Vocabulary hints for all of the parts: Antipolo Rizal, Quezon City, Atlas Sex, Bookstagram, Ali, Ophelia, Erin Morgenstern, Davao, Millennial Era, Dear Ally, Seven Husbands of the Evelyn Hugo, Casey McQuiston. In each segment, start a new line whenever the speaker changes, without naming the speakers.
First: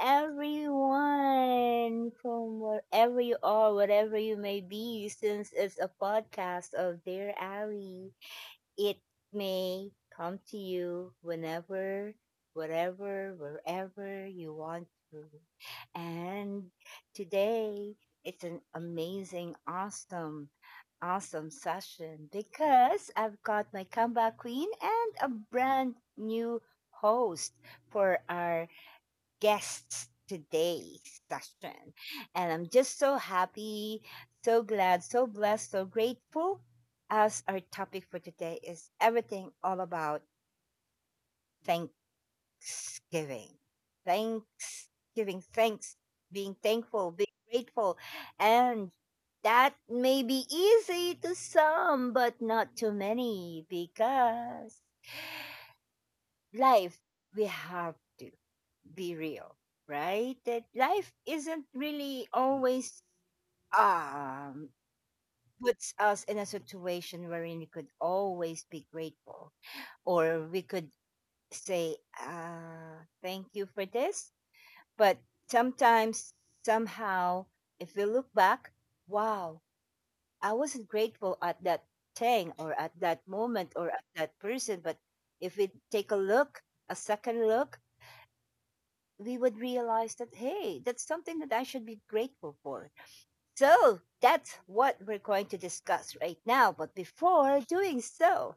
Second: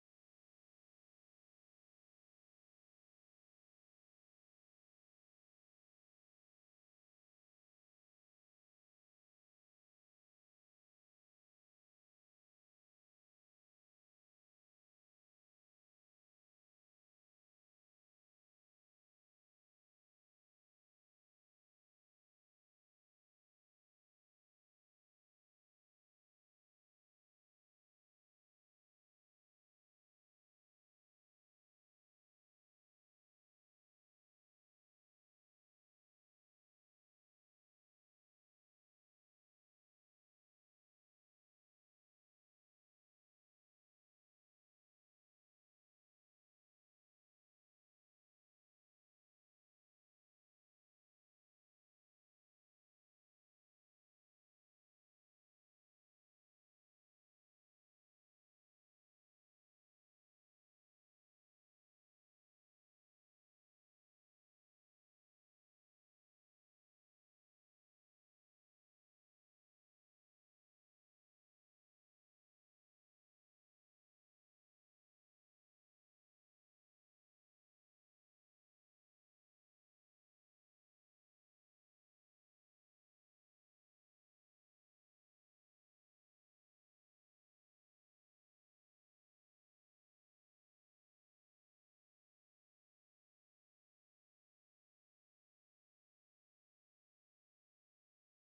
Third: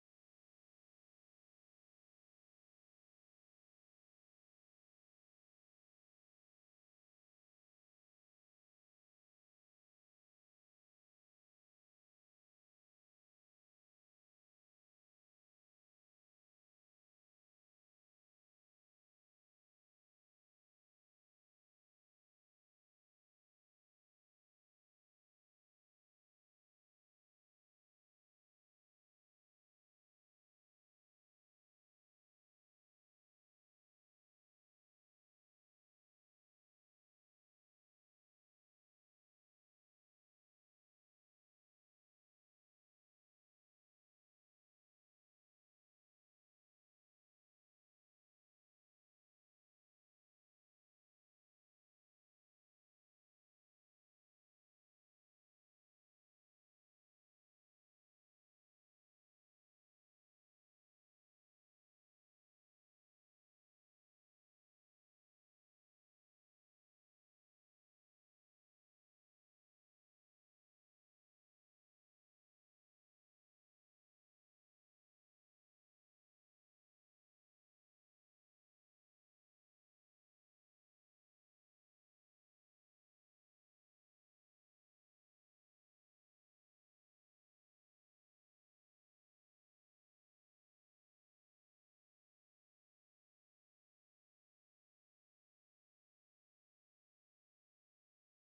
everyone from wherever you are, whatever you may be, since it's a podcast of Dear Ally. It may come to you whenever, whatever, wherever you want to. And today, it's an amazing, awesome, awesome session because I've got my comeback queen and a brand new host for our guests today's session. And I'm just so happy, so glad, so blessed, so grateful, as our topic for today is everything all about Thanksgiving. Thanksgiving, thanks, being thankful, being grateful. And that may be easy to some, but not to many because life we have to be real, right? That life isn't really always um puts us in a situation wherein we could always be grateful, or we could say, thank you for this. But sometimes, somehow, if we look back, wow, I wasn't grateful at that thing or at that moment or at that person. But if we take a look, a second look, we would realize that, hey, that's something that I should be grateful for. So that's what we're going to discuss right now. But before doing so,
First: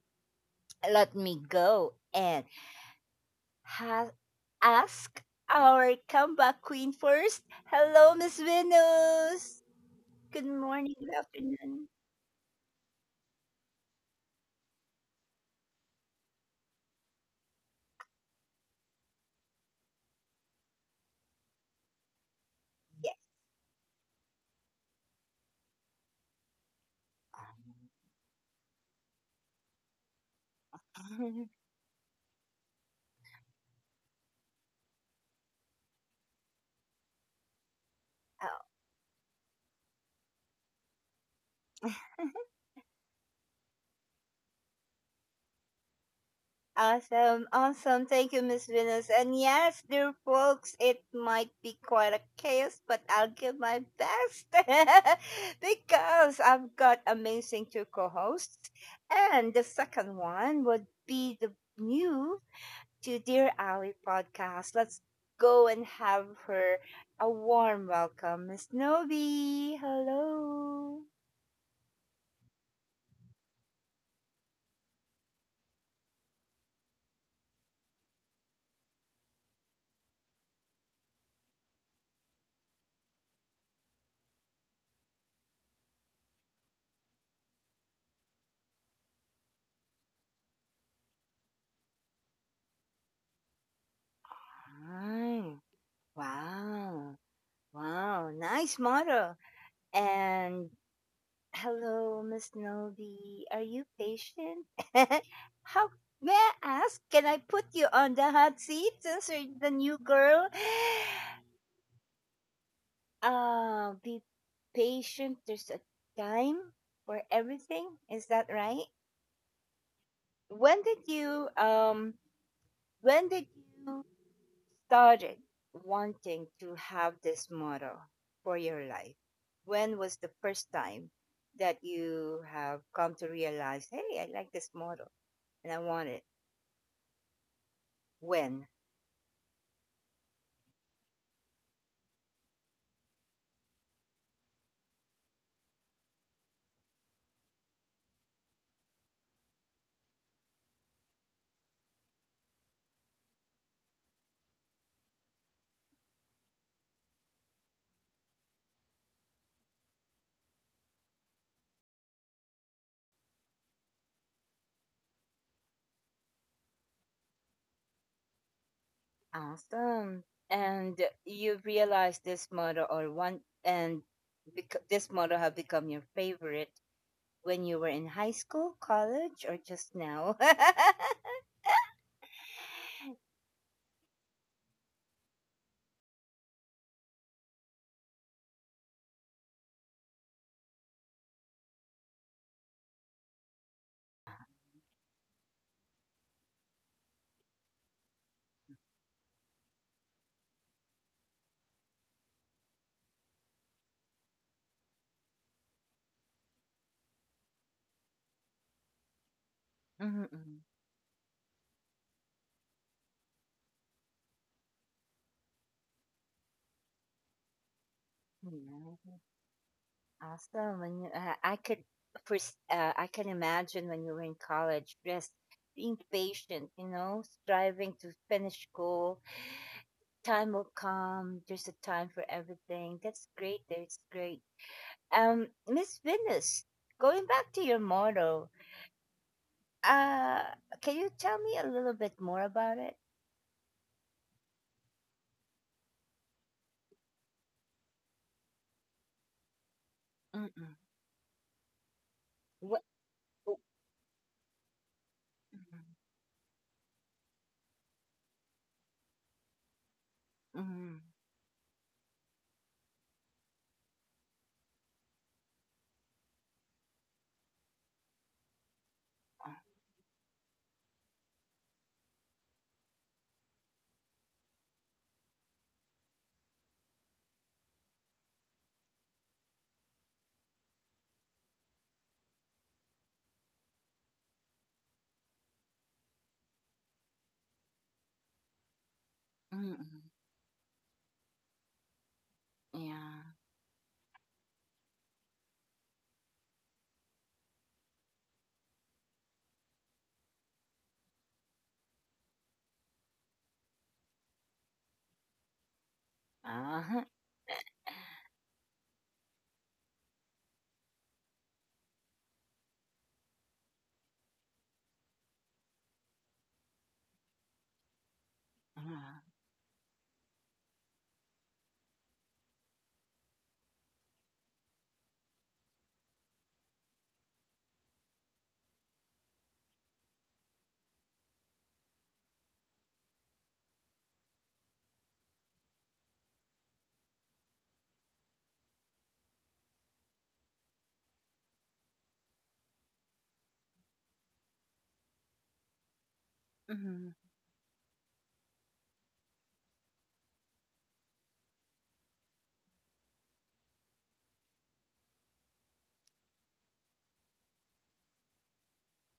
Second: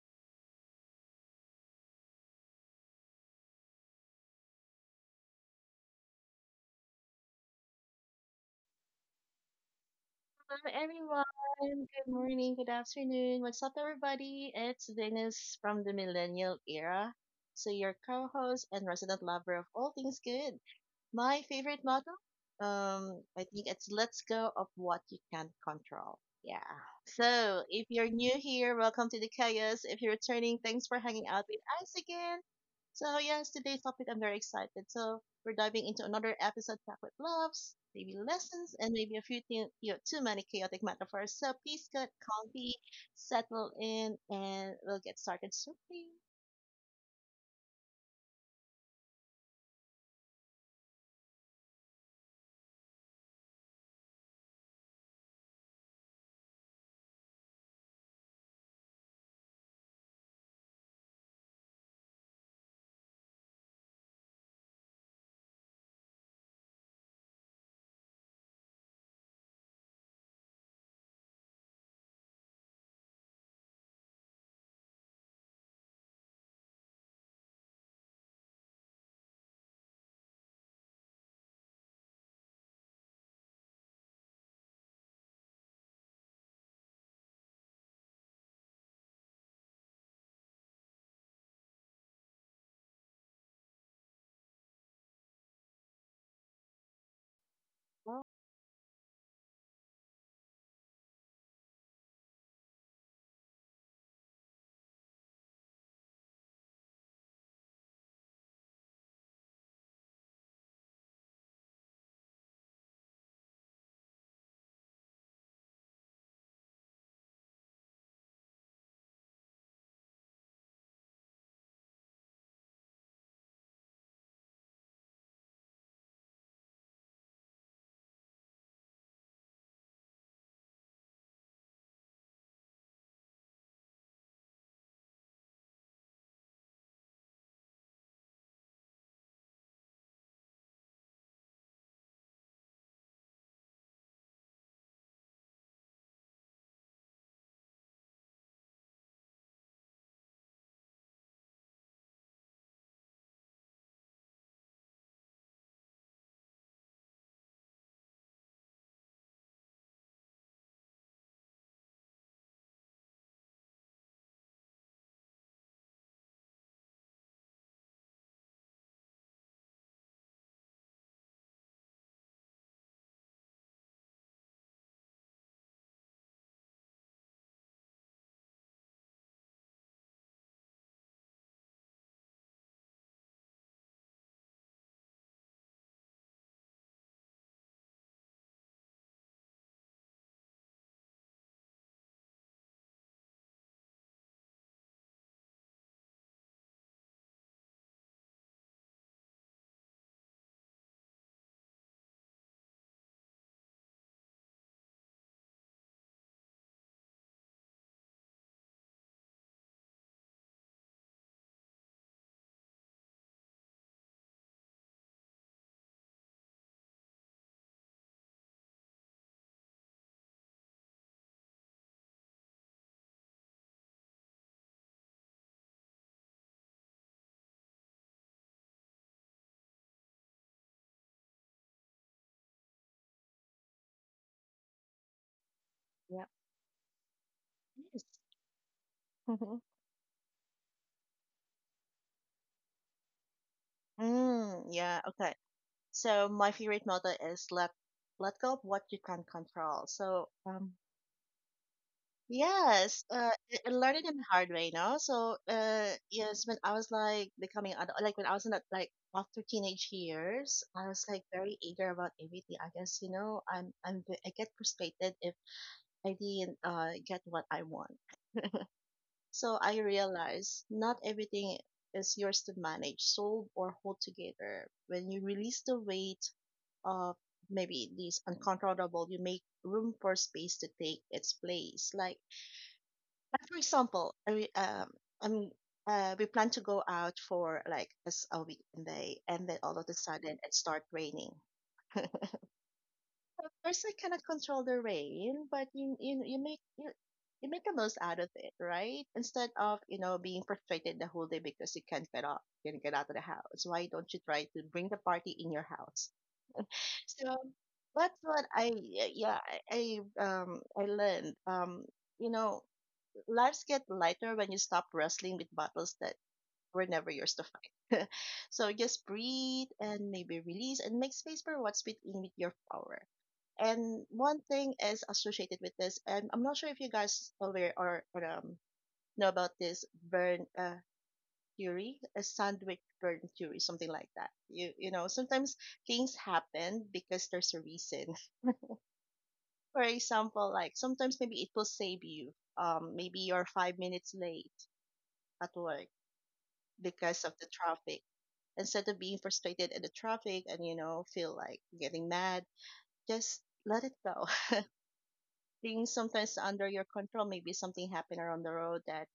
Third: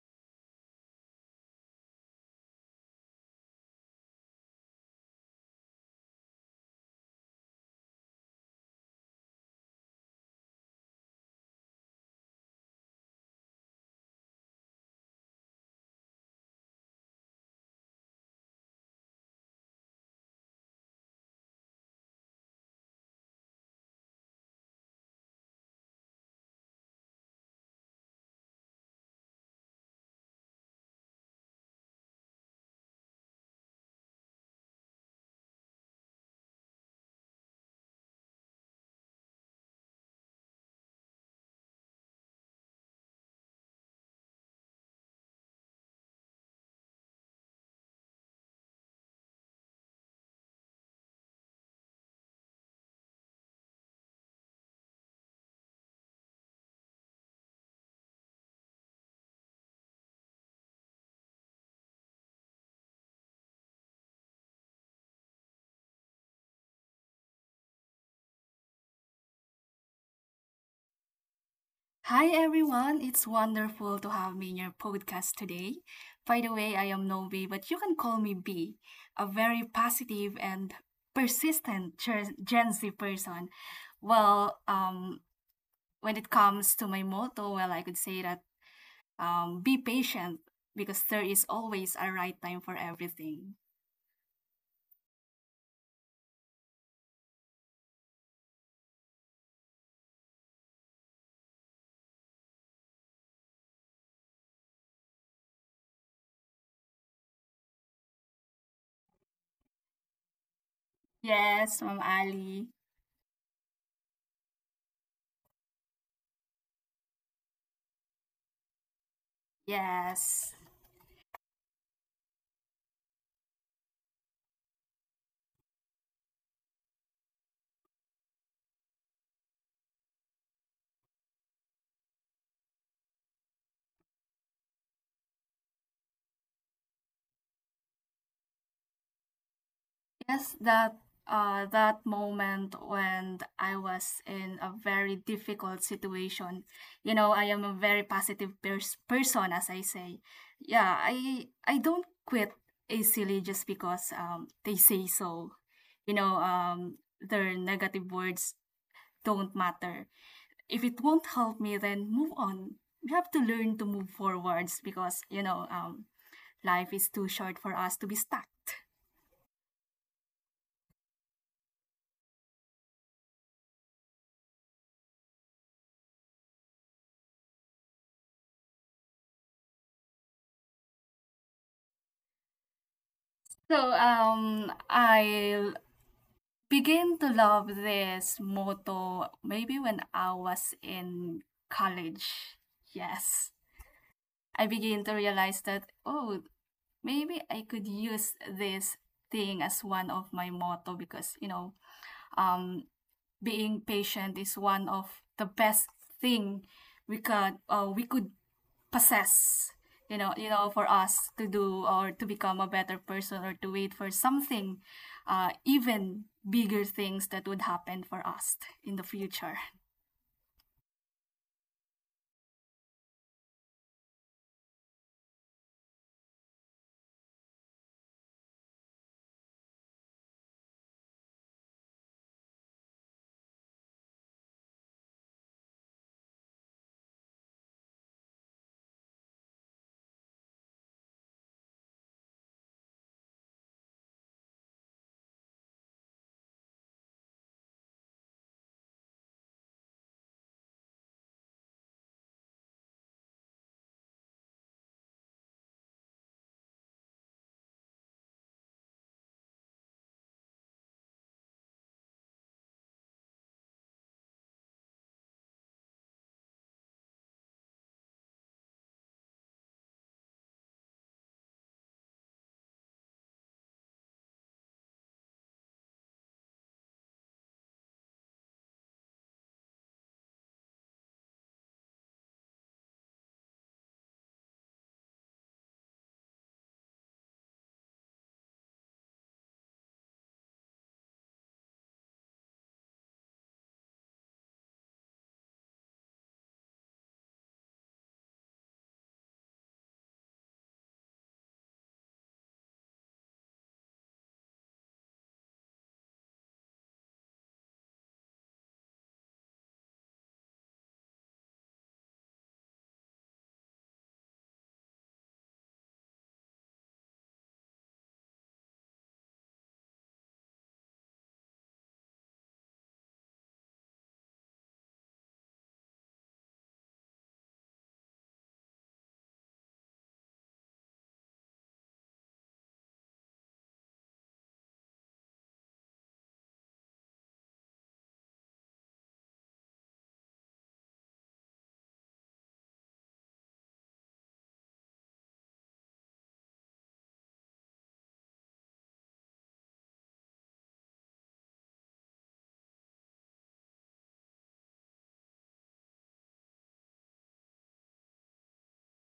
let me go and ha- ask our comeback queen first. Hello, Miss Venus. Good
Hello,
morning, good
everyone.
afternoon.
Good morning, good afternoon. What's up, everybody? It's Venus from the Millennial Era. So, your co host and resident lover of all things good. My favorite motto? I think it's let's go of what you can't control. Yeah. So, if you're new here, welcome to the chaos. If you're returning, thanks for
Yeah.
hanging out with us again. So, yes, today's topic I'm very excited. So, we're diving into another episode packed with loves, maybe lessons, and maybe a few thing, too many chaotic metaphors. So, please get comfy, settle in, and we'll get started shortly.
Awesome, awesome. Thank you, Miss Venus. And yes, dear folks, it might be quite a chaos, but I'll give my best. Because I've got amazing two co-hosts. And the second one would be the new to Dear Ali podcast. Let's go and have her a warm welcome, Miss Novi. Hello.
Hi everyone, it's wonderful to have me in your podcast today. By the way, I am Novi, but you can call me B, a very positive and persistent Gen Z person. Well, when it comes to my motto, well, I could say that be patient because there is always a right time for everything.
Hi. Wow.
Oh,
Wow. Nice model. And hello, Miss Novi. Are you patient? How may I ask? Can I put you on the hot seat since you're the new girl?
Yes, Mom Ali.
Be patient. There's a time for everything. Is that right?
Yes.
When did you um When did you started wanting to have this motto for your life? When was the first time that you have come to realize, hey, I like this motto and I want it? When?
Yes, that moment when I was in a very difficult situation. You know, I am a very positive person, as I say. Yeah, I don't quit easily just because they say so. You know, their negative words don't matter. If it won't help me, then move on. We have to learn to move forwards because life is too short for us to be stuck.
Awesome. And you realize this motto or one and this motto have become your favorite when you were in high school, college, or just now?
So, I begin to love this motto maybe when I was in college. Yes. I begin to realize that, oh, maybe I could use this thing as one of my motto because, um, being patient is one of the best thing we could possess,
Mm-hmm.
for us to do or to become a better person or to wait for something, even bigger things that would happen for us in the future.
Awesome. When you, I could, I can imagine when you were in college, just being patient, you know, striving to finish school. Time will come. There's a time for everything. That's great. That's great. Miss
yeah.
Venus, going back to your
Yes.
motto,
Mhm.
uh, can you tell me a little bit more about it?
Yeah, okay. So, my favorite motto is let go of what you can not control. So,
Mm-mm. What?
yes,
Oh.
I learned it in the hard way, no? So, yes, when I was like becoming adult, like when I was in that, like after teenage years, I
Mm-mm.
was like very eager about everything. I guess, you know, I get frustrated if I didn't, get what I want. So I realized not everything is yours to manage, solve, or hold together. When you release the weight of maybe these uncontrollable, you make room for space to take its place. Like for example, I I'm we plan to go out for like as a weekend day, and then all of a
Mm-mm.
sudden it start raining.
Yeah.
Of course, I cannot control the rain, but you make the most out of it, right? Instead of being frustrated the whole day because you can't get out of the house. Why don't you try to bring the party in your house?
Uh-huh.
So that's what I yeah yeah, I learned you know lives get lighter when you stop wrestling with battles that were never yours to find. So
Uh-huh.
just breathe and maybe release and make space for what's within your power. And one thing is associated with this, and I'm not sure if you guys aware or know about this burn theory, a sandwich burn theory, something like that. You know, sometimes things happen because there's a reason. For example, like sometimes maybe it will save you. Maybe you're 5 minutes late at work
Mm-mm.
because of the traffic. Instead of being frustrated at the traffic and feel like getting mad, just let it go. Things sometimes under your control, maybe something happened around the road that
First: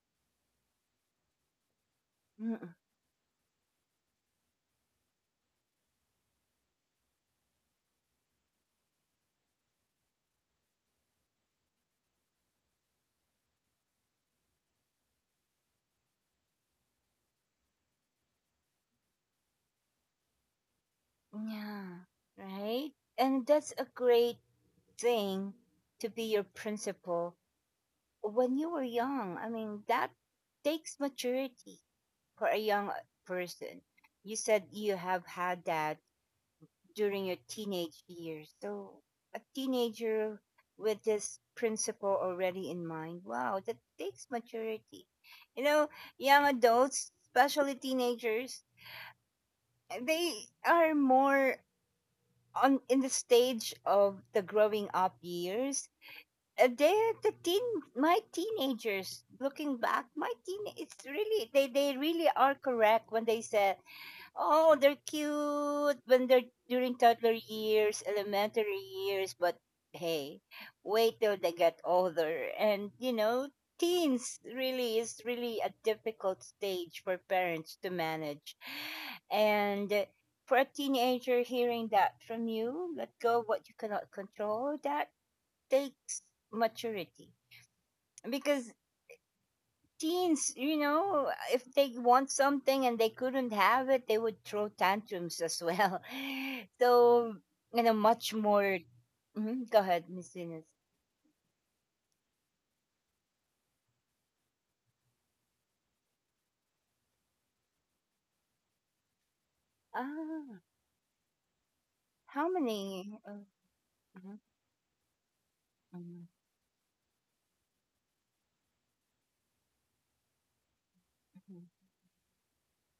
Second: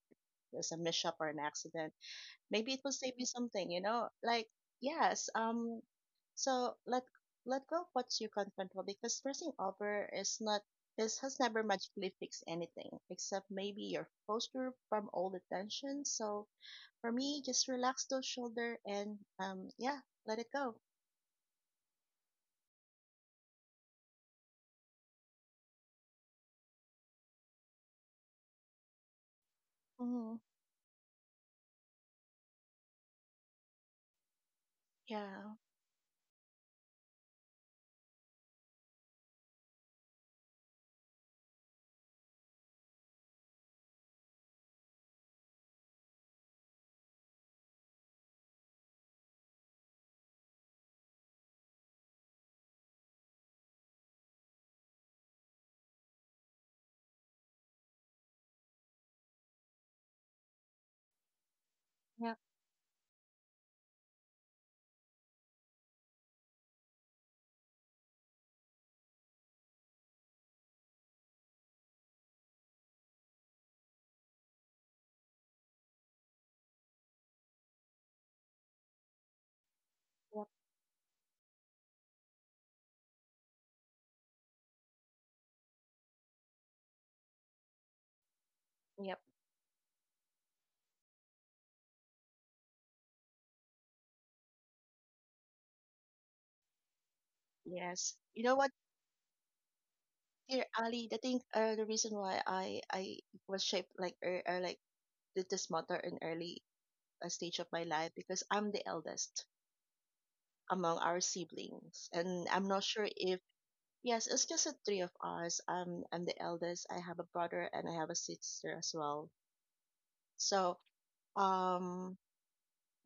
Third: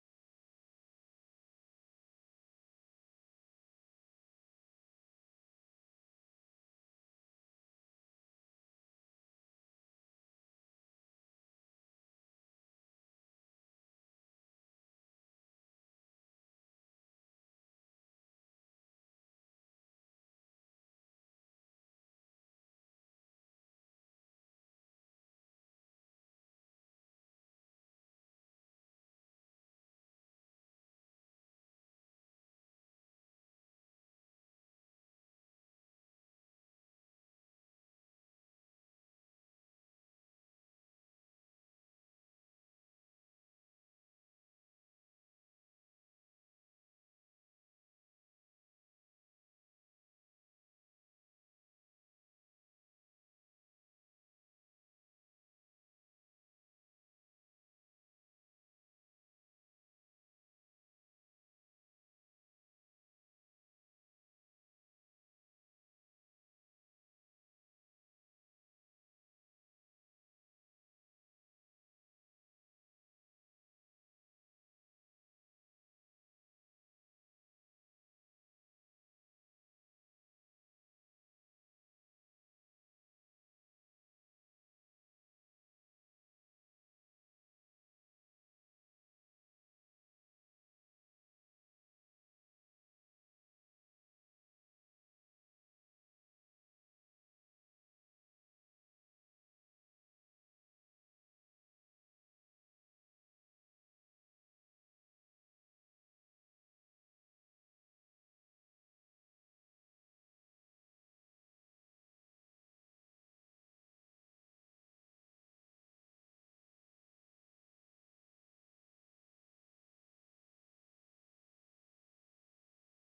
there's a mishap or an accident, maybe it will save you something, like yes. So let go of what you can control because stressing over is not, this has never magically fixed anything except maybe your posture from all the tension. So for me, just relax those shoulder and yeah, let it go.
Yeah, right? And that's a great thing to be your principal when you were young. I mean, that
Mhm.
takes maturity for a young, person. You said you have
Yeah.
had that during your teenage years. So, a teenager with this principle already in mind, wow, that takes maturity. You know, young adults, especially teenagers, they are more on in the stage of the growing up years, they're the teen, my teenagers, looking back my teen, it's really they
Yep.
really are correct when they say, oh, they're cute when they're during toddler years, elementary years, but hey, wait till they get older. And, you know, teens really is really a difficult stage for parents to manage. And,
Yep.
for a teenager hearing that from you, let go of what you cannot control, that takes maturity. Because
Yep.
teens, you know, if they want something and they couldn't have it, they would throw tantrums as well. So, you know,
Yes.
much
You know what,
more. Mhm. Go ahead, Miss
dear
Venus.
Ali? I think the reason why I was shaped like did this matter in early stage of my life because I'm the eldest
Ah,
among our siblings, and
how
I'm not sure
many?
if yes, it's
Mhm,
just the three of us. I'm
mhm,
the eldest. I have a brother and I have a sister as well. So
mhm,
um,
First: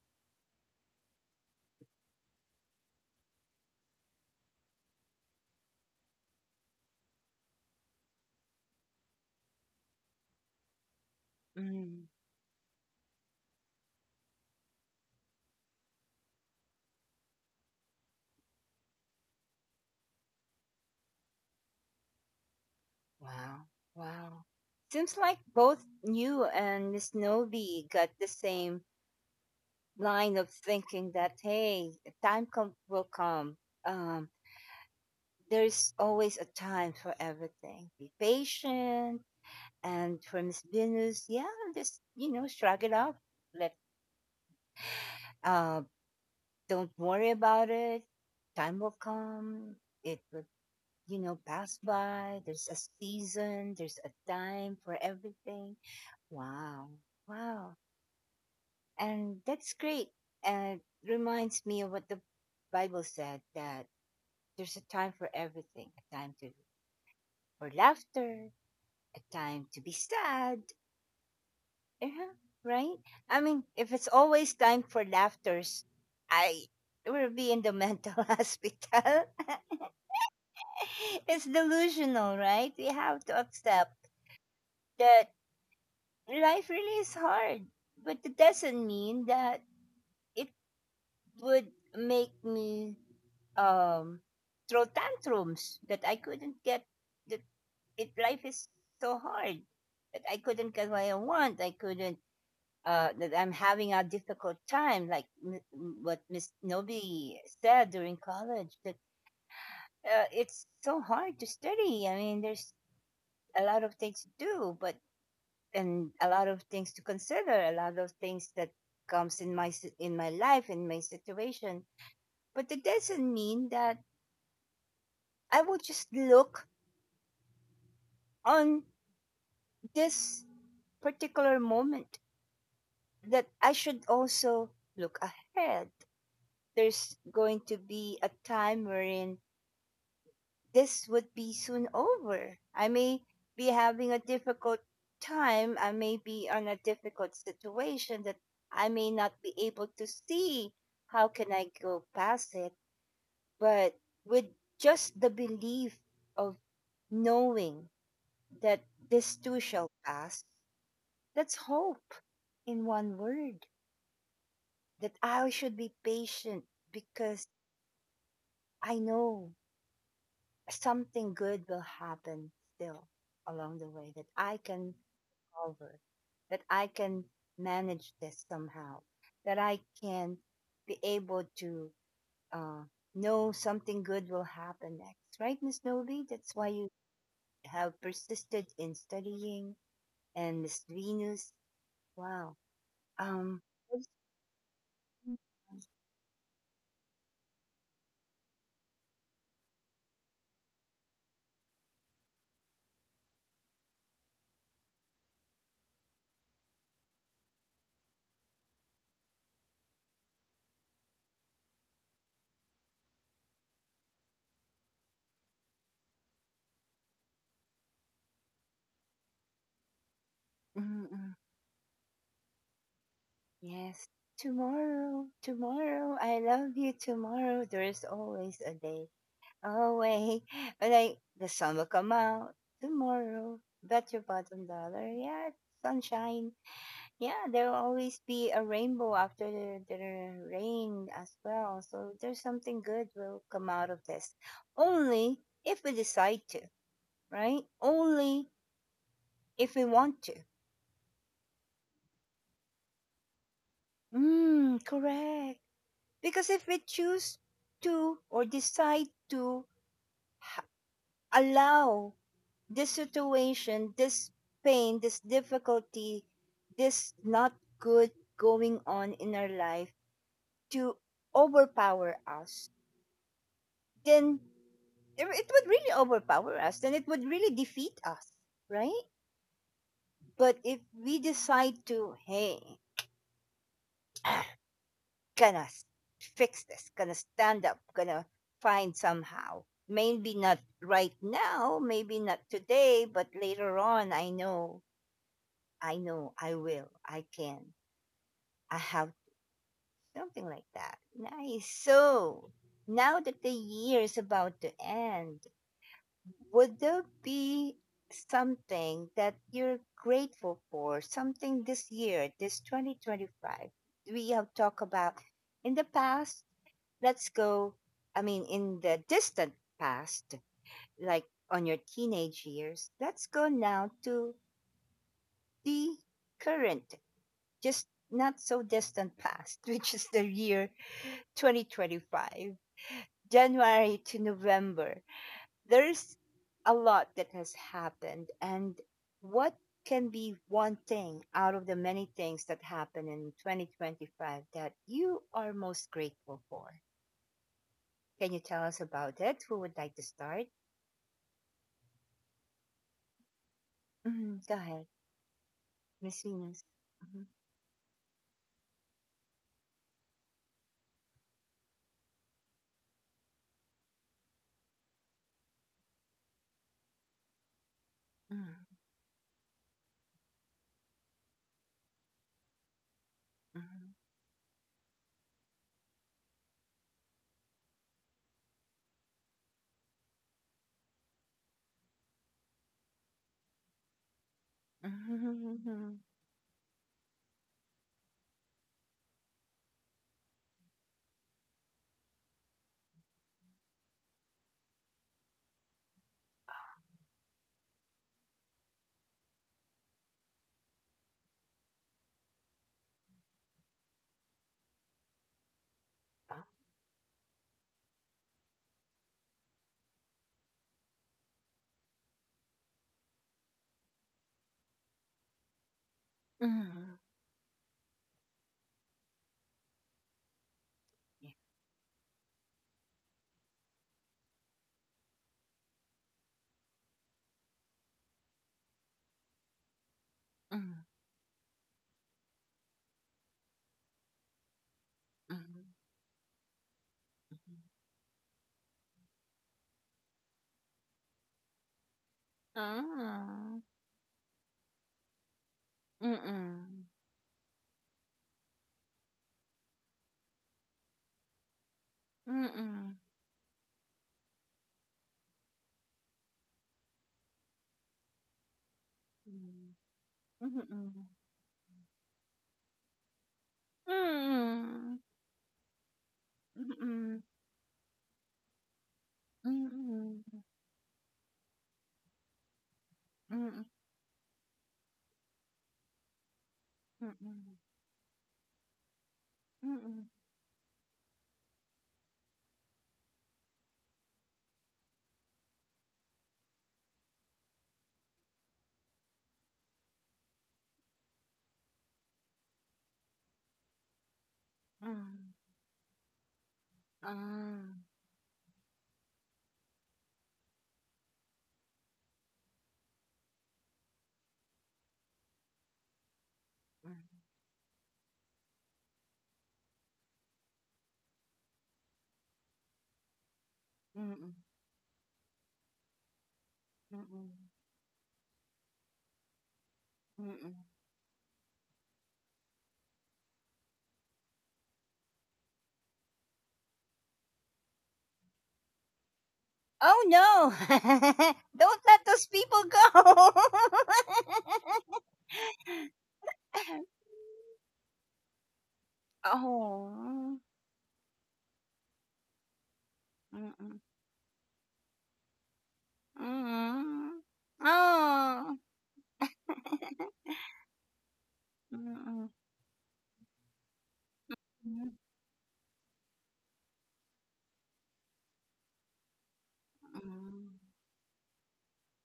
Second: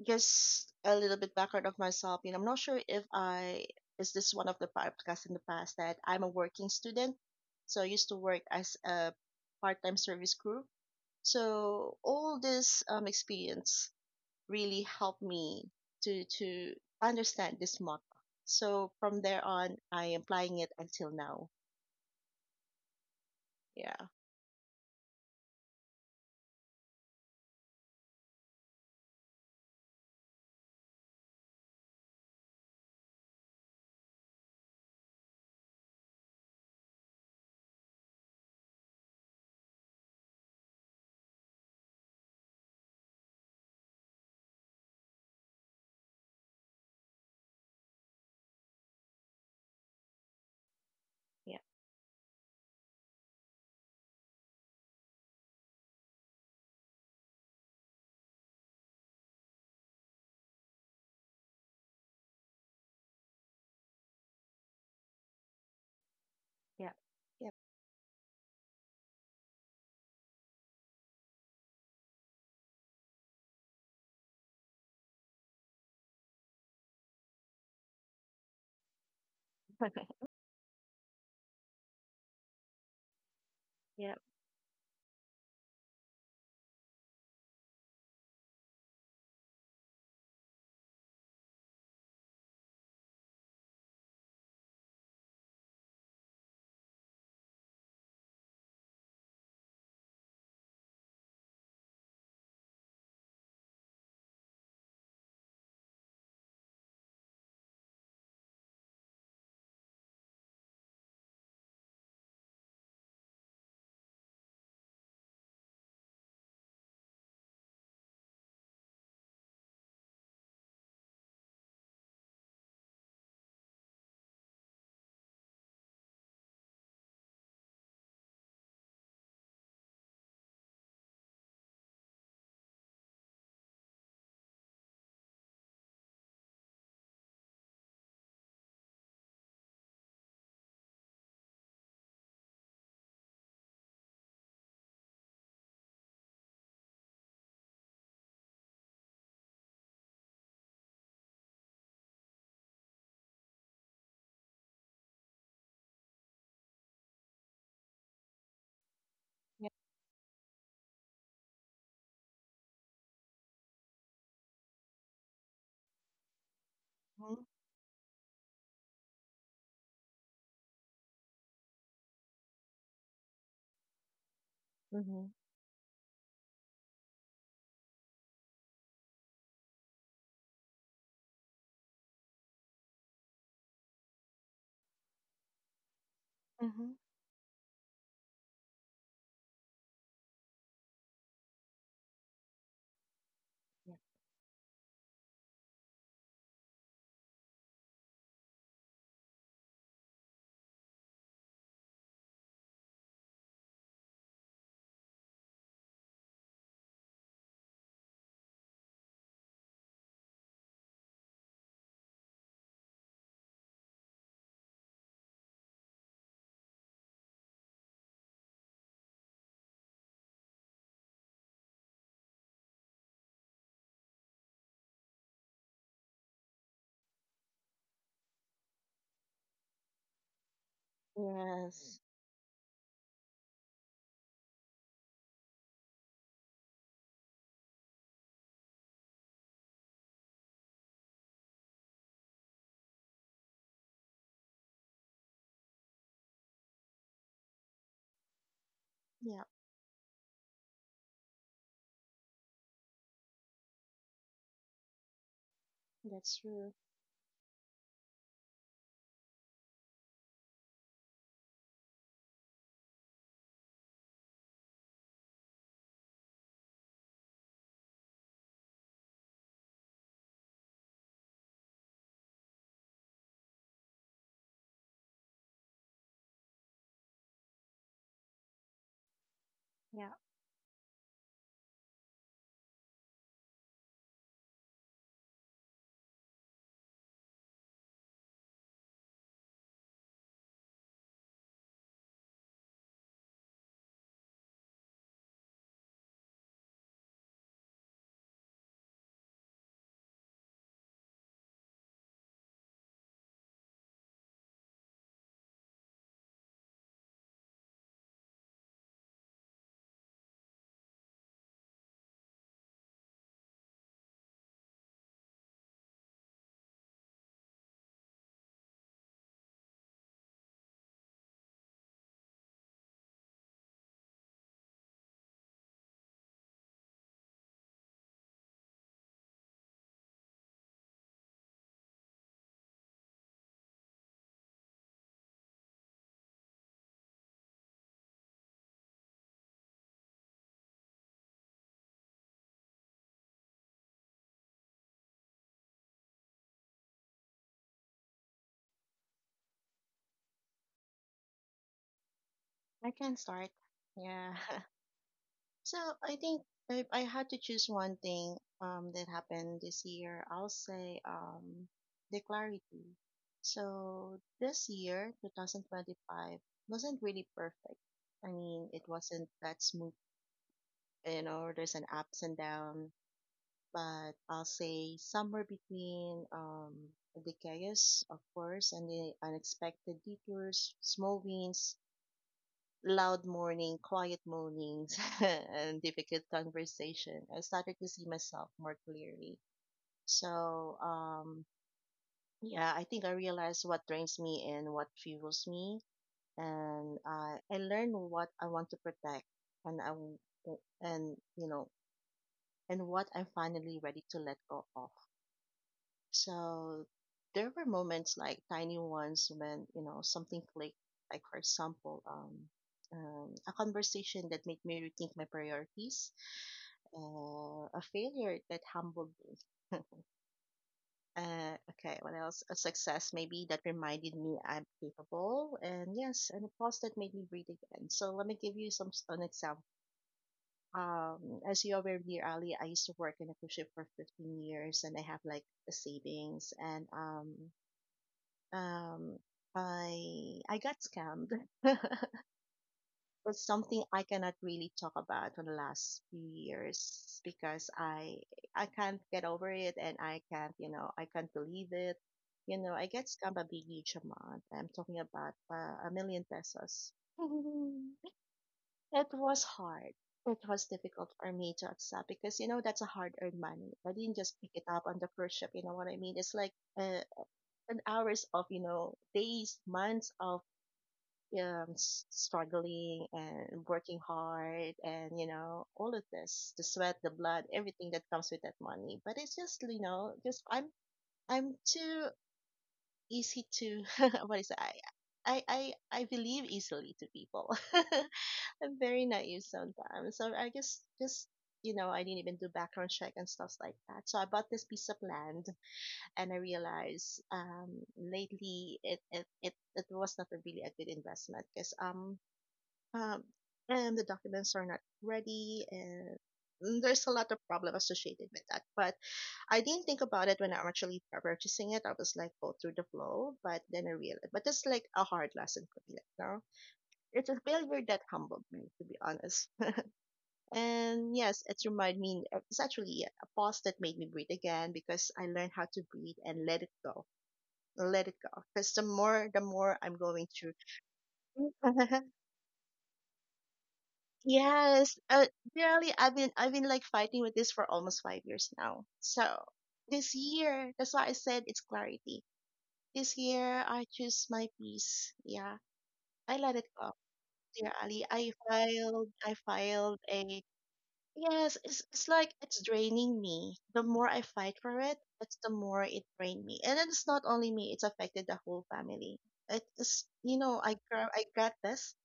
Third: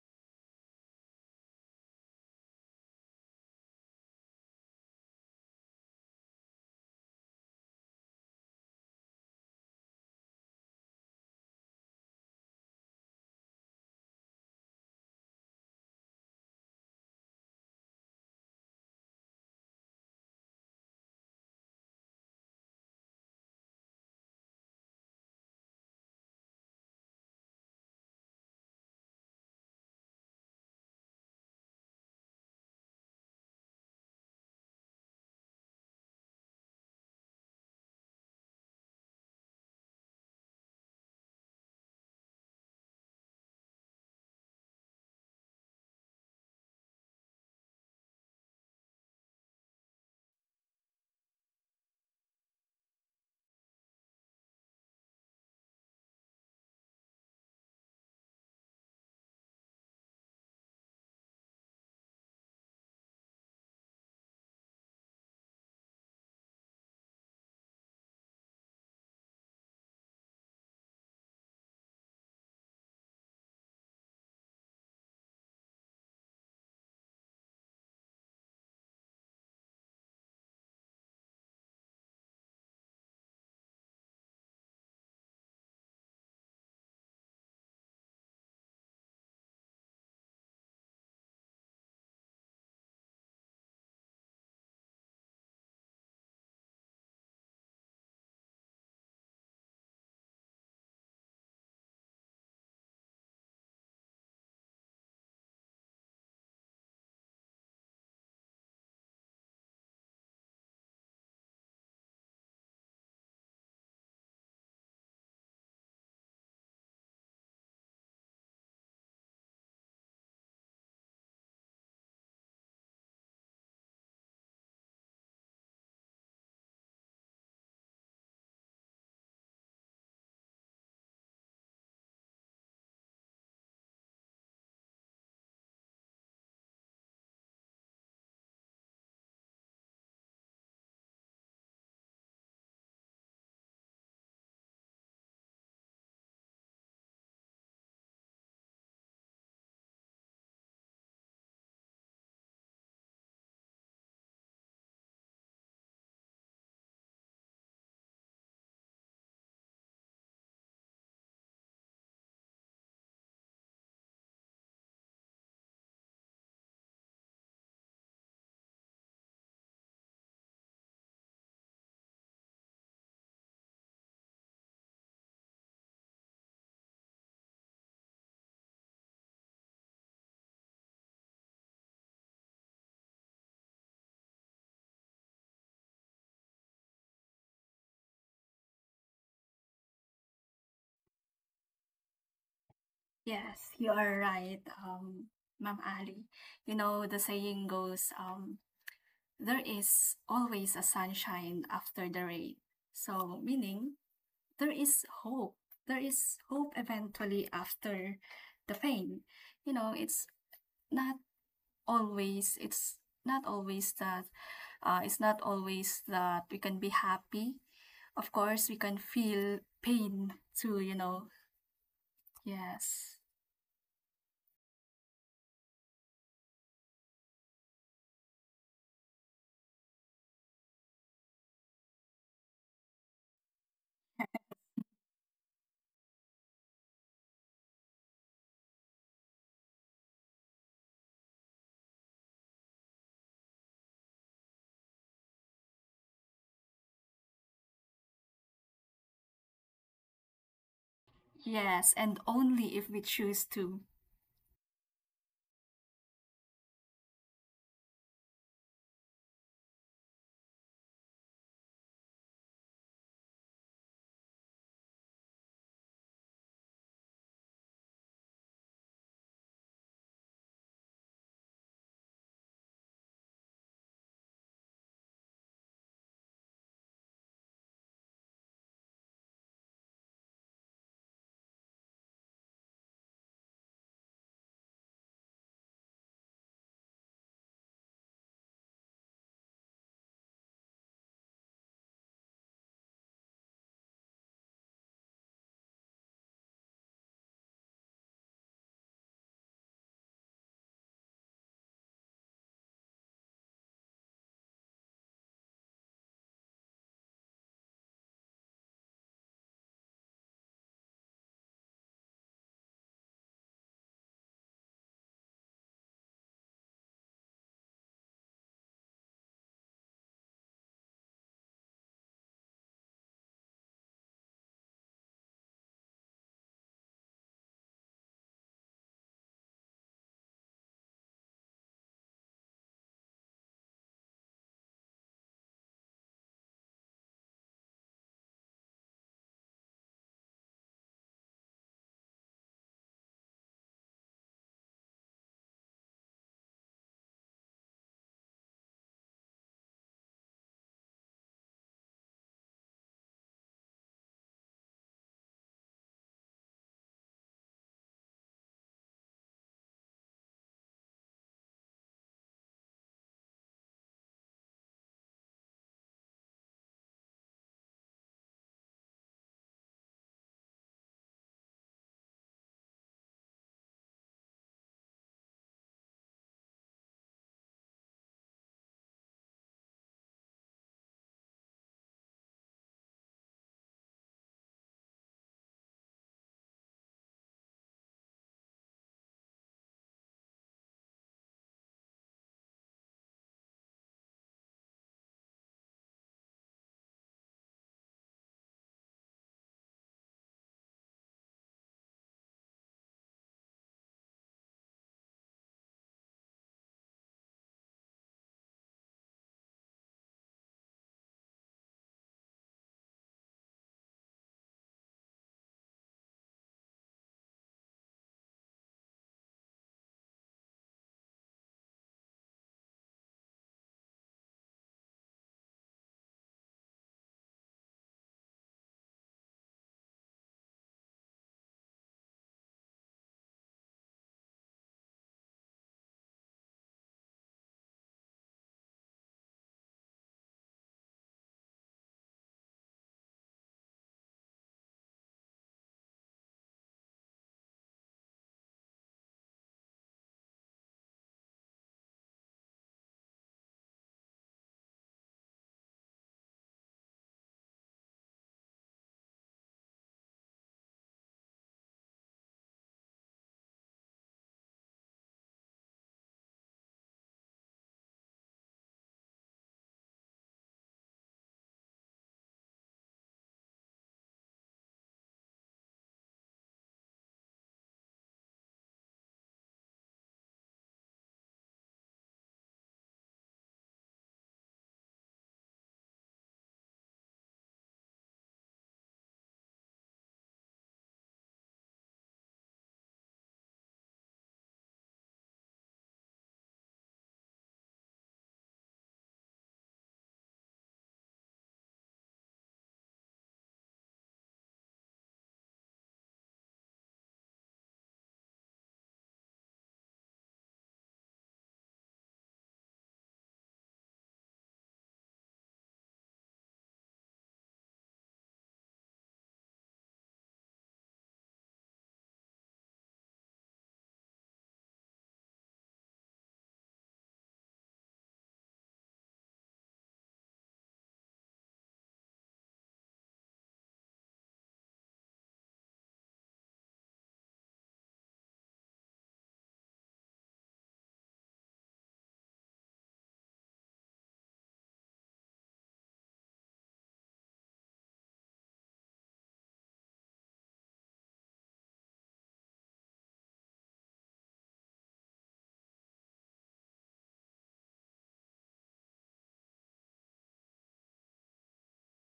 just a little bit background of myself. You know, I'm not sure if I is this one of the podcasts in the past that I'm a working student. So I used to work as a part-time service crew. So
mhm.
all this experience really helped me to understand this motto. So from there on, I am applying it until now.
Wow,
Yeah,
wow. Seems like both you and Miss Novi got the same line of thinking that hey, a time come, will come. Um, there's always a time for everything. Be patient. And for Miss Venus, yeah, just you know, shrug it off. Let, uh, don't worry about it. Time will come. It will, you know,
yeah,
pass by. There's a season. There's a time for everything. Wow, wow, and that's great. And it reminds me of what the Bible said, that there's a time for everything. A time to
Yeah. yeah,
for laughter. A time to be sad. Yeah, right? I mean, if it's always time for laughters, I will be in the mental hospital. It's delusional, right? We have to accept
Yeah.
that life really is hard, but it doesn't mean that it would make me, um, throw tantrums that I couldn't get that it life is so hard that I couldn't get what I want. I couldn't, that I'm having a difficult time, like what Miss Nobi said during college, that, it's so hard to study. I mean, there's a lot of things to do, but and a lot of things to consider, a lot of things that comes in my in my life in my situation. But it doesn't mean that I will just look on this particular moment, that I should also look ahead. There's going to be a time wherein this would be soon over. I may be having a difficult time. I may be on a difficult situation that I may not be able to see how can I go past it. But with just the belief of knowing that this too
yeah.
shall pass, that's hope in one word. That I should be patient because
Mhm,
I know something good will happen still along the way, that I can
Mm-hmm.
forward, that I can manage this somehow, that I can be able to, uh, know something good will happen next. Right, Miss Novi? That's why you
mhm.
have persisted in studying. And Miss Venus, wow. Um,
Yes, you
Yeah.
are right, um ma'am Ali. You know, the saying goes, there is always a sunshine after the rain. So, meaning, there is hope. There is hope eventually after the pain. You know, not always it's not always that it's not always that we can be happy. Of course, we can feel pain too, you
mm,
know.
mm.
Yes.
Yes, tomorrow, tomorrow, I love you tomorrow. There is always a day away. But like the sun will
Yes,
come out tomorrow. Bet your bottom dollar. Yeah, sunshine. Yeah, there will always be a rainbow after the rain as well. So there's something good will come out of this. Only if we decide to, right? Only
yeah,
if we want to.
Yes, and only if we choose to.
Mm, correct.
that's
Because if
true.
we choose to or decide to h- allow this situation, this pain, this difficulty, this not good going on in our life to overpower us, then it would really overpower us. Then it would really defeat us, right?
Yeah.
But if we decide to, hey, gonna fix this, gonna stand up, gonna find somehow. Maybe not right now, maybe not today, but later on, I know I know I will, I can, I have something like that. Nice. So now that the year is about to end, would there be something that you're grateful for, something this year, this 2025? We have talked about in the past, let's go, I mean, in the distant past, like on your teenage years, let's go now to the current just not so distant past, which is the year 2025, January to November, there's a lot that has happened. And what can be one thing out of the many things that happened in 2025 that you are most grateful for? Can you tell us about it? Who would like to start?
I can start. Yeah.
Hmm. Go ahead,
So I
Miss
think
Venus.
if I
Mhm,
had to choose one thing that happened this year, I'll say the clarity. So this year, 2025, wasn't really perfect. I
mhm,
mean, it wasn't that smooth, you know, there's an ups and down, but I'll say somewhere between the chaos, of course, and the unexpected detours, small wins, loud morning, quiet mornings,
mhm, mhm,
and
mhm,
difficult conversation, I started to see myself more clearly. So, yeah, I think I realized what drains me and what fuels me, and I learned what I want to protect, and I w- and you know, and what I'm finally ready to let go of. So there were moments like tiny ones when, you know, something clicked. Like, for example, a conversation that made me rethink my priorities,
mhm, mhm, mhm, mhm,
a failure that humbled me. Okay, what else? A success maybe that reminded me I'm capable, and yes, and a pause that made me breathe again. So let me give you an example.
mhm,
As you aware, dear Ali, I used to work in a cruise ship for 15 years, and I have
mhm,
like
mhm,
the savings, and
mhm.
um I got scammed. That's
Ah,
something I cannot really talk about for the last few
mm.
years because I can't get over it and I can't, you know, I can't believe it. You know, I
Mm.
get scammed a big each amount. I'm talking about a million pesos. It was
Hmm,
hard. It was
mm.
difficult for me to accept because you know that's a hard-earned money.
Mm.
I didn't just pick it up
Mm.
on the first ship. You know what I mean? It's like uh,
Mm.
an hours of you know days, months of struggling
Mm.
and working hard and you know all of this the sweat the blood
Mm.
everything that comes with that money, but it's just you
Mm.
know just i'm too easy to what is it I I believe easily to people. I'm very naive sometimes. So I just you know, I didn't even do background check and stuff like that. So I bought this piece of
Hmm,
land and I realized
ah,
lately it was not a really a good investment because um, and the documents are not ready and there's a
hmm,
lot of problem associated with that, but I didn't think about it when I actually purchasing it. I was like go through the flow, but then I realized,
mm.
but it's like a hard lesson for me like now. It's a
Mm.
failure that humbled me, to be honest,
Mm.
and yes, it's reminded me, it's actually a pause that made me breathe again because I learned how to breathe and let it go, let it go because the more I'm
Oh
going through.
no! Don't let those people go!
Yes, really, I've been like fighting with this for almost 5 years now. So this
Oh.
year, that's why I said it's clarity. This year,
Mm.
I choose my peace. Yeah, I let it go.
Mm.
Dear Ali,
Oh.
I filed a yes. It's like it's draining me. The more I fight for
Mm.
it, it's the more it drained me. And then it's not only me; it's affected the whole family. It is you
Mm.
know I got this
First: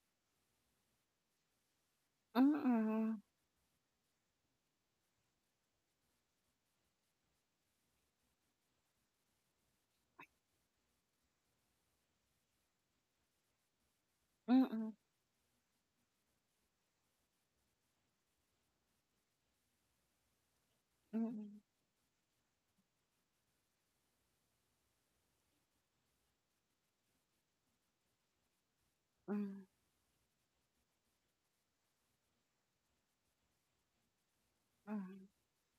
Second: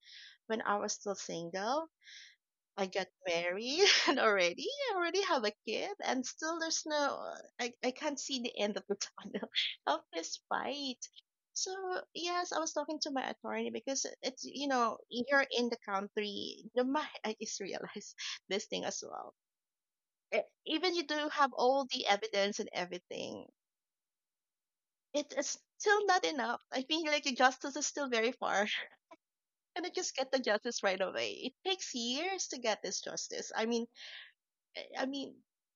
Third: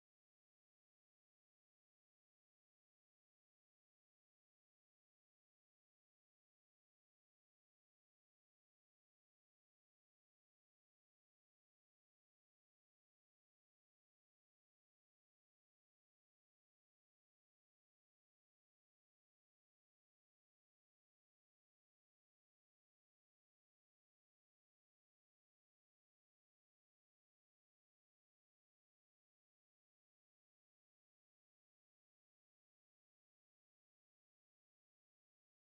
when I was still single.
Mm,
I got
mm,
married and already I already have a kid and still there's no, I, I can't see the end of the tunnel of this fight. So yes, I was talking to my attorney because it's you
mm,
know you're in the country. I just realized this thing as well. E- Even you do have
mm,
all the evidence and everything, it is still not enough. I feel like the justice is still very far.
mm, mm,
And I just get the justice right away. It takes years to get this justice. I
mm,
mean,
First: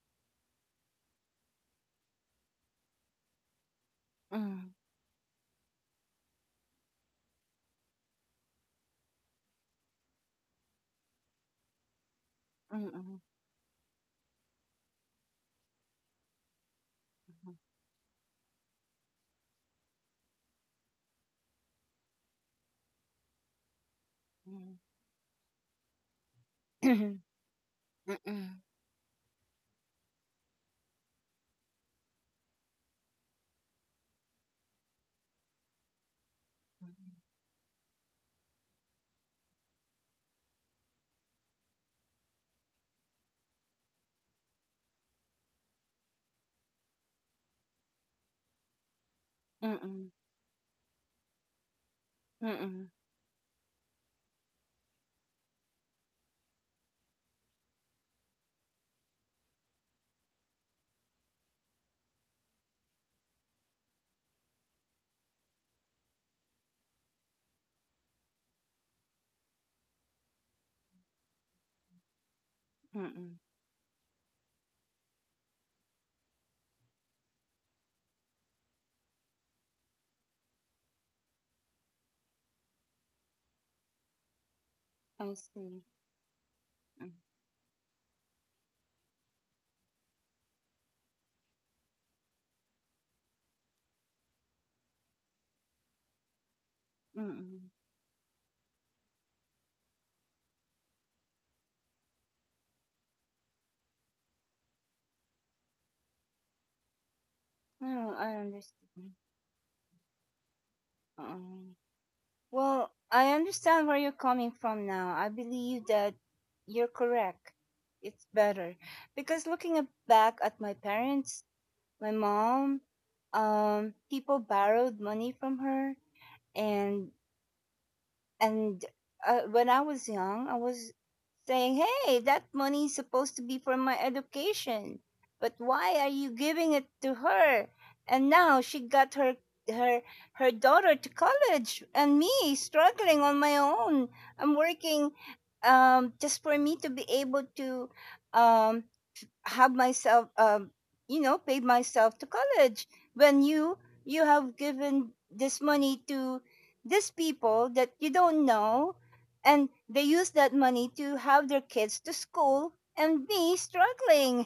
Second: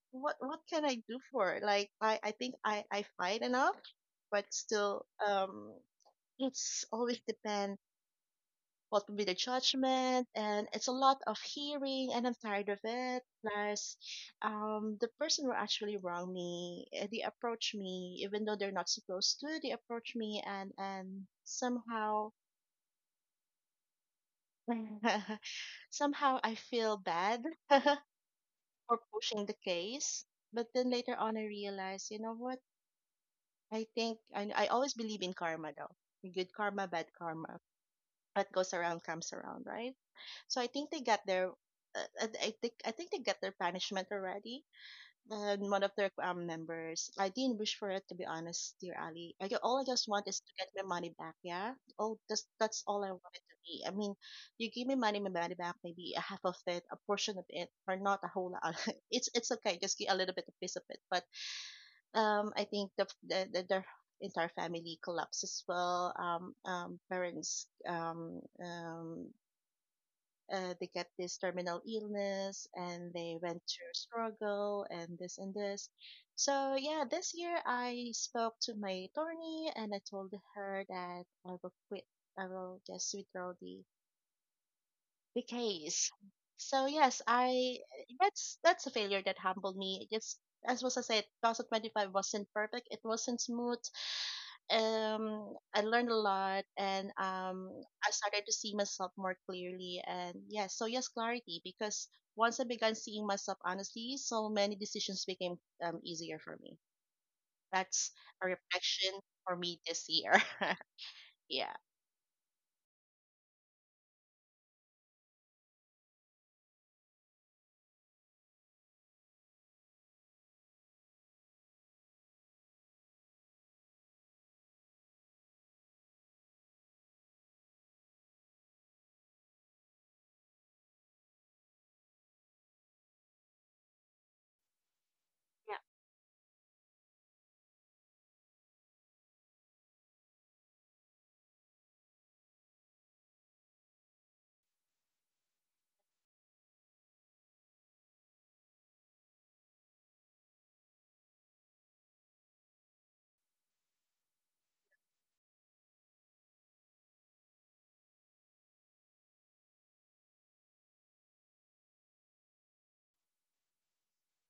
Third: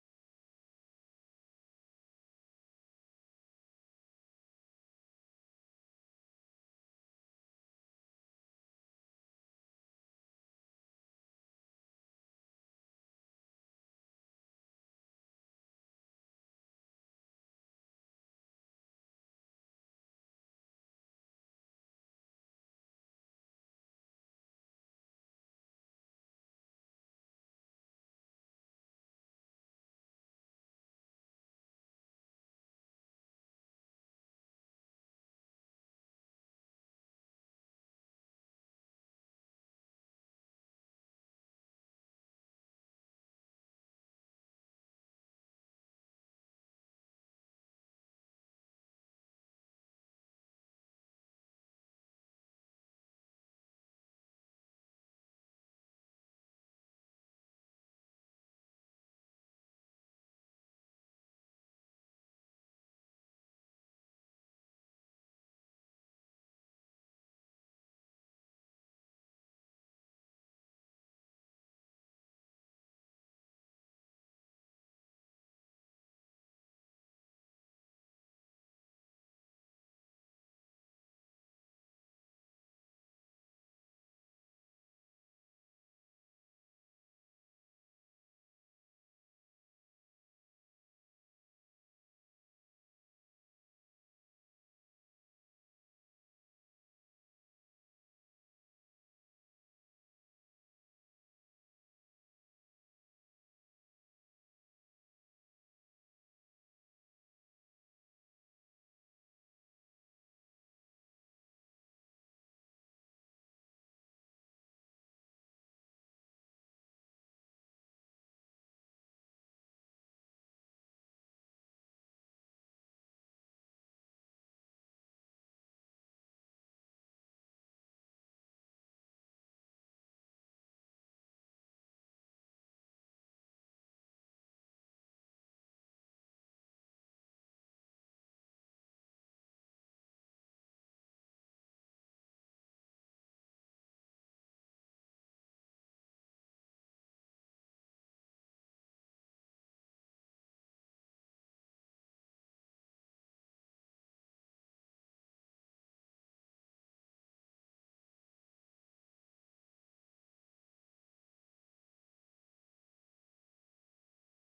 what can I do for it? Like I think I fight enough, but
mm,
still it's always depend what will be the judgment, and it's a lot of hearing and I'm tired of
mm, mm,
it. Plus the person who actually wronged me, eh, they approach me even though they're not supposed to, they approach me and somehow
mm,
somehow I feel bad for pushing the case. But then later on I realized, you know what? I think I always believe in karma though. Good karma, bad karma. What goes around comes around, right? So I think they got their I think they got their punishment already. And one of their members, I didn't wish for it, to be honest, dear Ali. All I just want is to get my money back. Yeah. Oh, that's
mm,
all I want it to be. I mean, you give me money, my money back, maybe a half of it, a portion of it, or not a whole lot. It's okay. Just get a little bit of piece of it, but I think the entire family collapse as well. Parents, they get this terminal illness and they
mm.
went through struggle and this and this. So yeah, this year I spoke to my attorney and I told her that I will quit. I will just withdraw the
I
the
see.
case. So
Mm,
yes, I that's a failure that humbled me. It Just As was I said, 2025 wasn't perfect. It wasn't smooth. I learned a lot, and
mm.
I started to see myself more clearly. And yes, so yes, clarity, because once I began seeing myself honestly, so many decisions became easier for me. That's
No, I
a reflection
understand.
for me this year. Yeah.
Um, well, I understand where you're coming from now. I believe that you're correct. It's better because looking at- back at my parents, my mom, people borrowed money from her, and and, when I was young, I was saying, "Hey, that money is supposed to be for my education, but
Yeah.
why are you giving it to her?" And now she got her her her daughter to college, and me struggling on my own. I'm working, just for me to be able to, um, have myself, um, you know, paid myself to college when you have given this money to these people that you don't know and they use that money to have their kids to school and me struggling.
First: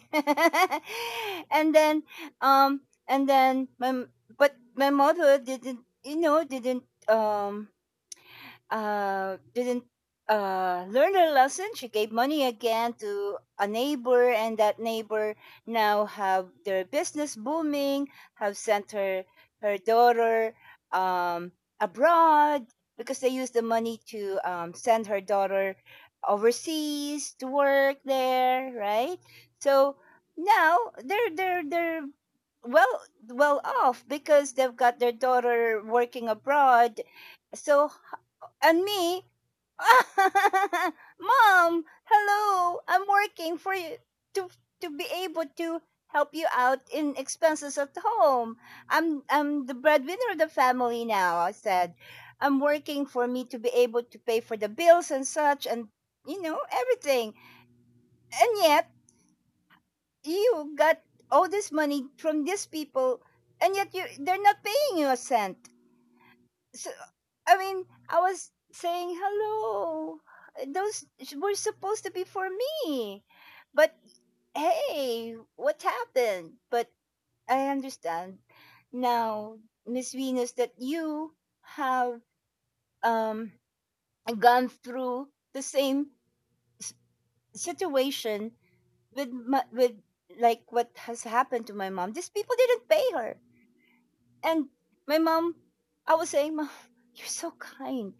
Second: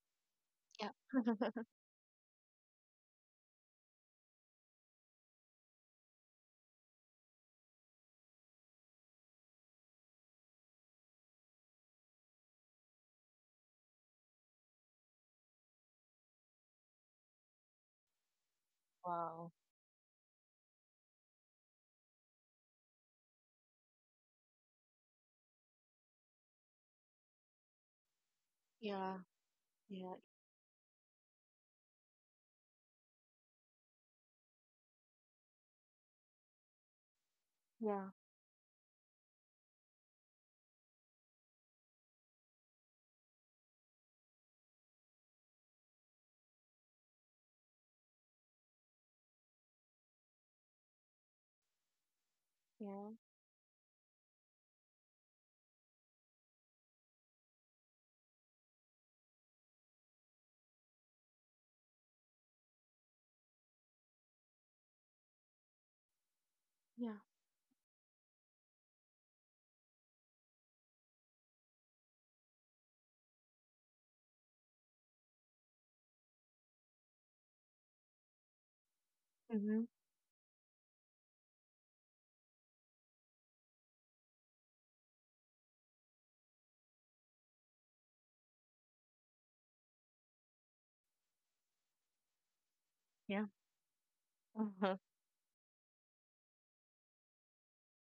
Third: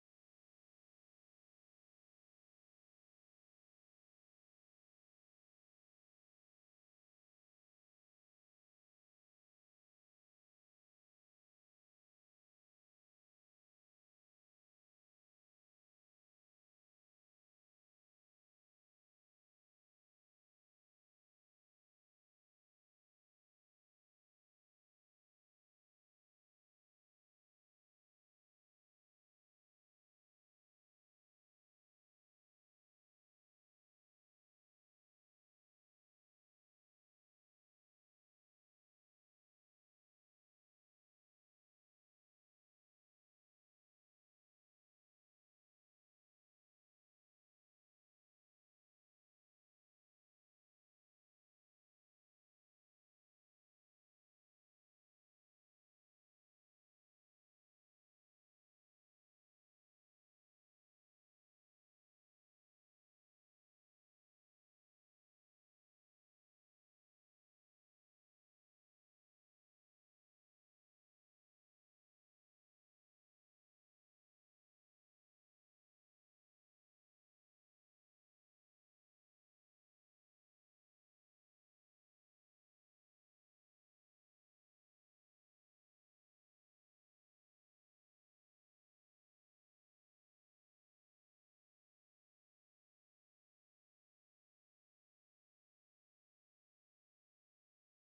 Yeah.
And then, um, and then my but my mother didn't you know didn't, um, didn't, learn her lesson. She gave money again to a neighbor, and that neighbor now have their business booming. Have sent her
Wow.
her daughter, um, abroad, because they used the money to, send her daughter overseas to work there,
Yeah.
right? So
Yeah.
now they're they're well well off because they've got their daughter working abroad. So
Yeah.
and me, Mom, hello. I'm working for you to to be able to help you out in expenses at home. I'm the breadwinner of the family now, I said. I'm working
Yeah.
for me to be able to pay for the bills and such and everything. And yet you got all this money from these people, and yet you they're not paying you a cent, so
Yeah.
I mean, I was saying hello. Those were supposed to be for me, but hey, what happened? But I understand now,
Mm-hmm.
Miss Venus, that you have um gone through the same s- situation with like what has happened to my mom. These people didn't pay her.
Yeah. Uh
And
huh.
my mom, I was saying, Mom, you're so kind.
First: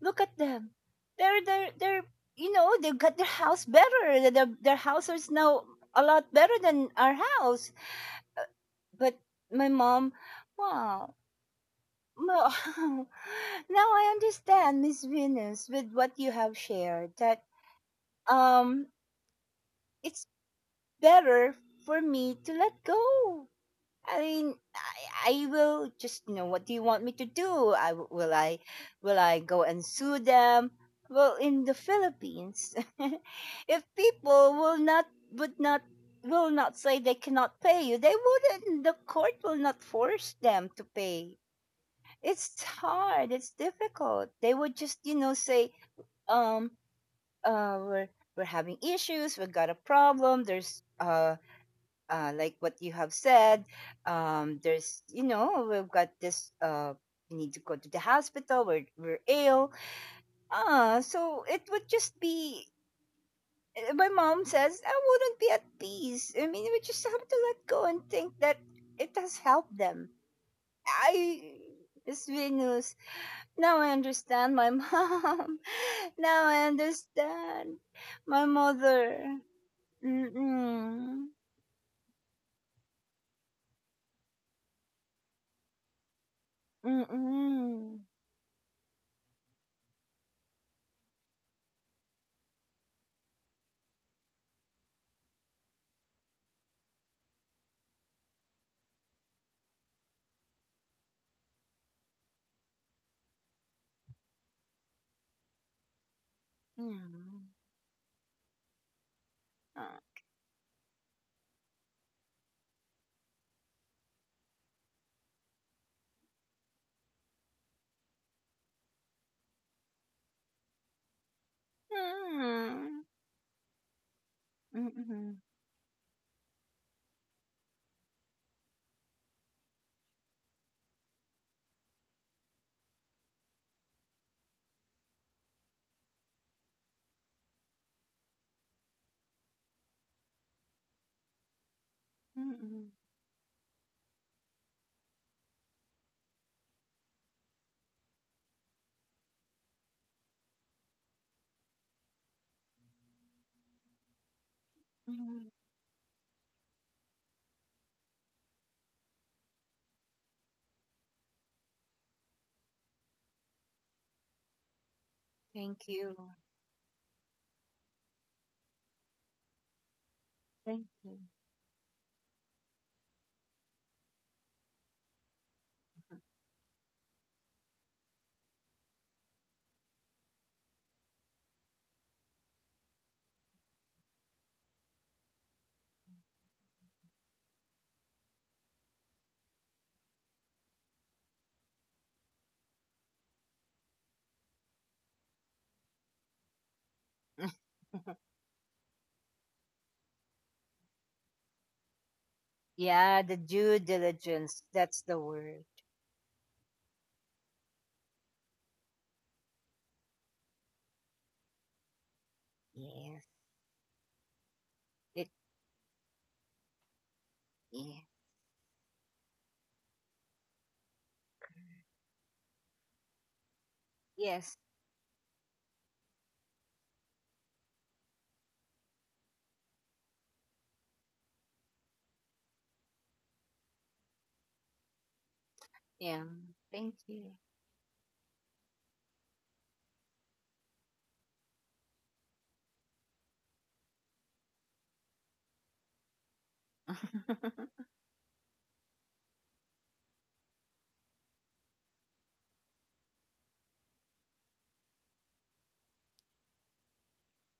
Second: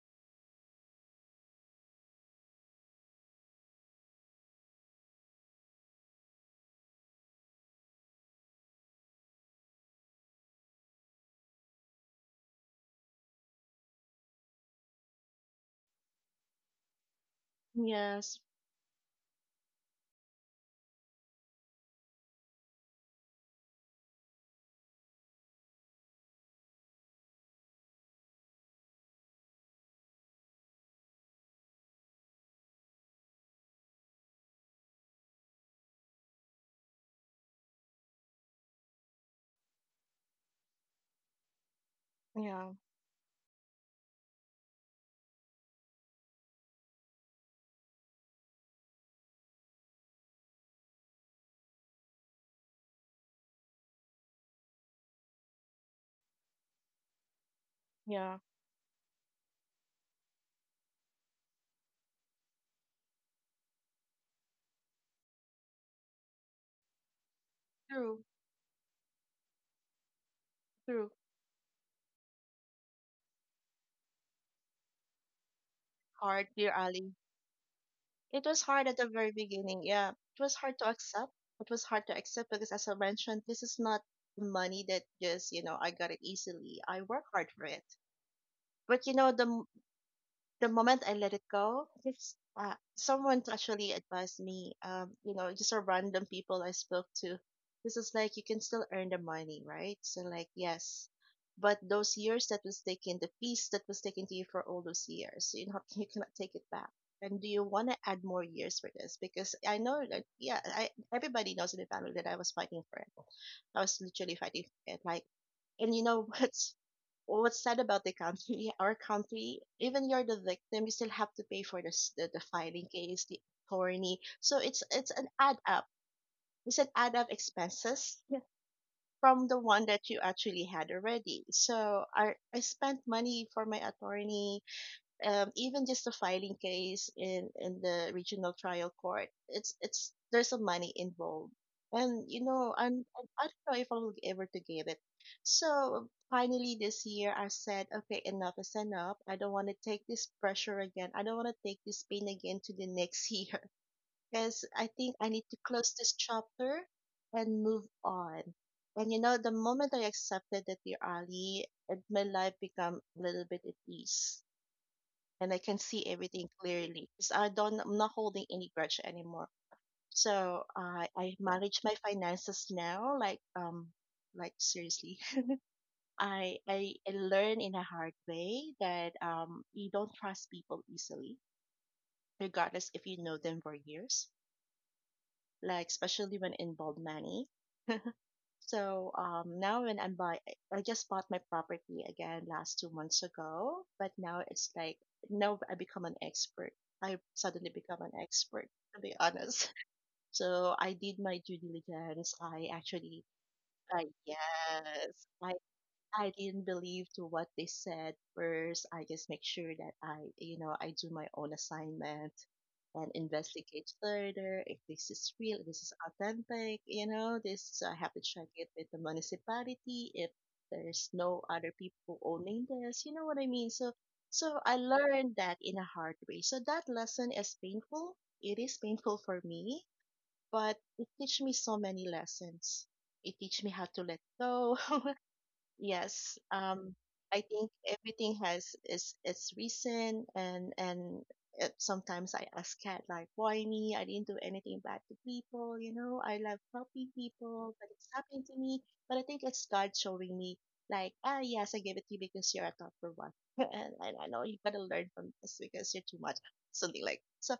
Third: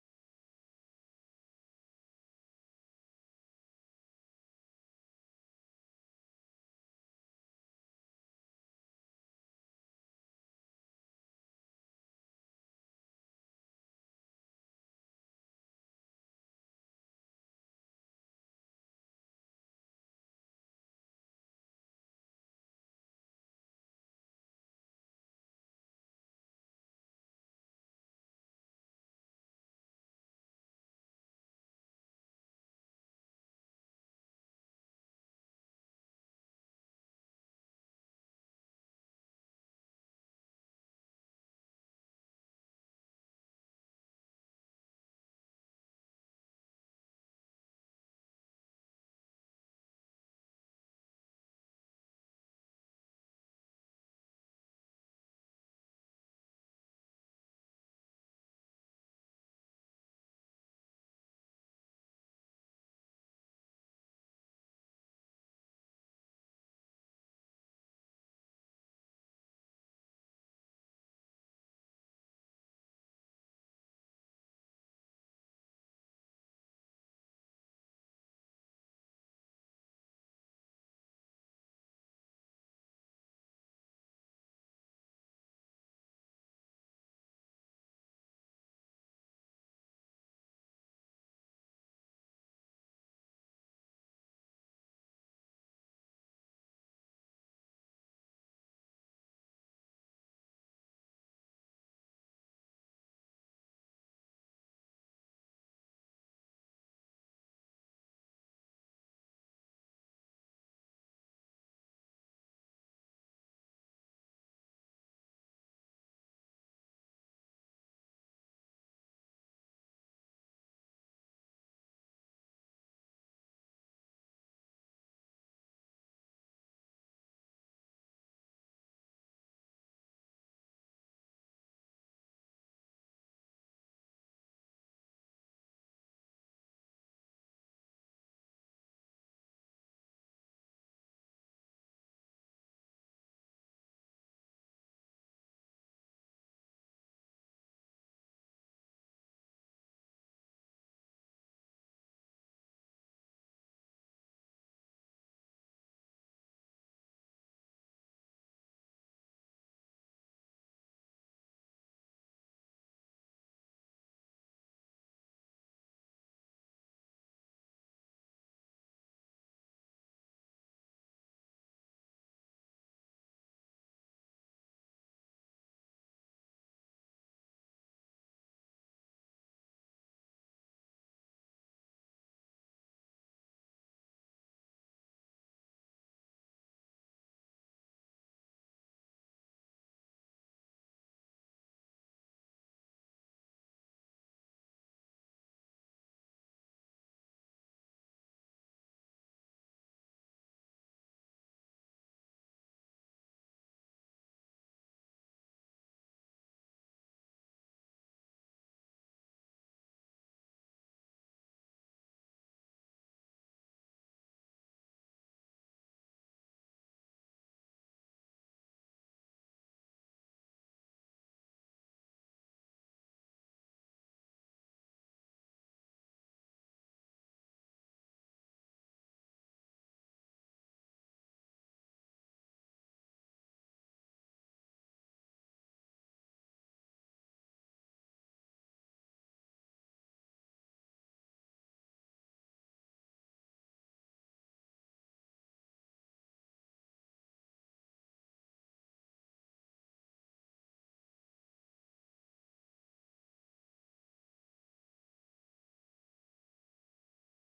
Look at them. They're they've got their house better. Their house is now a lot better than our house. But my mom, wow. Wow. Now I understand, Miss Venus, with what you have shared, that
Yes.
um it's better for me to let go. I mean, I will just, what do you want me to do? Will I go and sue them? Well, in the Philippines, if people would not will not say they cannot pay you, they wouldn't. The court will not force them to pay. It's
Yeah.
hard. It's difficult. They would just, say, um, uh, we're we're having issues. We've got a problem. There's like what you have said, there's, we've got this, we need to go to the
Yeah.
hospital, we're ill. So it would just be, my mom says, I wouldn't be at peace. I mean, we just have to let go and
True.
think that it has helped them.
True.
I, Miss Venus, now I understand my mom. Now
Hard,
I
dear Ali.
understand my
It was hard at the very
mother.
beginning. Yeah, it was hard to
Mm-mm.
accept. It was hard to accept because, as I mentioned, this is not money that just I got it easily. I work hard for it.
Mm-mm.
But the moment I let it go, someone actually advised me, just a random people I spoke to. This is like you can still earn the money, right? So like yes, but those years that was taken, the piece that was taken to you for all those years, so you cannot take it back. And do
Mm.
you want to add more years for this? Because I know that yeah, I everybody knows in the family that I was fighting for it. I was literally fighting for it. Like, and you know, what? Well, what's sad about the country, our country, even you're the victim, you still have to pay for this, the, filing
Mm.
case, the attorney. So it's an
Mm-mm.
add up. It's an add up expenses. Yeah. From the one that you actually had already. So I spent money for my attorney, even just the filing case in the regional trial court. It's There's some money involved. And
Mm-mm.
I don't know if I will ever to get it. So finally this year I said, okay, enough is enough. I don't want to take this pressure again. I don't want to take this pain again to the next year, because I think I need
Mm.
to close this chapter and move on. And the moment I accepted that, dear Ali, my life become a little bit at ease. And I can
Thank
see
you.
everything clearly, because I'm not holding any grudge anymore. So
Thank
I
you.
I manage my finances now, like like, seriously. I learn in a hard way that you don't trust people easily, regardless if you know them for years. Like, especially when involved money. So, now when I just bought my property again last 2 months ago. But now it's like now I become an expert. I suddenly become an expert, to be honest. So I did my due diligence. I
Yeah,
actually,
the due diligence. That's the
yes, I
word.
I didn't believe to what they said first. I just make sure that I do my own assignment and
Yes.
investigate further if this
It
is real, this is authentic. You know, this So I
yeah.
have to check it with the municipality if there's no other people owning this, you know what I mean? So
Yes.
I learned that in a hard way. So that lesson is painful. It is painful for me, but it teach me so many lessons. It teach me how to let go.
Yeah.
Yes.
Thank you.
I think everything has its reason, and and sometimes I ask Cat like, "Why me? I didn't do anything bad to people. I love helping people, but it's happening to me. But I think it's God showing me, like, ah, yes, I gave it to you because you're a thoughtful one, and, I know you gotta learn from this because you're too much, something like so."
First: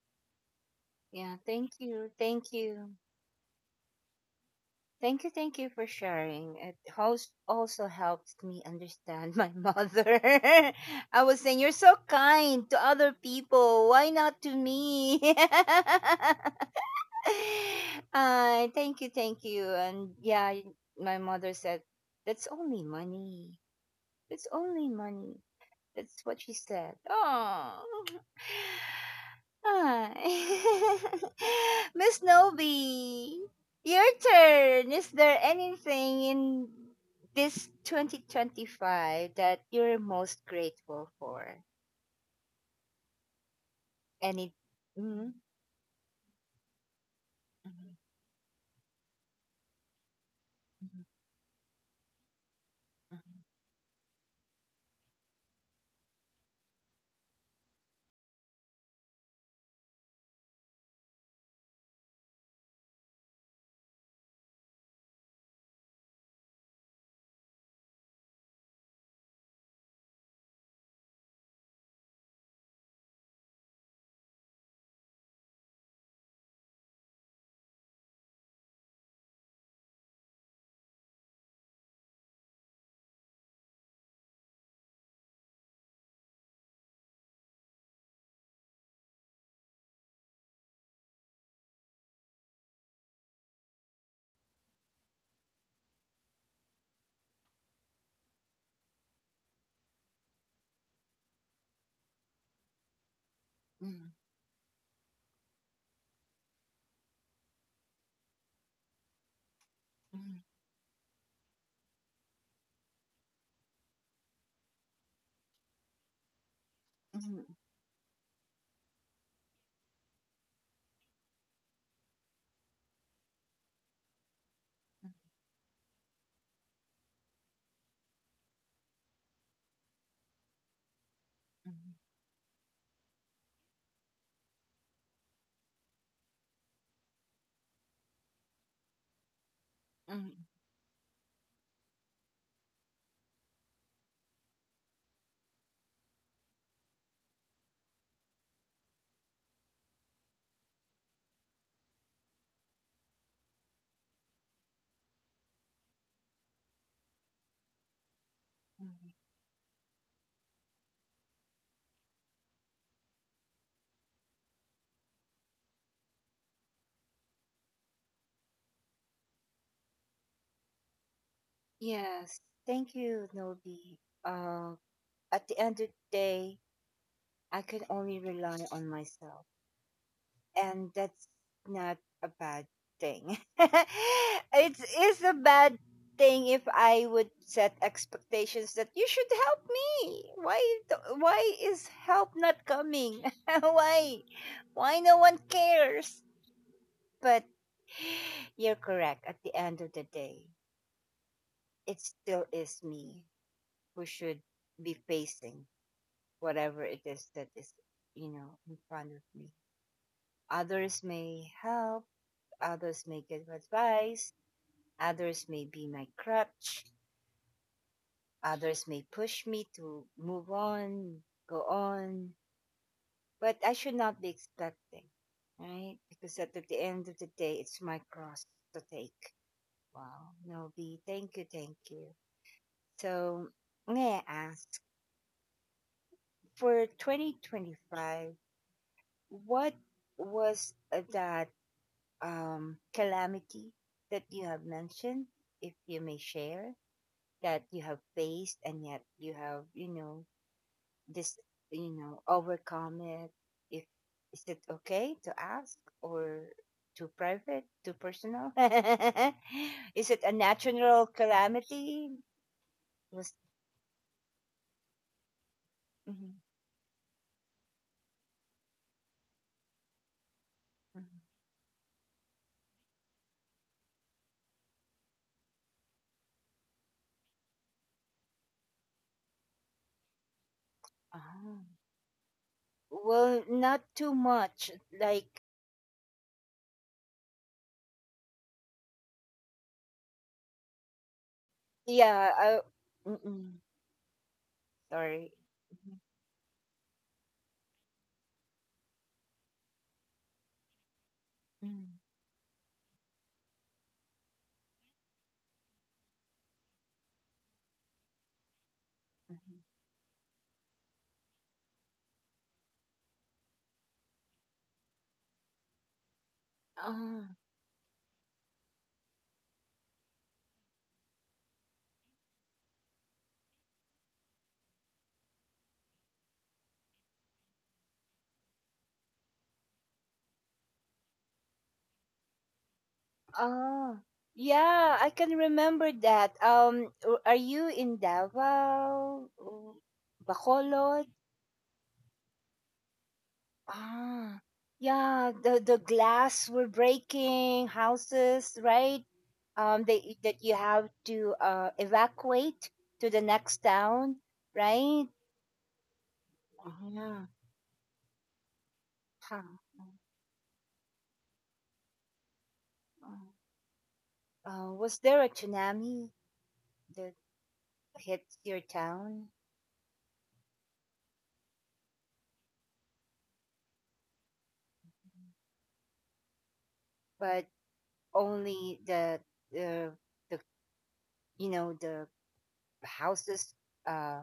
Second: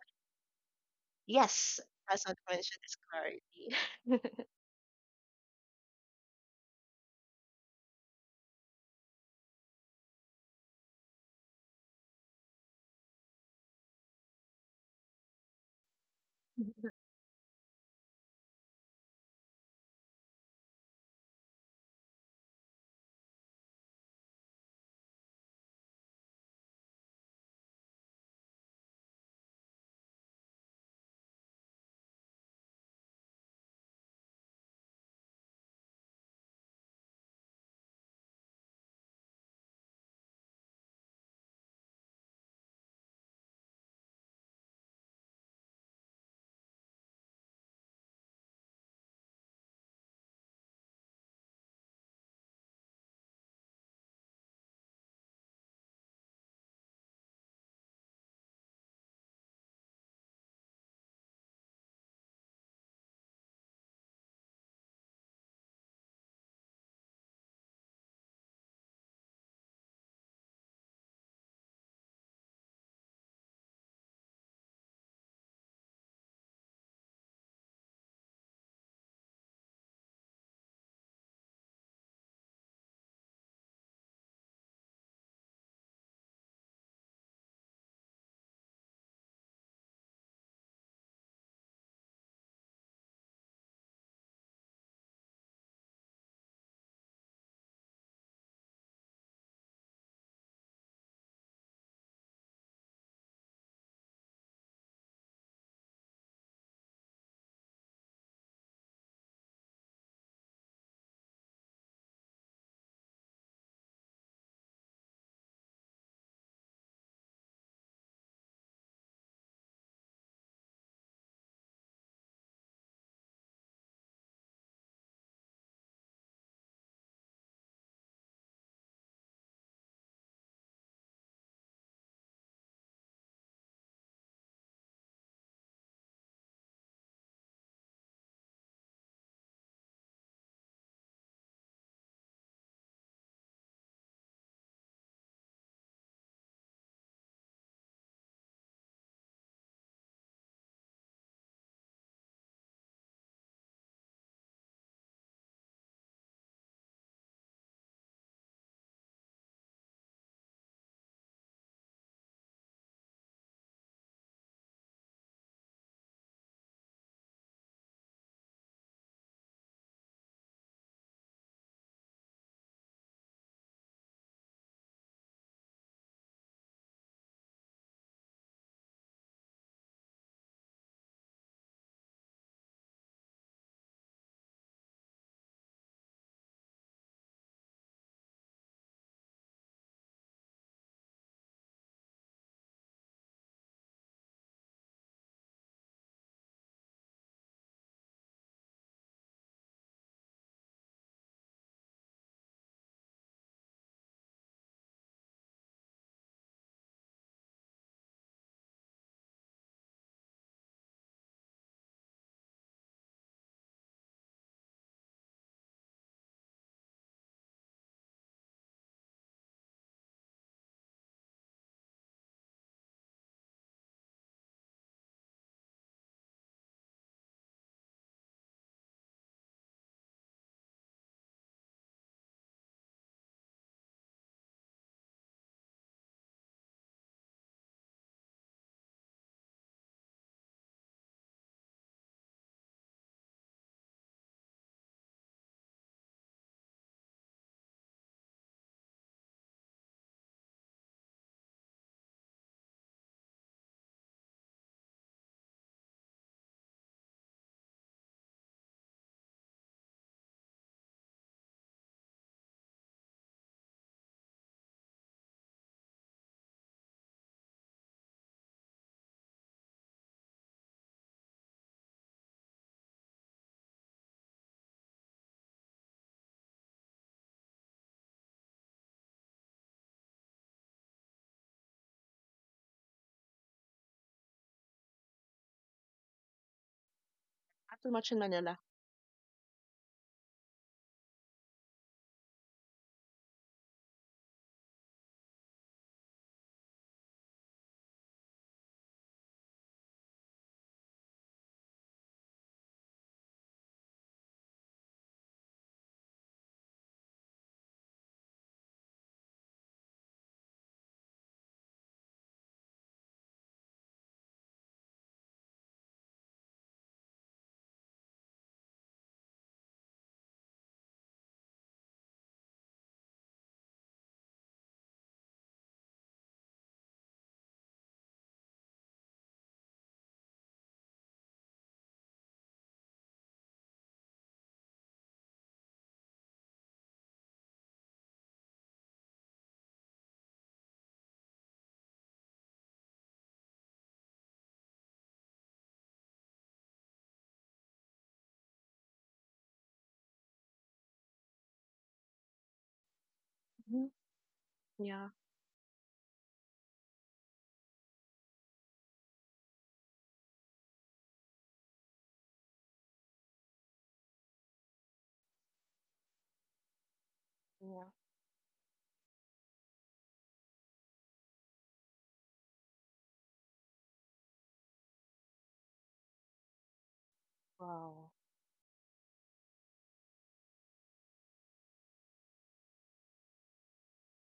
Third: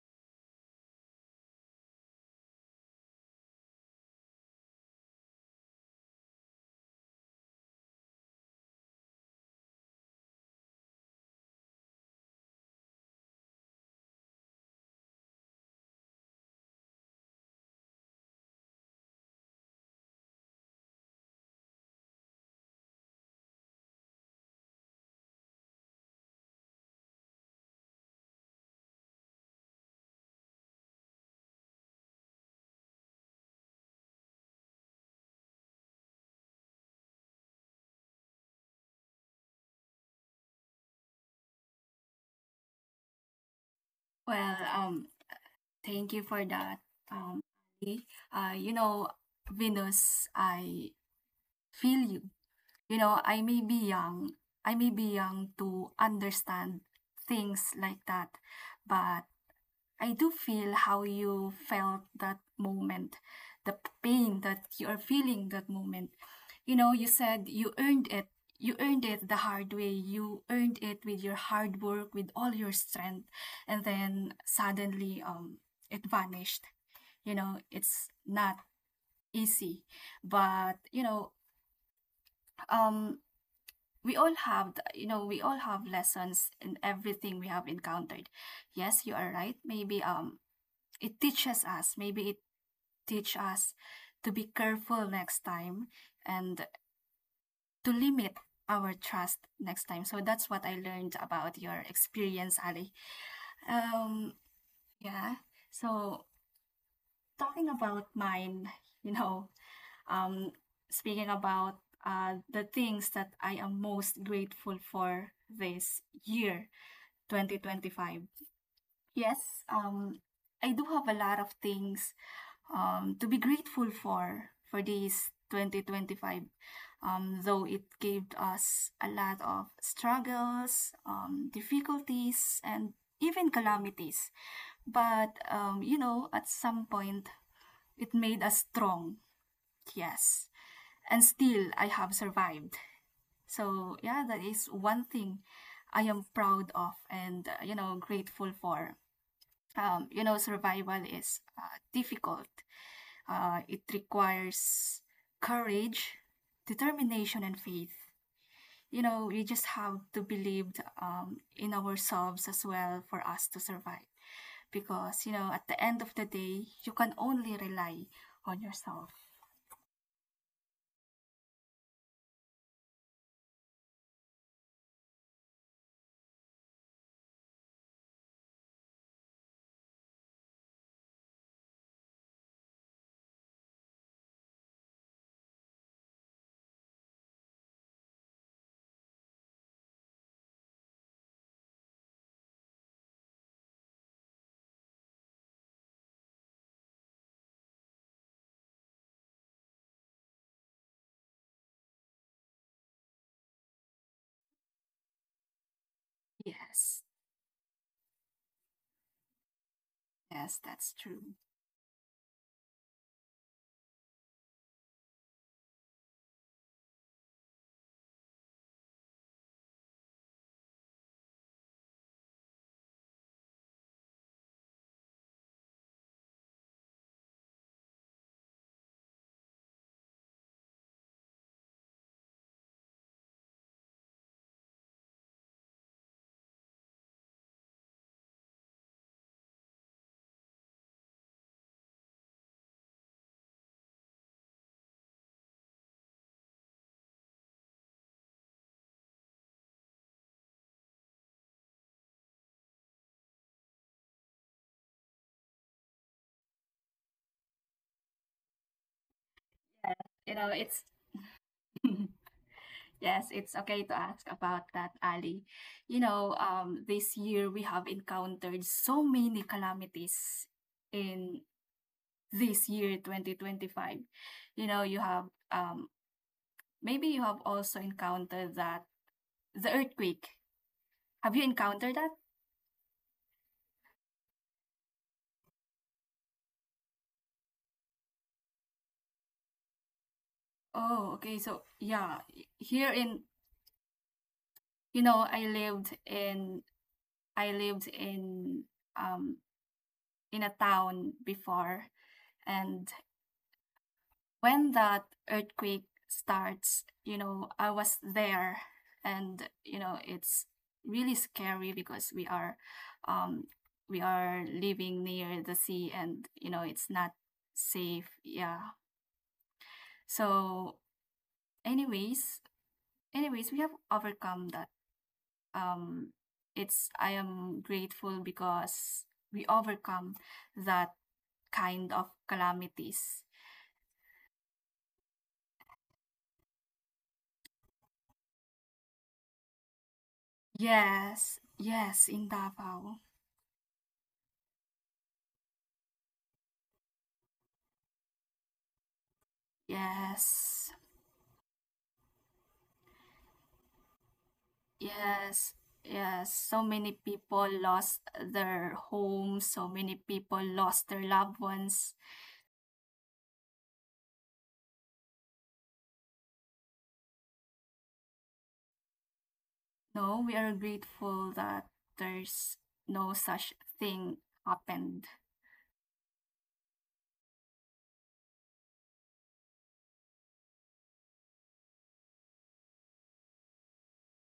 Yeah,
Yes,
thank you.
as I
Thank
mentioned,
you.
it's clarity.
Thank you, thank you for sharing. It also helps me understand my mother. I was saying, you're so kind to other people. Why not to me?
Not
Thank you, thank you. And yeah, my mother said, that's only money. That's only money. That's what she said. Oh. Miss Noby, your turn. Is there anything in this 2025 that you're most grateful for? Any?
Well,
Mhm.
thank you for that, um
Mhm.
Ali. You know, Venus, I
Mhm.
feel you. You know, I may be young, I may be young to understand things like that, but I do feel how you felt that moment, the pain that you are feeling that moment. You know, you said you earned it. You earned it the hard way. You earned it with your hard work, with all your strength. And then, suddenly, it vanished. You know, it's not easy. But you know, um we all have lessons in everything we have encountered. Yes, you are right. Maybe, it teaches us, maybe it teach us to be careful next time and to limit our trust next time. So that's what I learned about your experience, Ali.
Mhm.
Um, yeah. So, talking about mine, you know, um, speaking about, the things that I am most grateful for this year,
Mhm. Mhm. Mhm.
2025. Yes, um, I do have a lot of things, to be grateful for these 2025, though it gave us a lot of struggles,
Mhm. Mhm.
difficulties, and even calamities, but at some point it made us strong.
Mhm.
Yes, and still I have survived. So yeah, that is one thing I am proud of and, grateful for. Um, survival is, difficult. It requires courage, determination, and faith. You
Mhm.
know, we just have to believe, in ourselves as well for us to survive. Because, you know, at the end of the day, you can only rely on yourself.
Yes, thank you, Nobi. Uh, at the end of the day, I can only rely on myself, and that's not a bad thing. It's a bad thing if I would set expectations that you should help me. Why why is help not coming? Why no one cares? But you're correct. At the end of the day, it still is me who should be facing whatever
Yes,
it is that is, in front of me.
yes, that's
Others
true.
may help, others may give advice, others may be my crutch, others may push me to move on, go on, but I should not be expecting, right? Because at the end of the day, it's my cross to take. Wow, Novi, thank you, thank you. So, may I ask, for 2025, what was, that, calamity that you have mentioned, if you may share, that you have faced and yet you have, this, overcome it? If is it okay to ask, or too private, too personal?
Yes,
Is it a
you know, it's
natural calamity?
yes,
Was
it's okay to ask about that, Ali. You know,
Mhm.
this year we have encountered so many calamities
Mhm.
in this year 2025. You know, you have um maybe you have also encountered that, the earthquake. Have you
Ah.
encountered that?
Well, not too much. Like,
too much in Manila.
Oh, okay. So yeah,
yeah, I,
here in you
or
know, i lived in i lived in um in a town before,
Mm.
and when that earthquake starts, you know, I was there, and
Mhm.
it's really scary because um we are living near the sea, and it's not
Oh,
safe. Yeah. So, anyways, anyways, we have overcome that. Um it's I am grateful because we overcome that kind of calamities.
oh, yeah, I can remember that. Are you in Davao, Bacolod?
Yes, yes, in Davao.
Ah, yeah, the glass were breaking, houses, right? They that you
Yes.
have to evacuate to the next
Mhm.
town, right?
Yeah.
Yes, yes. So many
Yeah.
people lost their
Huh.
homes, so many people lost their loved ones.
Was there a tsunami that
Yeah.
hit your town?
No, we are grateful that there's no such thing happened.
But
Wow.
only the the the the houses uh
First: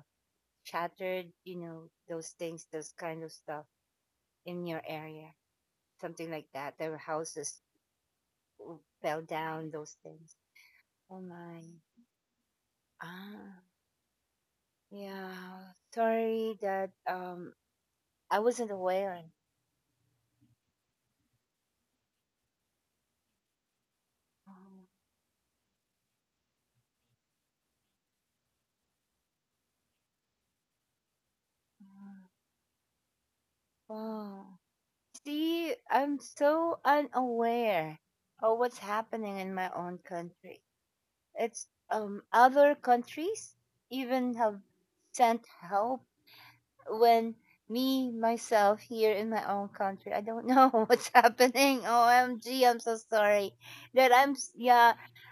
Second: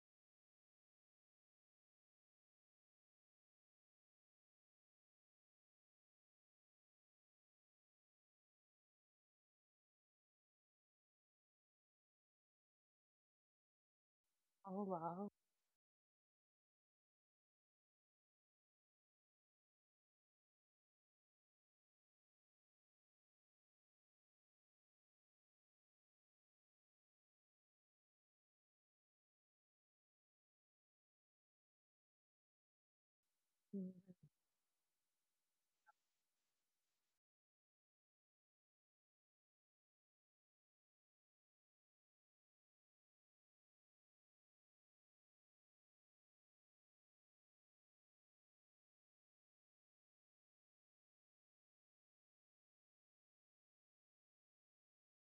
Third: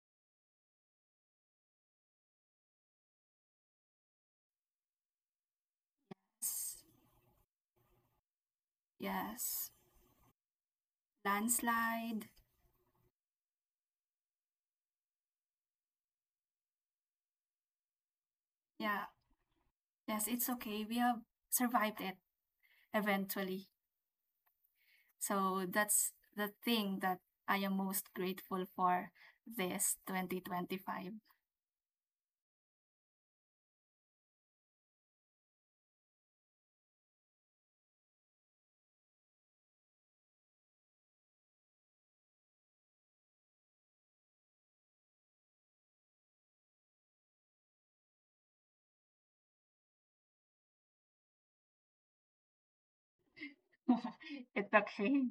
shattered, those things, those kind of stuff in your area, something like that.
S-
Their houses fell down,
Yes,
those things. Oh my,
landslide.
ah,
Oh, wow.
yeah. Sorry that I wasn't
Yeah,
aware.
yes, it's okay. We have survived it eventually.
Oh,
So that's the thing that I am most grateful for this 2025.
mm,
Mm,
wow. See, I'm so unaware of what's happening in my own country. It's, other countries even have sent help when me myself here in my own country. I don't know what's happening. OMG, I'm so sorry that
It's
yeah,
okay.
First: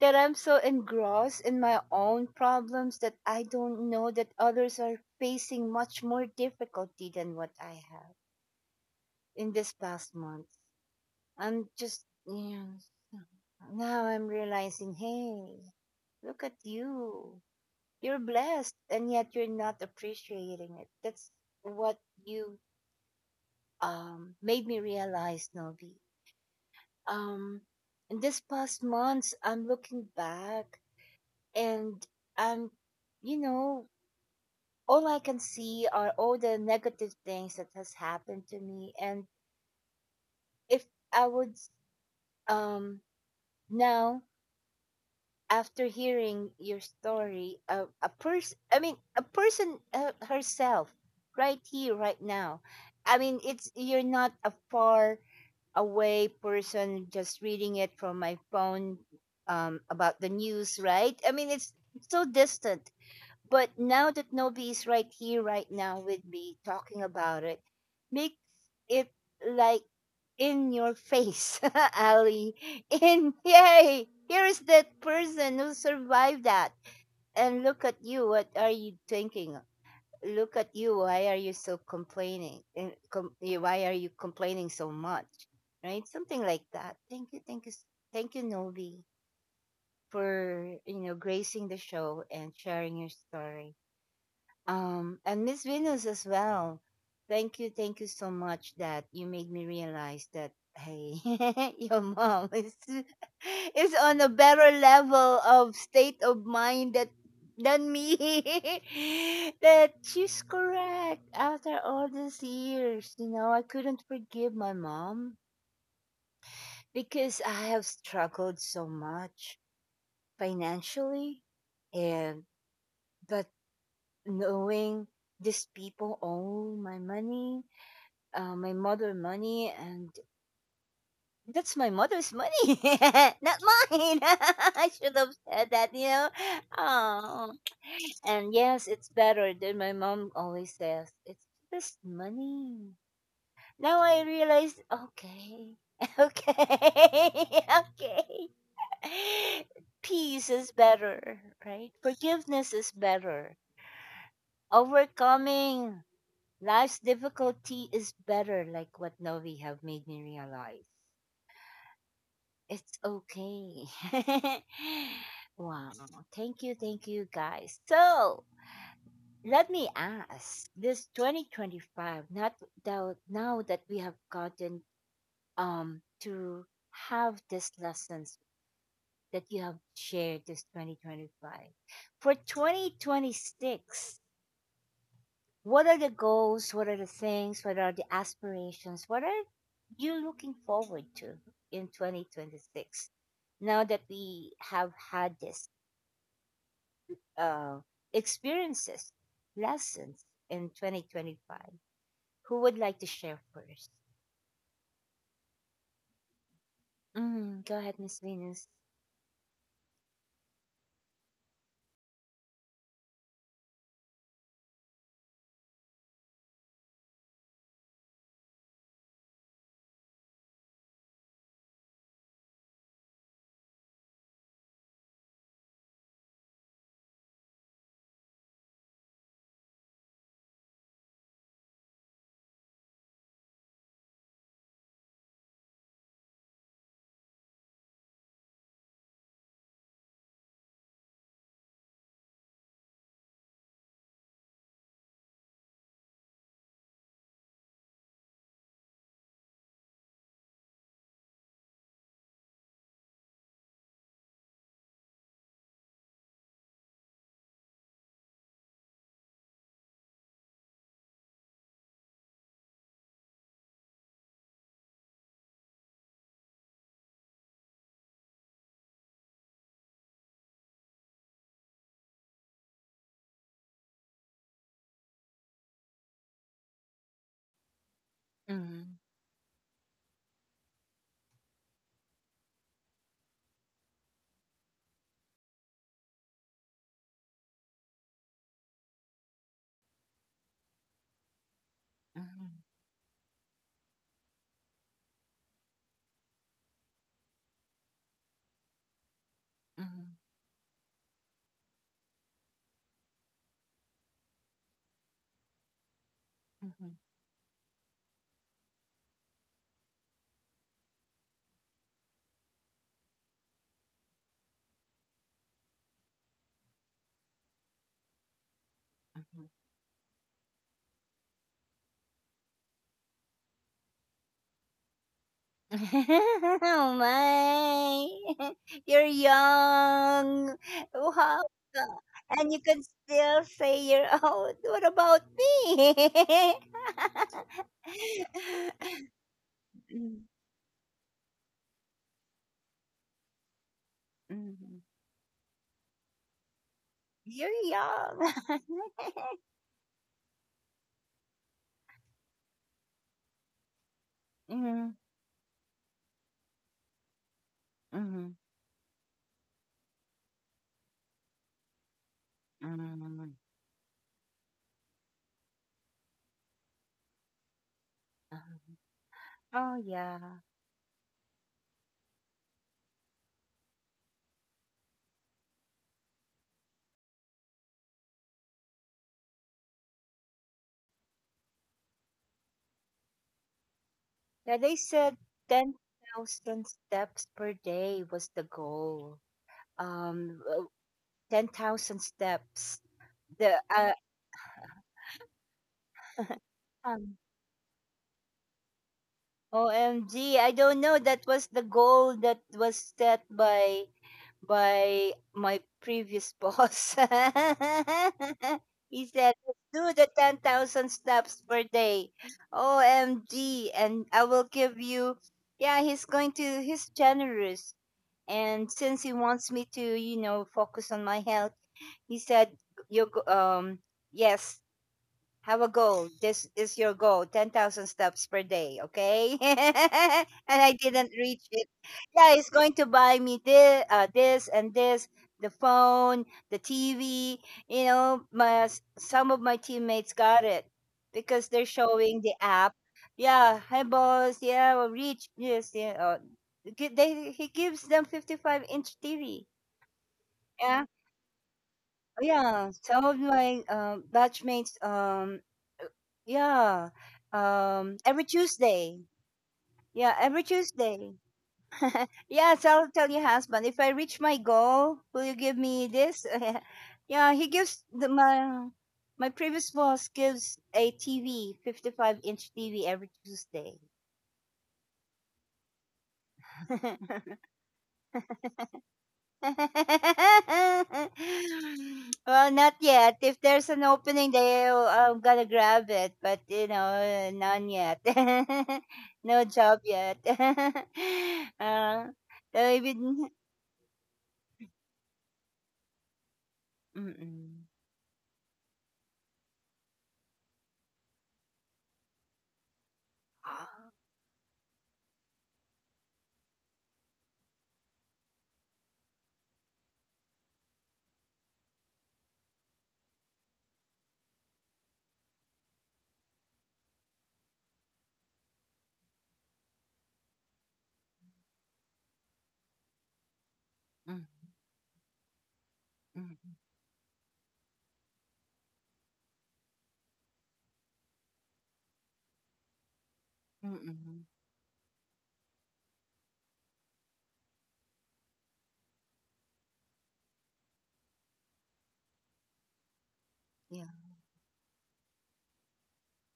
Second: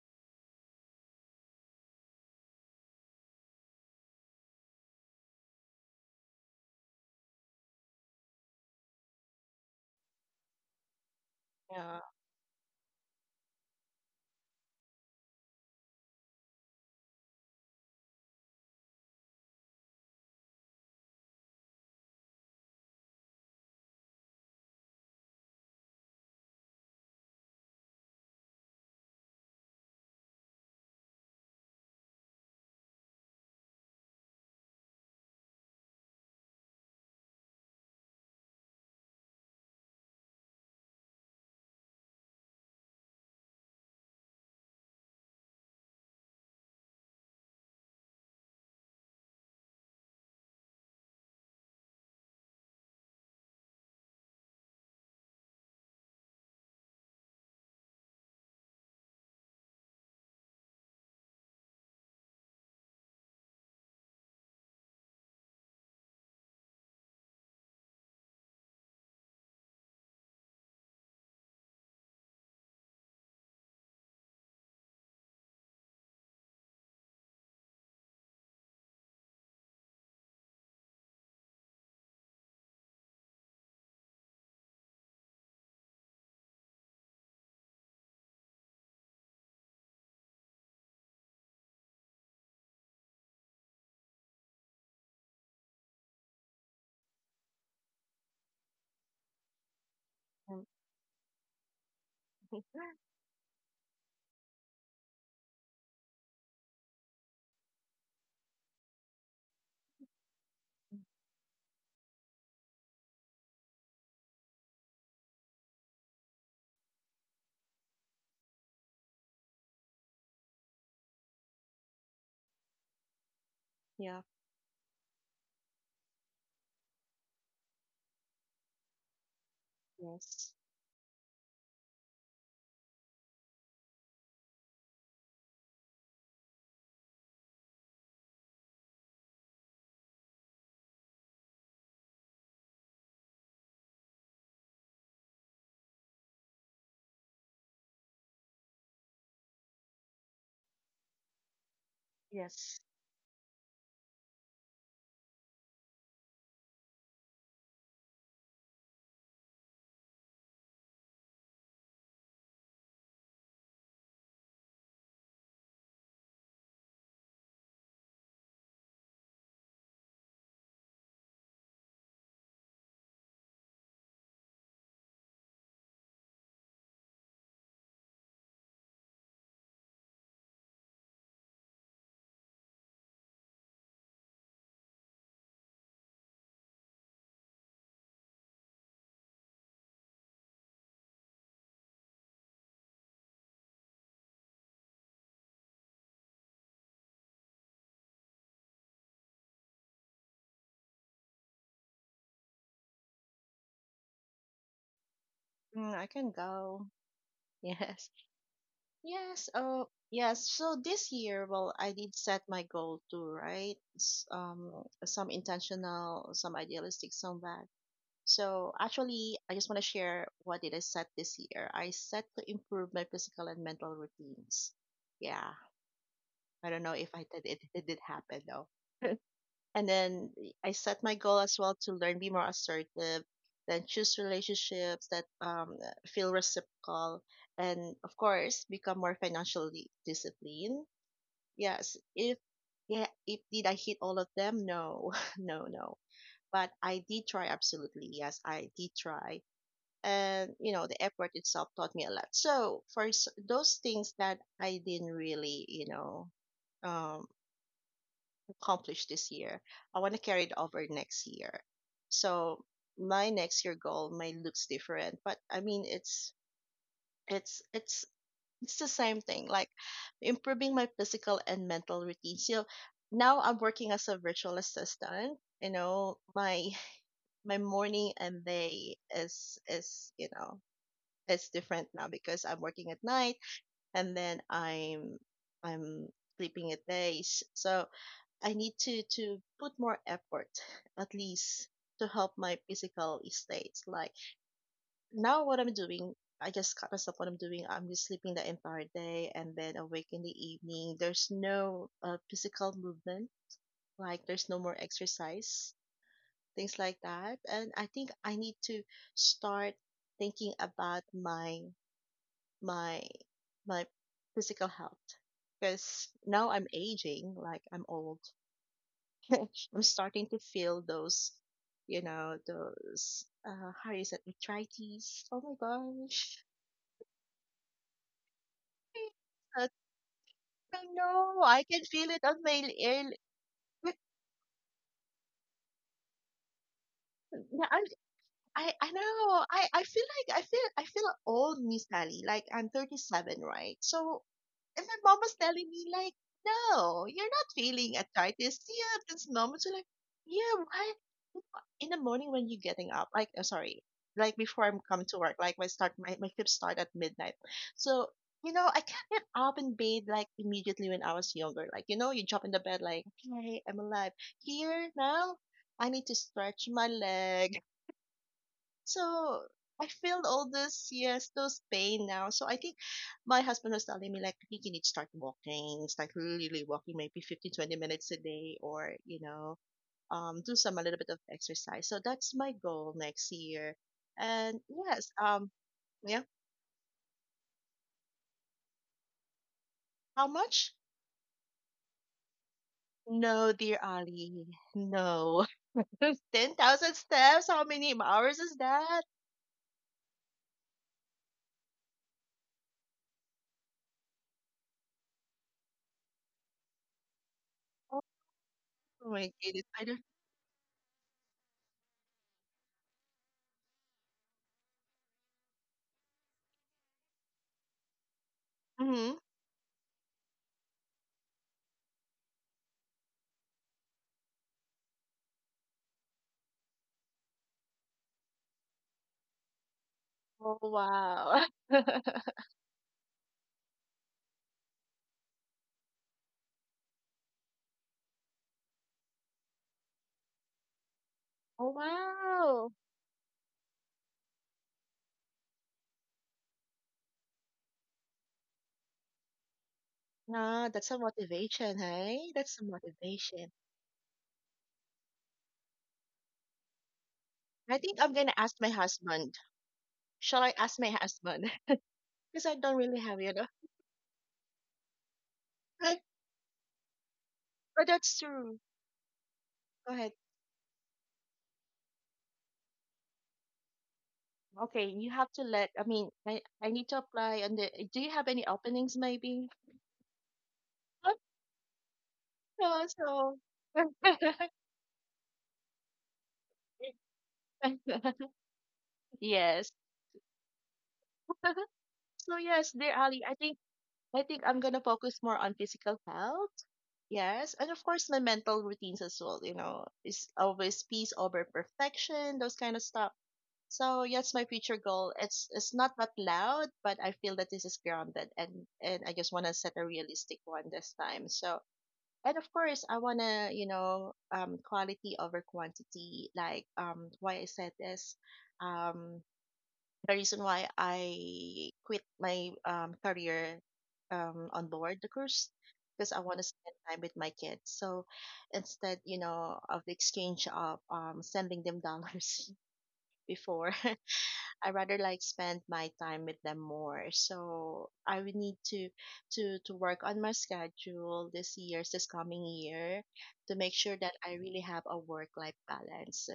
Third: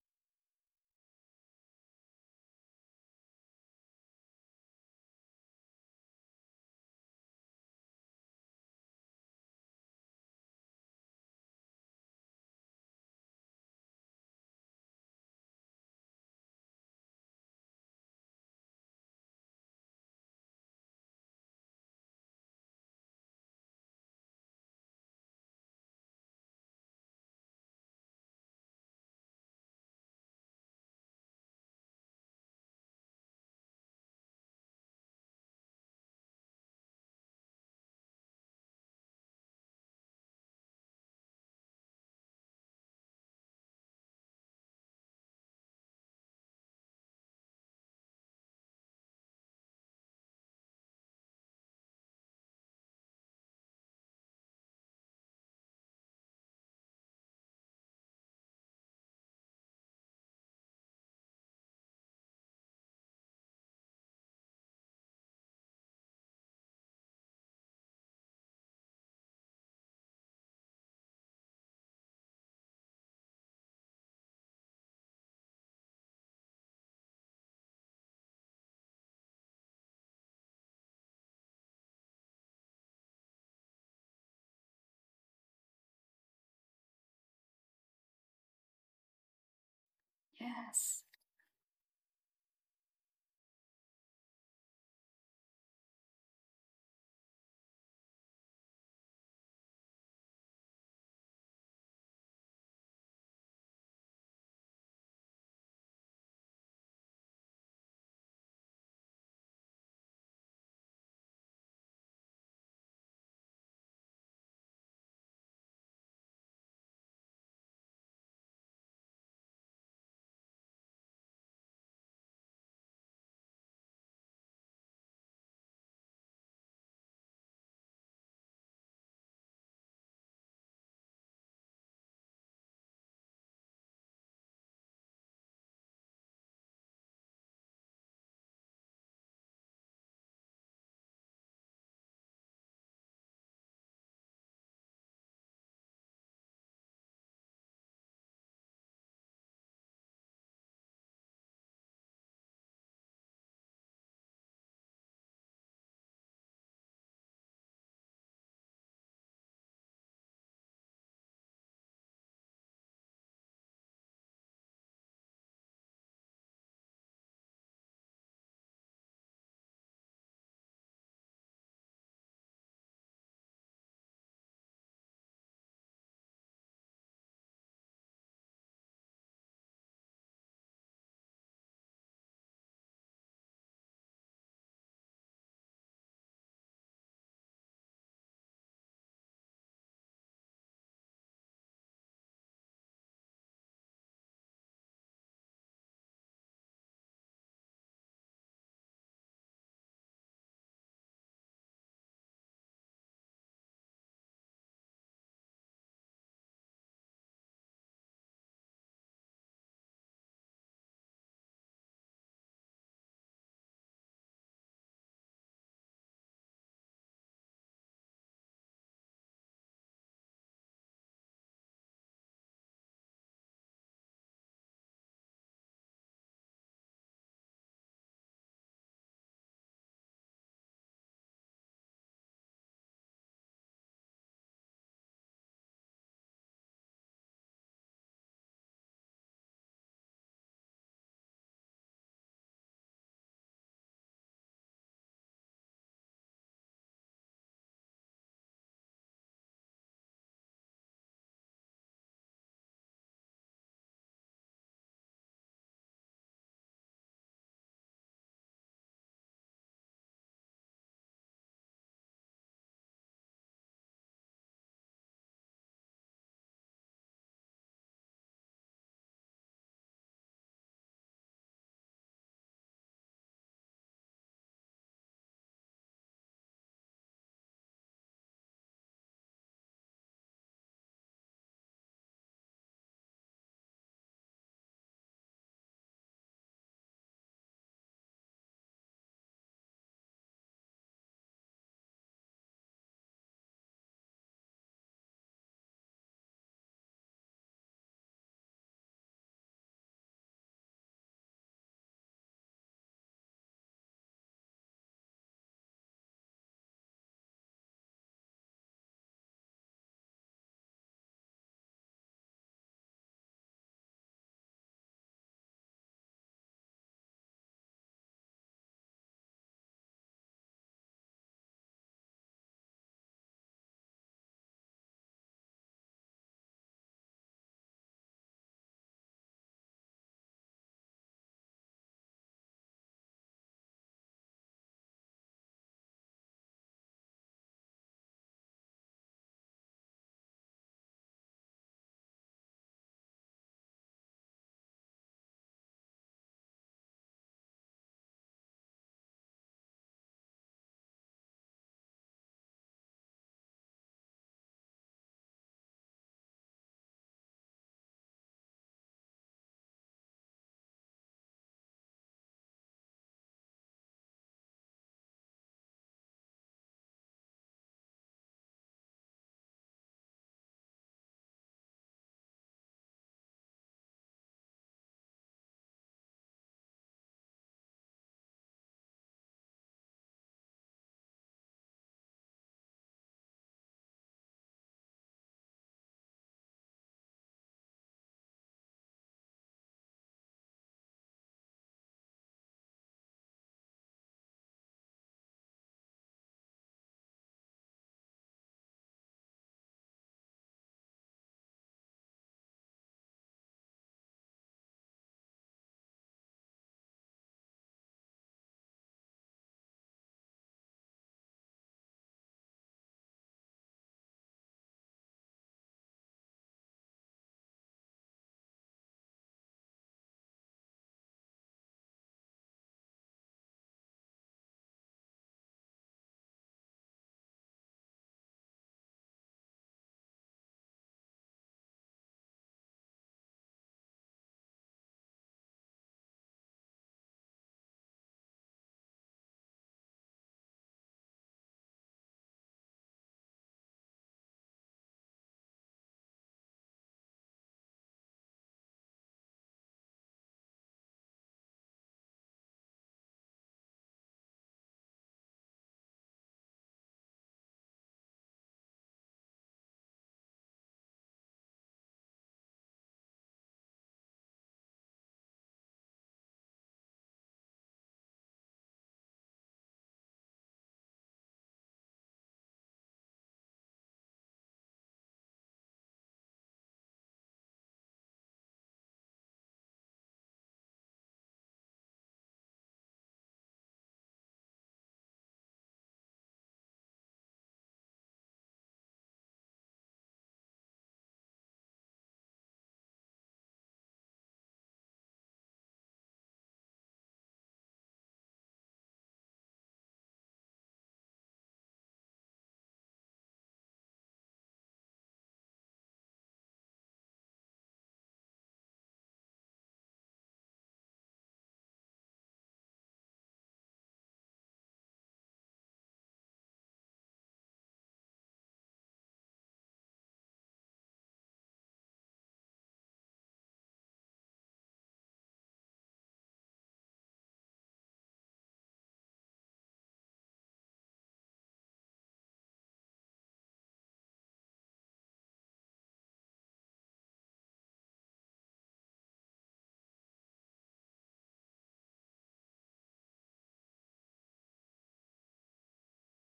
that I'm so engrossed in my own problems that I don't know that others are facing much more difficulty than what I have in this past month. I'm
yeah.
just you know, Now I'm realizing, hey, look at you. You're blessed and yet you're not appreciating it. That's what you made me realize, Novi. Um in this past months I'm looking back, and I'm you know, all I can see are all the negative things that has happened to me. And if I would, um now, after hearing your story, a person, I mean, a person, herself, right here, right now. I mean, it's you're not a far away person just reading it from my phone, about the news, right? I mean, it's so distant. But now that Novi is right here, right now with me talking about it, makes it like in your face, Ali. In yay, here is that person who survived that. And look at you. What are you thinking? Look at you. Why are you so complaining? And why are you complaining so much? Right? Something like that. Thank you. Thank you. Thank you, Novi, for
Yes,
gracing the show and sharing your story. And Miss Venus as well. Thank you so much that you made me realize that
um,
hey, your mom is is on a better level of state of mind that than me. That she's correct after all these years. You know, I couldn't forgive my mom because I have struggled so much financially, and but
Yeah.
knowing these people owe my money, my mother money, and
Yes.
that's my mother's money, not mine. I should have said that. Oh, and yes, it's better than my mom always says. It's just money. Now I realize, okay, okay, okay. Peace is better, right? Forgiveness
Yes.
is better. Overcoming life's difficulty is better, like what Novi have made me realize. It's okay. Wow. Thank you guys. So let me ask, this 2025, not that, now that we have gotten, to have these lessons that you have shared this 2025. For 2026, what are the goals? What are the things? What are the aspirations? What are you're looking forward to in 2026, now that we have had this, uh, experiences, lessons in 2025? Who would like to share first?
I can go.
Mm, go ahead,
Yes.
Miss Venus.
Yes. Oh, yes. So this year, well, I did set my goal too, right? Some intentional, some idealistic, some bad. So actually, I just want to share what did I set this year. I set to improve my physical and mental routines. Yeah. I don't know if I did it. It did happen though. And then I set my goal as well to learn, be more assertive, then choose relationships that feel reciprocal, and of course, become more financially disciplined. Yes, if did I hit all of them? No, no, no. But I did try absolutely. Yes, I did try, and the effort itself taught me a lot. So for those things that I didn't really, um, accomplished this year. I want to carry it over next year. So my next year goal might looks different, but I mean it's it's it's the same thing. Like improving my physical and mental routine. So now I'm working as a virtual assistant. My morning and
Mm-hmm.
day is it's different now because I'm working at night, and then I'm sleeping at days. So I need to put more effort, at least to help
Mm-hmm.
my physical state. Like now what I'm doing, I just cut myself what I'm doing. I'm just sleeping the entire day and then
Mm-hmm.
awake in the evening. There's no physical movement, like there's no more exercise, things like that. And I think I need to start thinking about my my physical health because now I'm aging, like I'm old.
Mm-hmm.
I'm starting to feel those, those, how is it, arthritis? Oh my gosh,
Oh my, you're
I
young.
don't
Wow.
know. I can feel it on
And you
my
can
ear.
still say
Like,
you're old. What about me?
yeah, I know. I feel
Mm.
like I feel old, Miss Ali. Like I'm 37, right? So
Mhm.
And my mom was telling me, like, no, you're
You're
not feeling
young.
arthritis. See you at this moment. So, like, yeah, why? In the morning when you're getting up, like, sorry, like before I'm
Mhm.
come to work, like, my shift start at midnight. So,
Mhm.
I can't get up and bathe like immediately when I was younger. Like, you jump in the bed, like,
Mhm.
hey, I'm alive. Here now, I need to stretch my leg. So
Oh
I
yeah.
feel all this, yes, those pain now. So I think my husband was telling me, like, I think you need to start walking, start really, really walking, maybe 15, 20 minutes a day, or, do some a little bit of exercise. So that's my goal next year.
Yeah,
And
they
yes,
said
yeah,
10,000 steps per day was the goal.
how
Um, uh,
much?
10,000 steps.
No,
The
dear Ali, no. 10,000
Um,
steps, how many hours is that?
OMG, I don't know. That was the goal that was set by my previous boss. He
Oh my
said,
goodness, I
do
don't.
the 10,000 steps per day. OMG. And I will give you, yeah, he's going to, he's generous. And since he
Hmm.
wants me to, focus on my health, he said, you, go- um, yes, have a goal. This is your goal. 10,000 steps per day, okay?
Oh,
And I didn't reach
wow.
it. Yeah, it's going to buy me this, this and this, the phone, the TV. You know, my some of my teammates got it because they're
Oh,
showing the
wow.
app. Yeah, hi boss. Yeah, we reach this. Yeah, gi- they he gives them 55 inch TV.
Ah,
Yeah,
that's a motivation,
oh,
hey? That's a
yeah. Some of
motivation.
my batchmates, yeah.
I think I'm
Every
gonna ask my
Tuesday.
husband.
Yeah, every
Shall I ask my
Tuesday.
husband? Because I
Yes,
don't
I'll
really
tell
have,
your
you know.
husband, if I reach my goal, will you give me this? Yeah, he gives
But
the,
that's true.
my previous
Go
boss
ahead.
gives a TV, 55-inch TV every Tuesday.
Okay, you have to let. I mean, I need to apply. And do you have any openings, maybe?
Well, not
No,
yet.
so
If there's an opening, they I'm gonna grab it. But, none yet. No
yes.
job yet.
So
So
yes,
maybe.
dear Ali, I think I'm gonna focus more on physical health. Yes, and of course my mental routines as well, is always peace over perfection, those kind of stuff. So yes, my future goal. It's not that loud, but I feel that this is grounded, and I just wanna set a realistic one this time. So and of course I wanna, quality over quantity, like why I said this. Um the reason why I quit my career
Mm.
on board the cruise, because I want to
Mm.
spend time with my kids. So instead, of the exchange of sending them dollars before,
Mm-mm.
I rather like spend my time with them more. So I would need to work on my schedule this coming year, to make
Yeah.
sure that I really have a work life balance. So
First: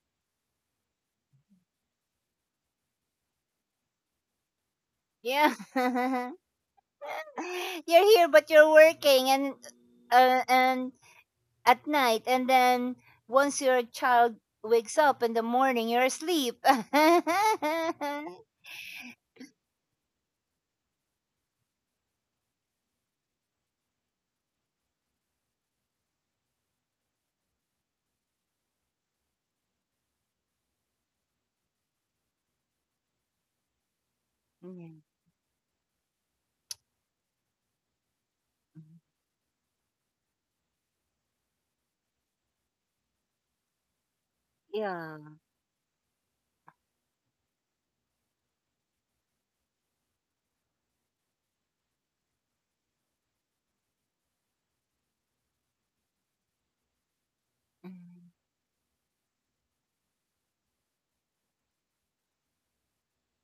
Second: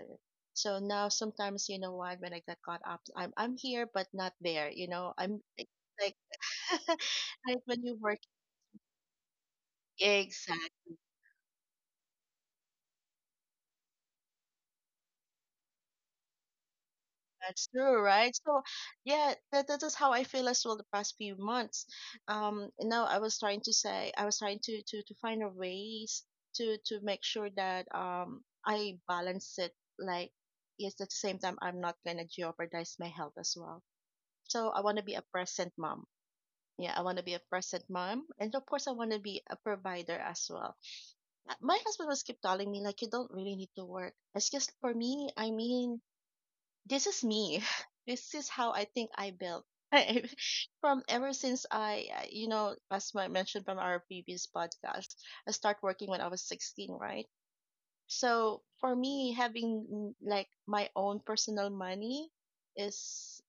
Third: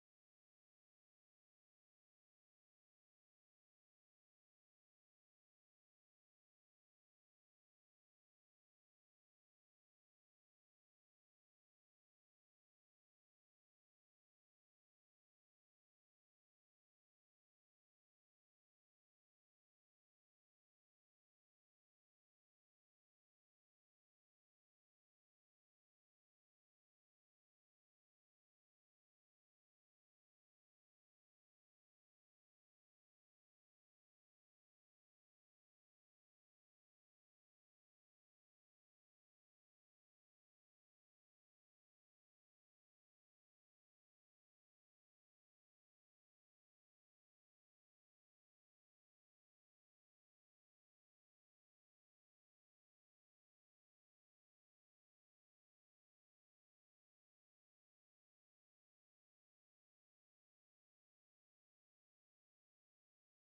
now sometimes, you know what, when I got caught up I'm here but not there. I'm
Yeah.
It's like right when you
You're
work.
here, but you're working, and
Exactly.
at night, and then once your child wakes up in the morning you're asleep.
That's true,
Yeah.
right? So, yeah, that is how I feel as well the past few months. I was trying to find a ways to make sure that I balance it. Like, yes, at the same time, I'm not gonna jeopardize my health as well. So I want to be a present mom. Yeah, I want to be a present mom, and of course, I want to be a provider as well. My husband was keep telling me like, you don't really need to work. It's just for me.
Yeah.
I mean, this is me. This is how I think I built. From ever since as I mentioned from our previous podcast, I start working when I was 16, right?
Mm.
So for me, having like my own personal money is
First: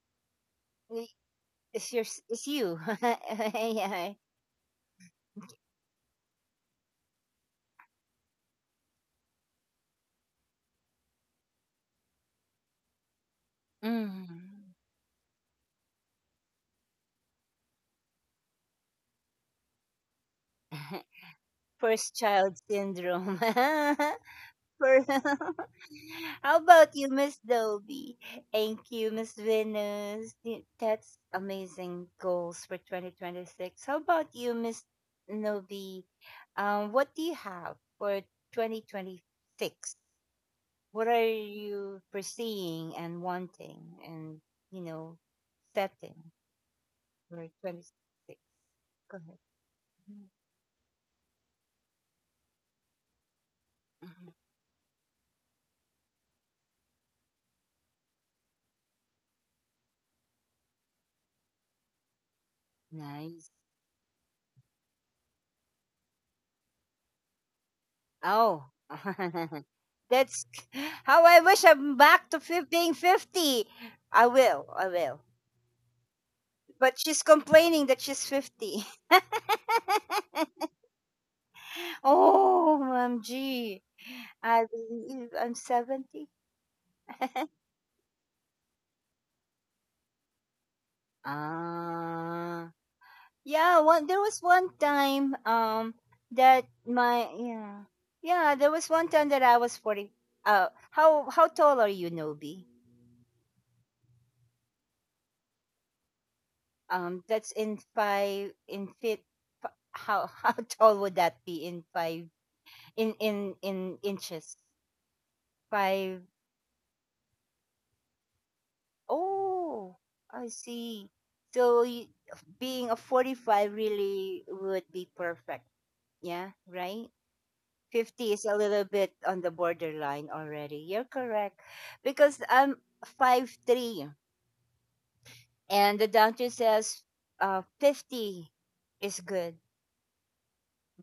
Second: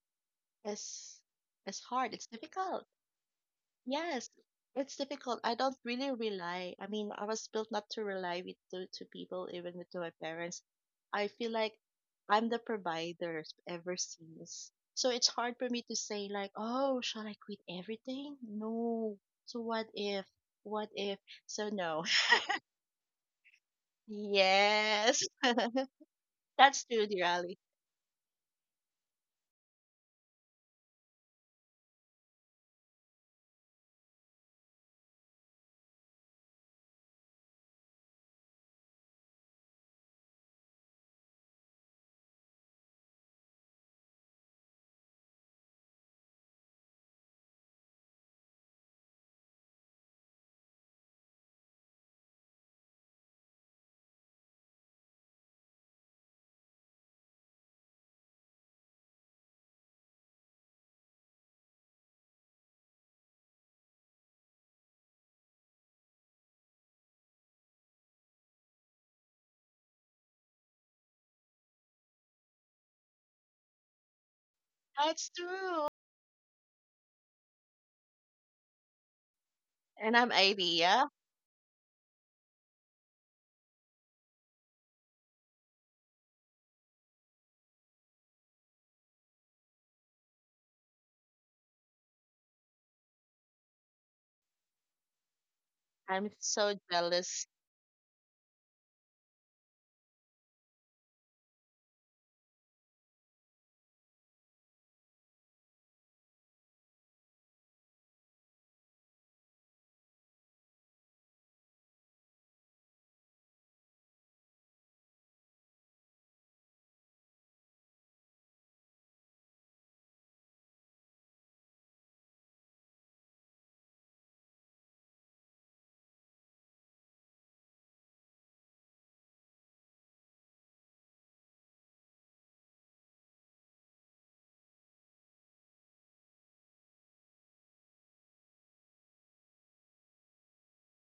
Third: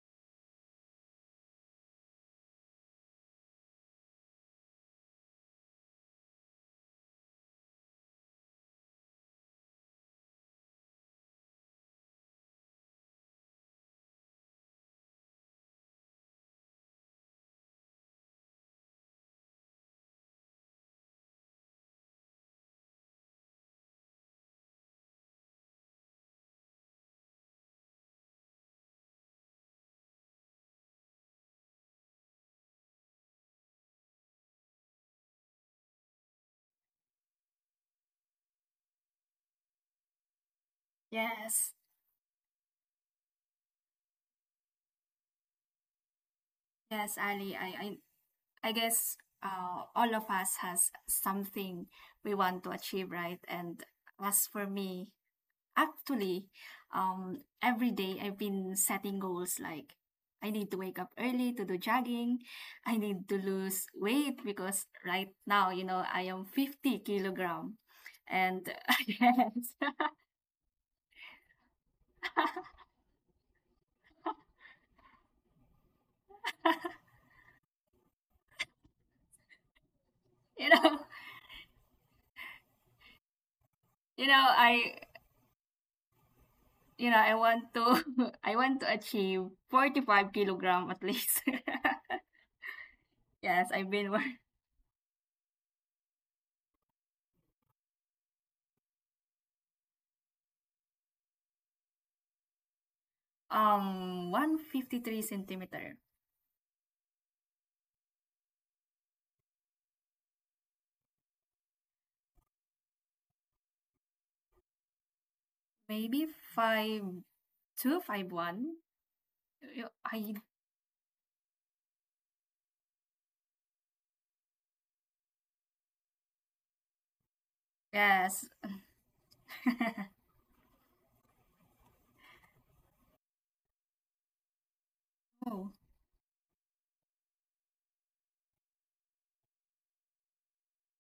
Y-
is is
it's your
hard. It's
it's you.
difficult.
Yeah.
Yes, it's difficult. I don't really rely. I mean, I was built not to rely with to people, even with to my parents. I feel like I'm the provider ever since.
Mm.
So it's hard for me to say like, oh, shall I quit everything? No. So what if? What if? So no.
First child syndrome. For
Yes,
How
that's
about
true,
you, Miss
Dirali.
Dolby? Thank you, Miss Venus. That's amazing goals for 2026. How about you, Miss Novi? What do you have for 2026? What are
yes.
you foreseeing and wanting and, you know, setting
Yes,
for
Ali,
2026?
I guess,
Go ahead.
all of us has something we want to achieve, right? And
Mhm.
as for me, actually, every day I've been setting goals like I need to wake up early to do jogging. I need to
Nice.
lose weight because right now, you know, I am 50 kilogram.
Oh.
And yes,
That's how I wish I'm back to being 50. I will, I will.
That's true.
But she's complaining that she's 50.
And I'm 80,
you know,
yeah?
Oh, OMG.
you know,
I
I,
believe I'm 70.
I want I want to achieve 45 kilogram at least.
Ah.
Yes,
Yeah,
I've
one
been
there
one
was one time,
I'm
that
so
my
jealous.
yeah. Yeah, there was one time that I was 40. How tall are you, Nobi?
153 centimeter,
That's in 5 in fit, how how tall would that be in 5, in inches, five.
maybe 5 2 5 1.
Oh,
I,
I see. So being a 45 really would be perfect, yeah, right. 50 is
yes.
a little bit on the borderline already, you're correct, because I'm 5'3",
Oh
and the doctor says, 50 is good,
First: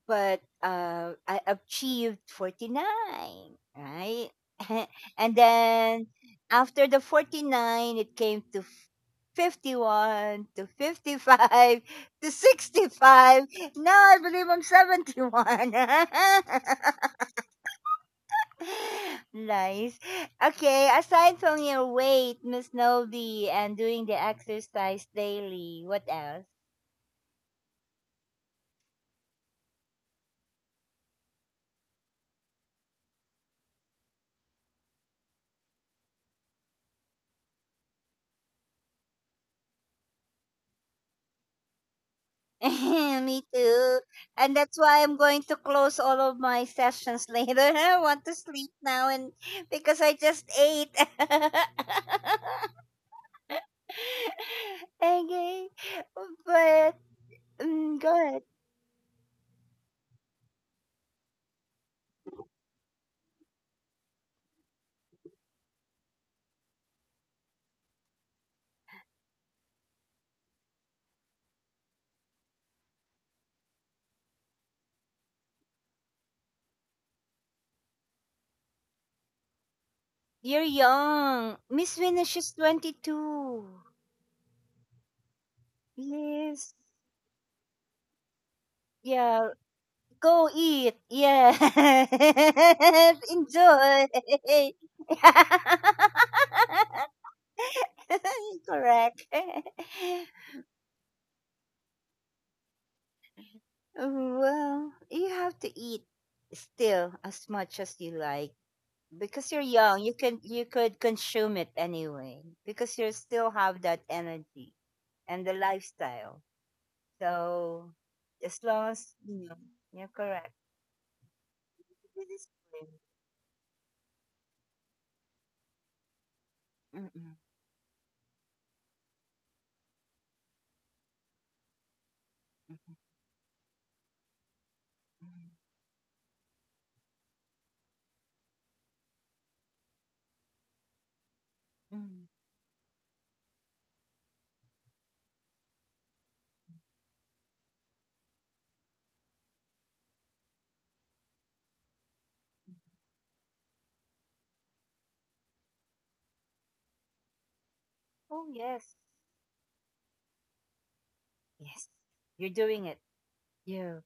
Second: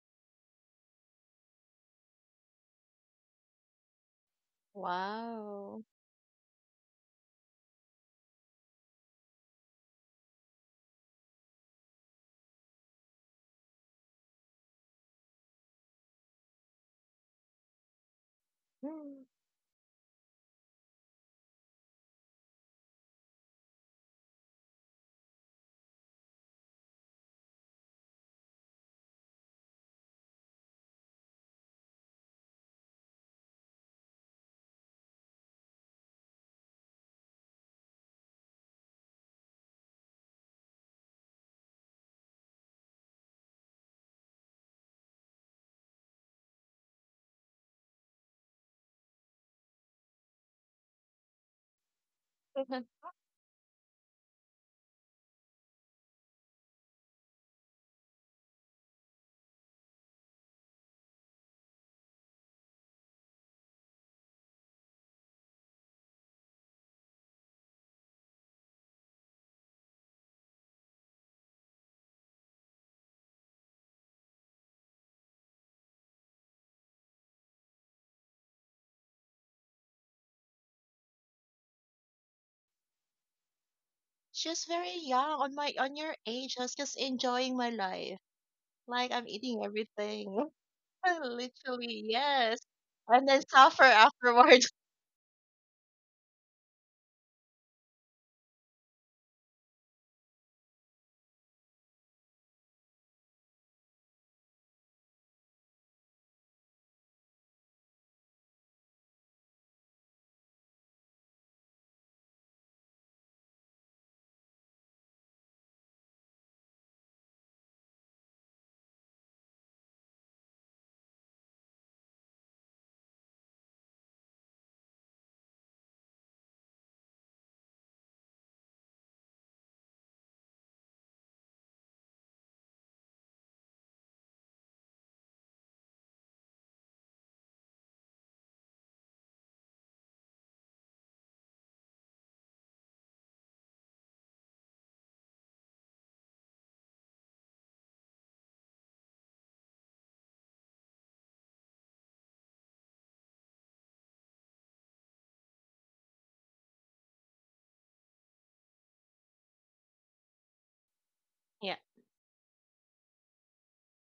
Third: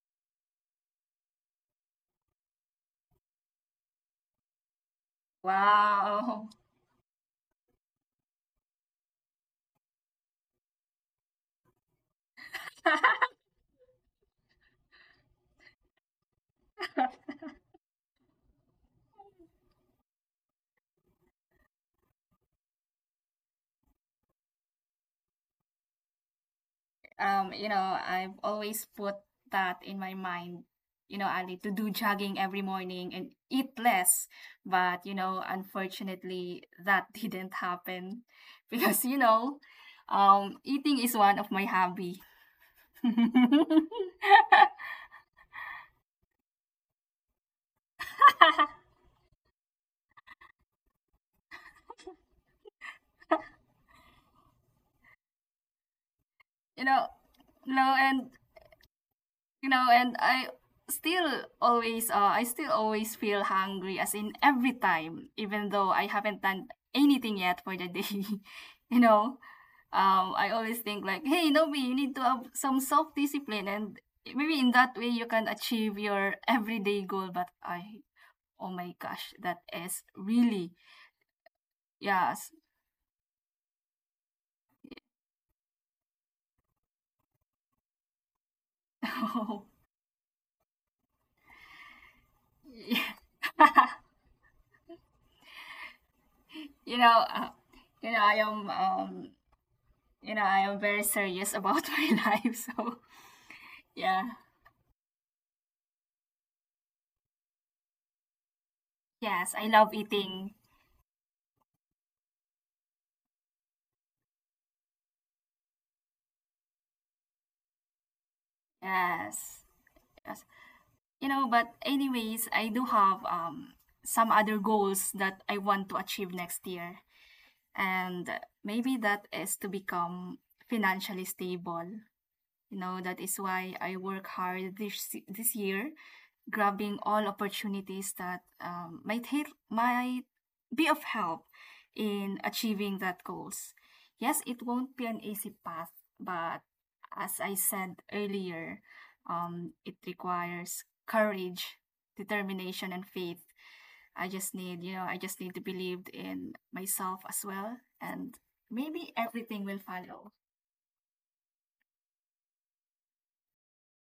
but I achieved 49, right? and
Wow.
then
wow.
after the 49, it came to 51, to 55, to 65. Now I believe I'm 71. nice. Okay, aside from your weight, Miss Novi, and doing the exercise daily, what else?
You know, I've always put that in my mind. You know, Ali, to do jogging every morning and eat less. But you know, unfortunately, that didn't happen because eating is one of my hobby.
Me too. And that's why I'm going to close all of my sessions later. I want to sleep now and because I just ate. okay.
you
But
know you know
go
and
ahead.
and I still always feel hungry, as in every time even though I haven't done anything yet for the day. you know I always think like, hey Nobi, you need to have some self discipline, and maybe in that way you can achieve your everyday goal, but I oh my gosh, that is
You're
really,
young. Miss Venus, she's
yes.
22.
She's very young on my on your age. I
Yes.
was just enjoying my life. Like I'm
Yeah.
eating
Go
everything.
eat. Yeah.
Literally, yes.
yeah,
And then suffer
Enjoy.
afterwards.
you know uh, you know I am
Correct.
you know, I am very serious about my life. So, yeah.
Well, you have to eat still as much as you like because
Yes,
you're
I love
young. You can
eating.
you could consume it anyway because you still have that energy and the lifestyle. So as long as you know,
Yes.
you're
Yes.
correct.
You know, but
It
anyways,
is
I do
good.
have some other goals that I want to achieve next year.
Mm-mm, mm-mm,
And maybe that is to become financially stable. You
mm
know, that is why I work hard this year, grabbing all opportunities that, might be of help
mm, mm.
in achieving that goals. Yes, it won't be an easy path, but as I said earlier, it requires courage, determination, and faith. I just need to believe in myself as well, and
Oh yes,
maybe everything will follow.
Yeah.
yes, you're doing it. You're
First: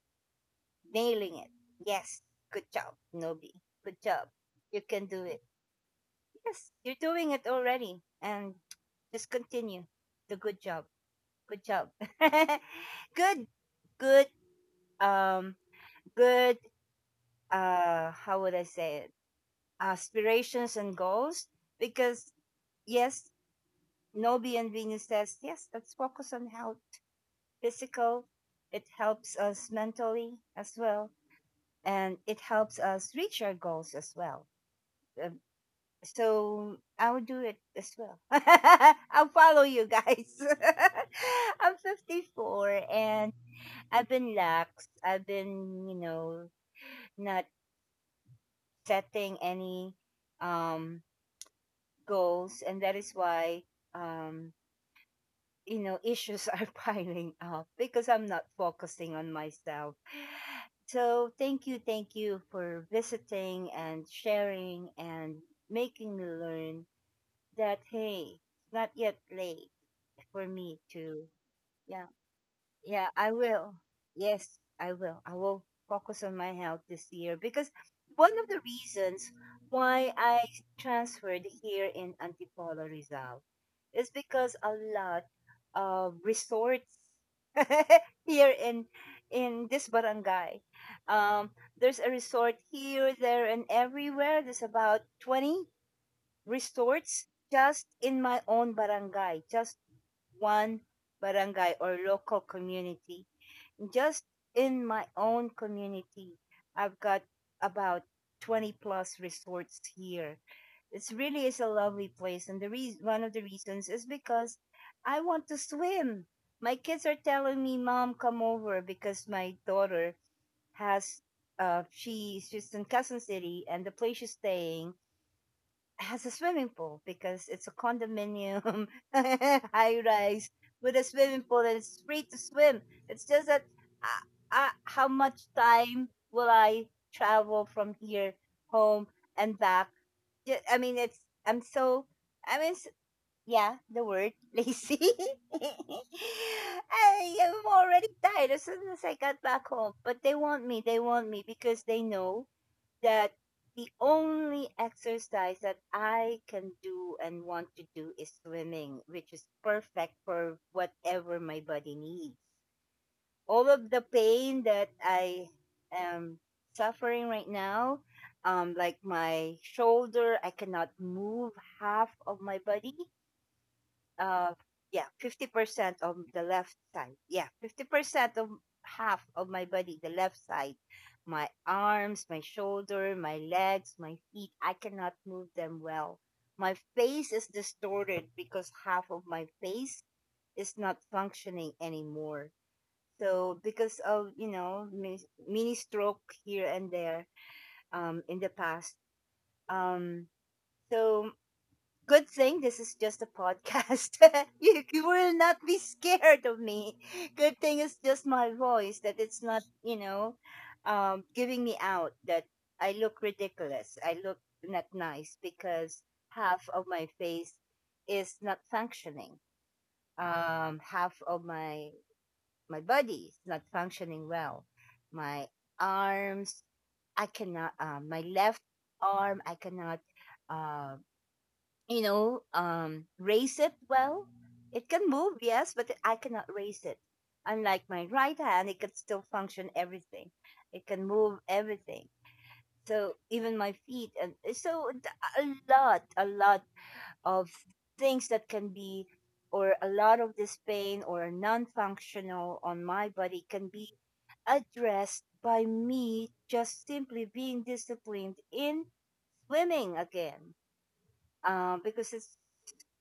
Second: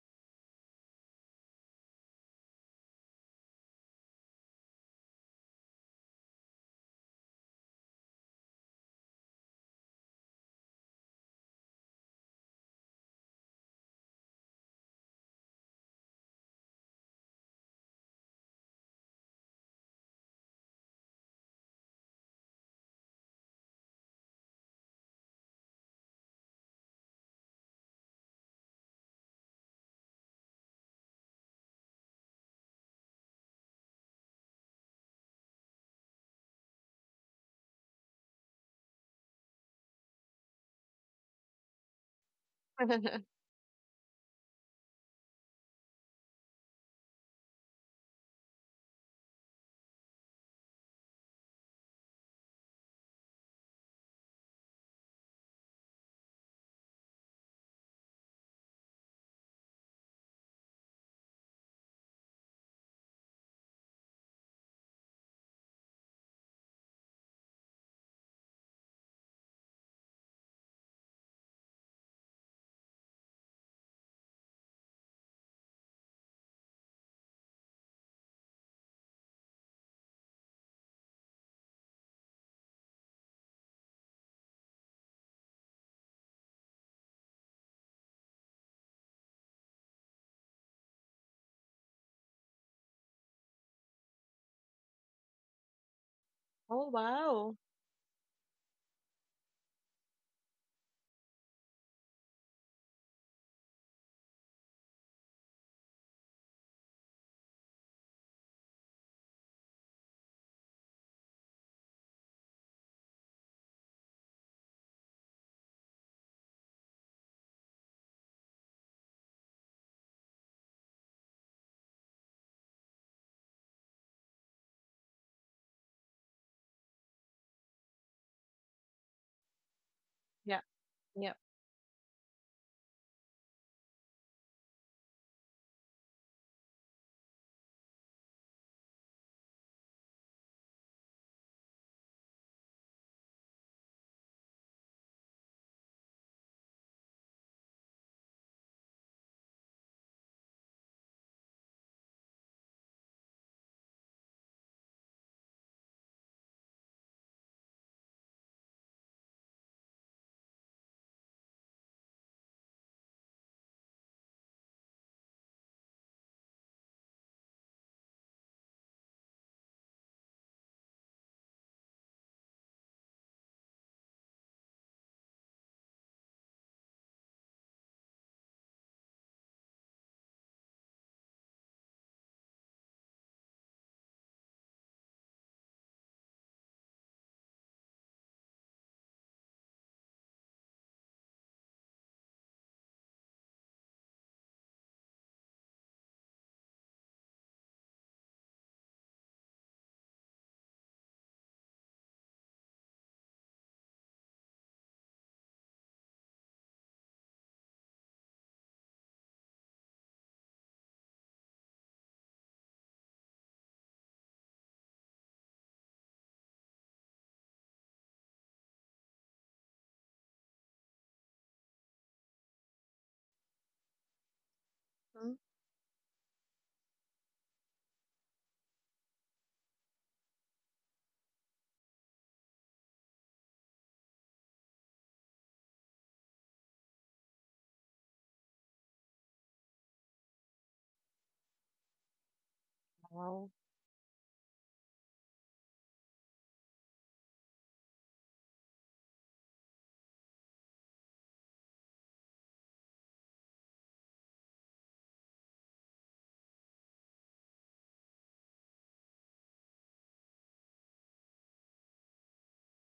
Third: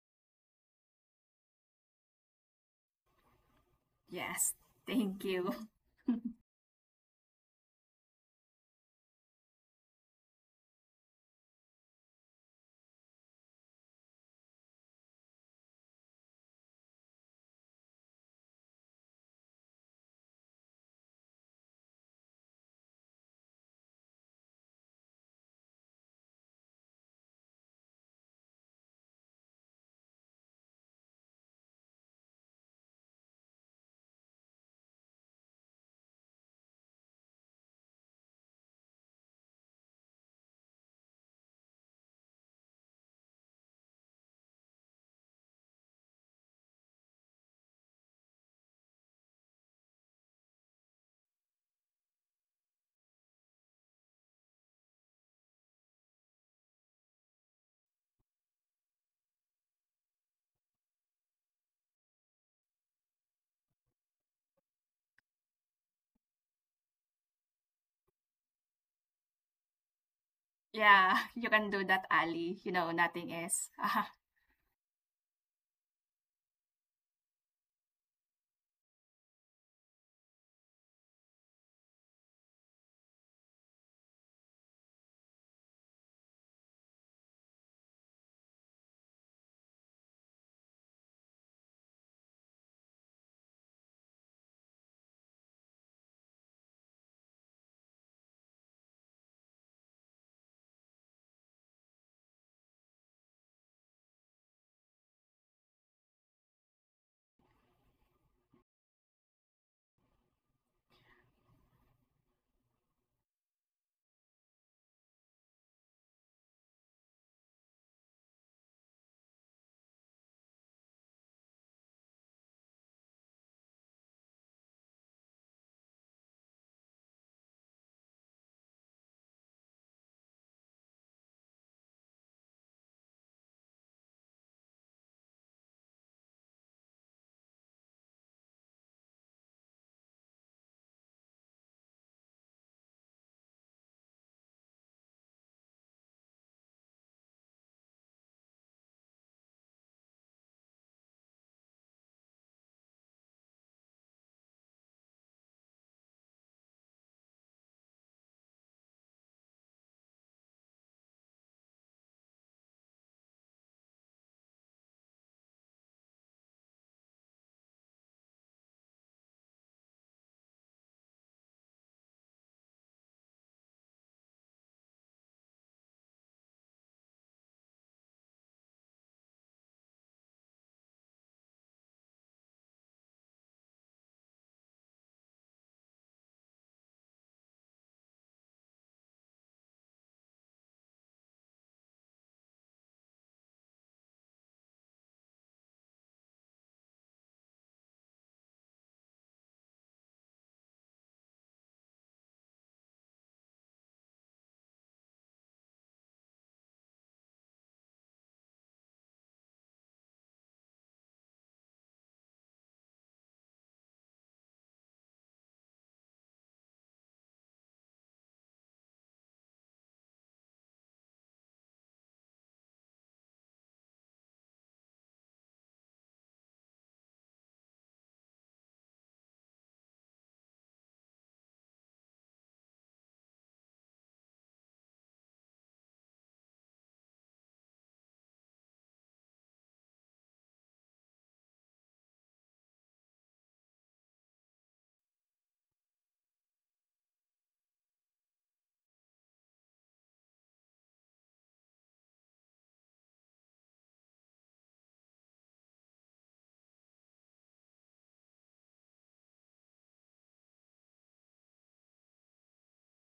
nailing it. Yes, good job, Nobi. Good job.
Yes,
You can
thank
do it.
you.
Yes, you're doing it already. And just continue the good job. Good job. good, good, um, good, how would I say it? Aspirations and goals. Because, yes, Nobi and Venus says, yes, let's focus on health, physical. It helps us mentally as well. And it helps us reach our goals as well. Uh, So I will do it as well. I'll follow you guys. I'm 54 and I've been lax. I've been, not setting any um, goals. And that is why, um, issues are piling up because I'm not focusing on myself. So thank you for visiting and sharing and making me learn that hey, it's not yet late for me
Yeah,
to.
you can do that,
Yeah,
Ali. You know,
yeah,
nothing
I
is.
will. Yes, I will. I will focus on my health this year because one of the reasons why I transferred here in Antipolo Rizal is because a lot of resorts here in this barangay. Um, there's a resort here, there, and everywhere. There's about 20
Oh,
resorts
wow.
just in my own barangay, just one barangay or local community. Just in my own community, I've got about 20 plus resorts here. It's really is a lovely place, and the reason one of the reasons is because I want to swim. My kids are telling me, "Mom, come over," because my daughter has she she's in Quezon City, and the place she's staying has a swimming pool because it's a condominium, high rise
Yeah.
with a
Yeah.
swimming pool, and it's free to swim. It's just that, how much time will I travel from here home and back? I mean, it's I'm so I mean, yeah, the word lazy. I am already tired as soon as I got back home, but they want me. They want me because they know that the only exercise that I can do and want to do is swimming, which is perfect for whatever my body needs. All of the pain that I am suffering right now, like my shoulder, I cannot move half of my body, uh yeah, 50% of the left side, yeah, 50% of half of my body, the left side. My arms, my shoulder, my legs, my feet, I cannot move them well. My face is distorted because half of my face is not functioning anymore. So because of, mini stroke here and there, in the past. um so Good thing this is just a podcast. You will not be scared of me. Good thing it's just my voice that it's not, giving me out that I look ridiculous. I look not nice because half of my face is not functioning. Half of my body is not functioning well.
Mm.
My arms, I cannot. My left arm, I cannot uh, raise it well. It can move, yes, but I cannot raise it. Unlike my right hand, it could still function everything. It can move everything. So
Wow.
even my feet. And a lot of things that can be, or a lot of this pain or non-functional on my body can be addressed by me just simply being disciplined in swimming again, because it's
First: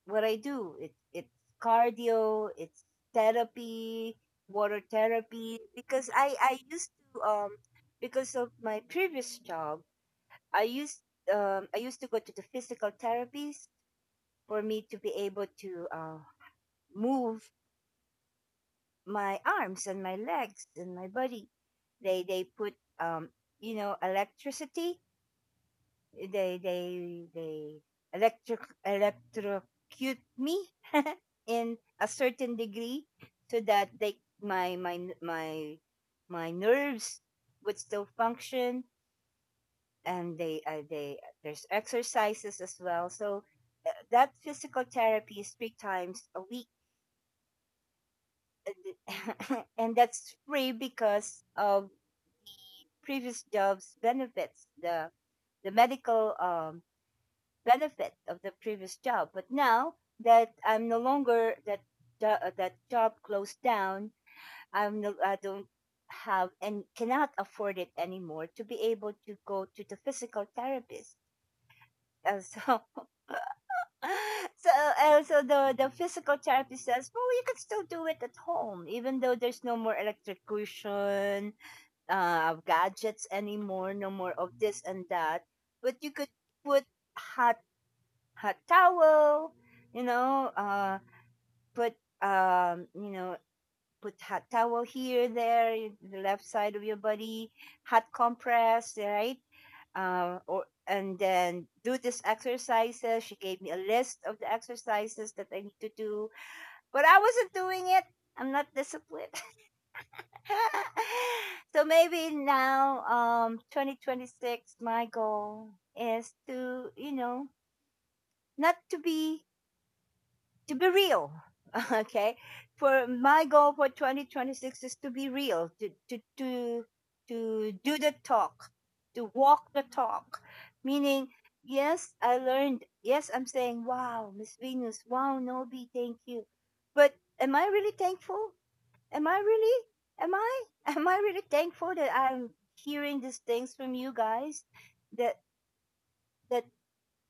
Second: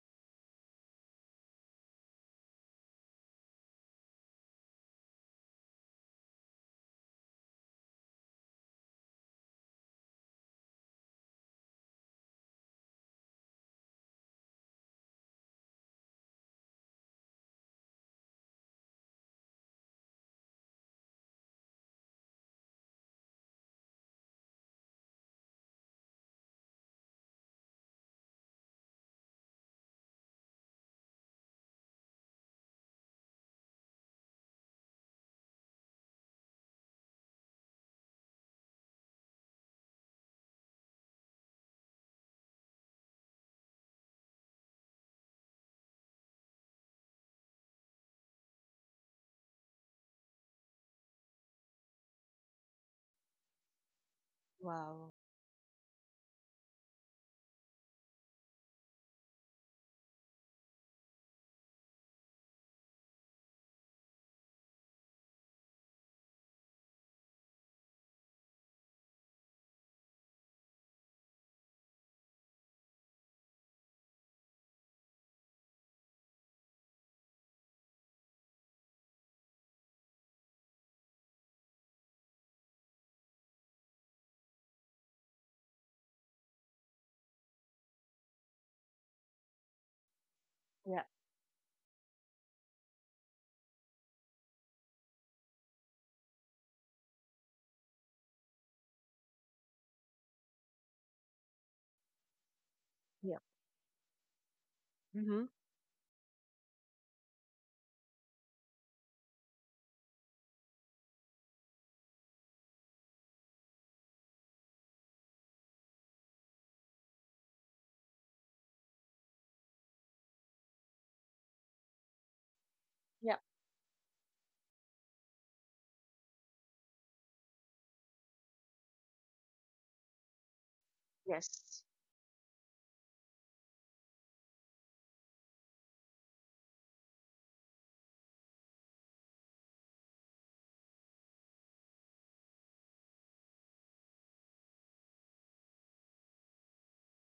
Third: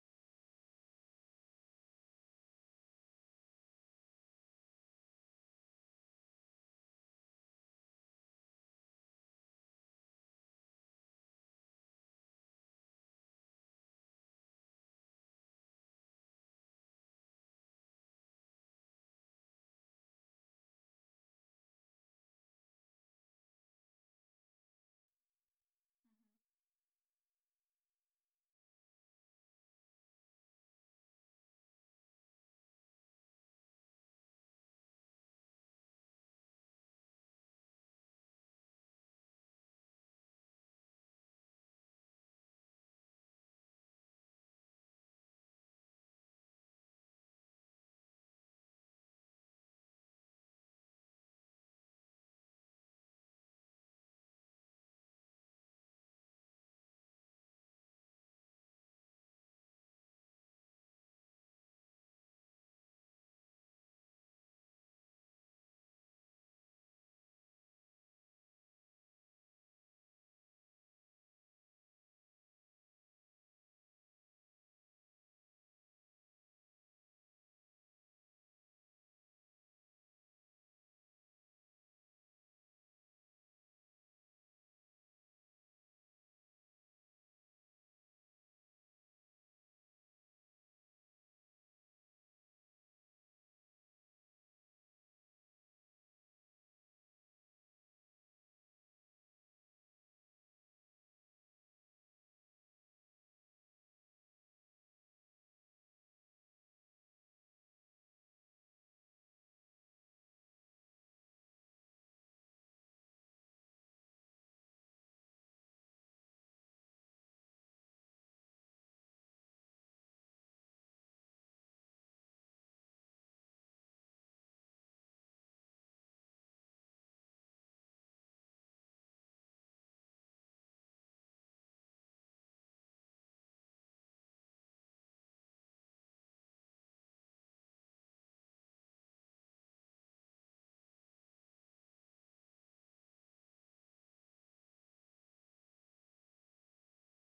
what I do. It's cardio, it's therapy, water therapy. Because I used to, because of my previous job, I used I used to go to the physical therapies for me to be able to move my arms and my legs and my body. They put electricity. They electric electrocute me in a certain degree so that they my my nerves would still function. And they there's exercises as well, so that physical therapy is three times a week. and that's free because of previous jobs benefits,
Wow.
the medical benefit of the previous job. But now that I'm no longer that, that job closed down. I don't have and cannot afford it anymore to be able to go to the physical therapist. And so, so and so the physical therapist says, well, you can still do it at home, even though there's no more electrocution, gadgets anymore, no more of this and that. But you could put hot hot towel, you know, uh, put, um, you know, put hot towel here, there, the left side of your body, hot compress, right? Or and then do these exercises. She gave me a list of the exercises
Mm-hmm.
that I need to do, but I wasn't doing it. I'm not disciplined. so maybe now, 2026, my goal is to, not to be, real. okay, for
Yeah.
my goal for 2026 is to be real, to do the talk to walk the talk, meaning
Yes.
yes, I learned. Yes, I'm saying, wow, Miss Venus, wow, Nobi, thank you. But am I really thankful? Am I really am I am I really thankful that I'm hearing these things from you guys, that that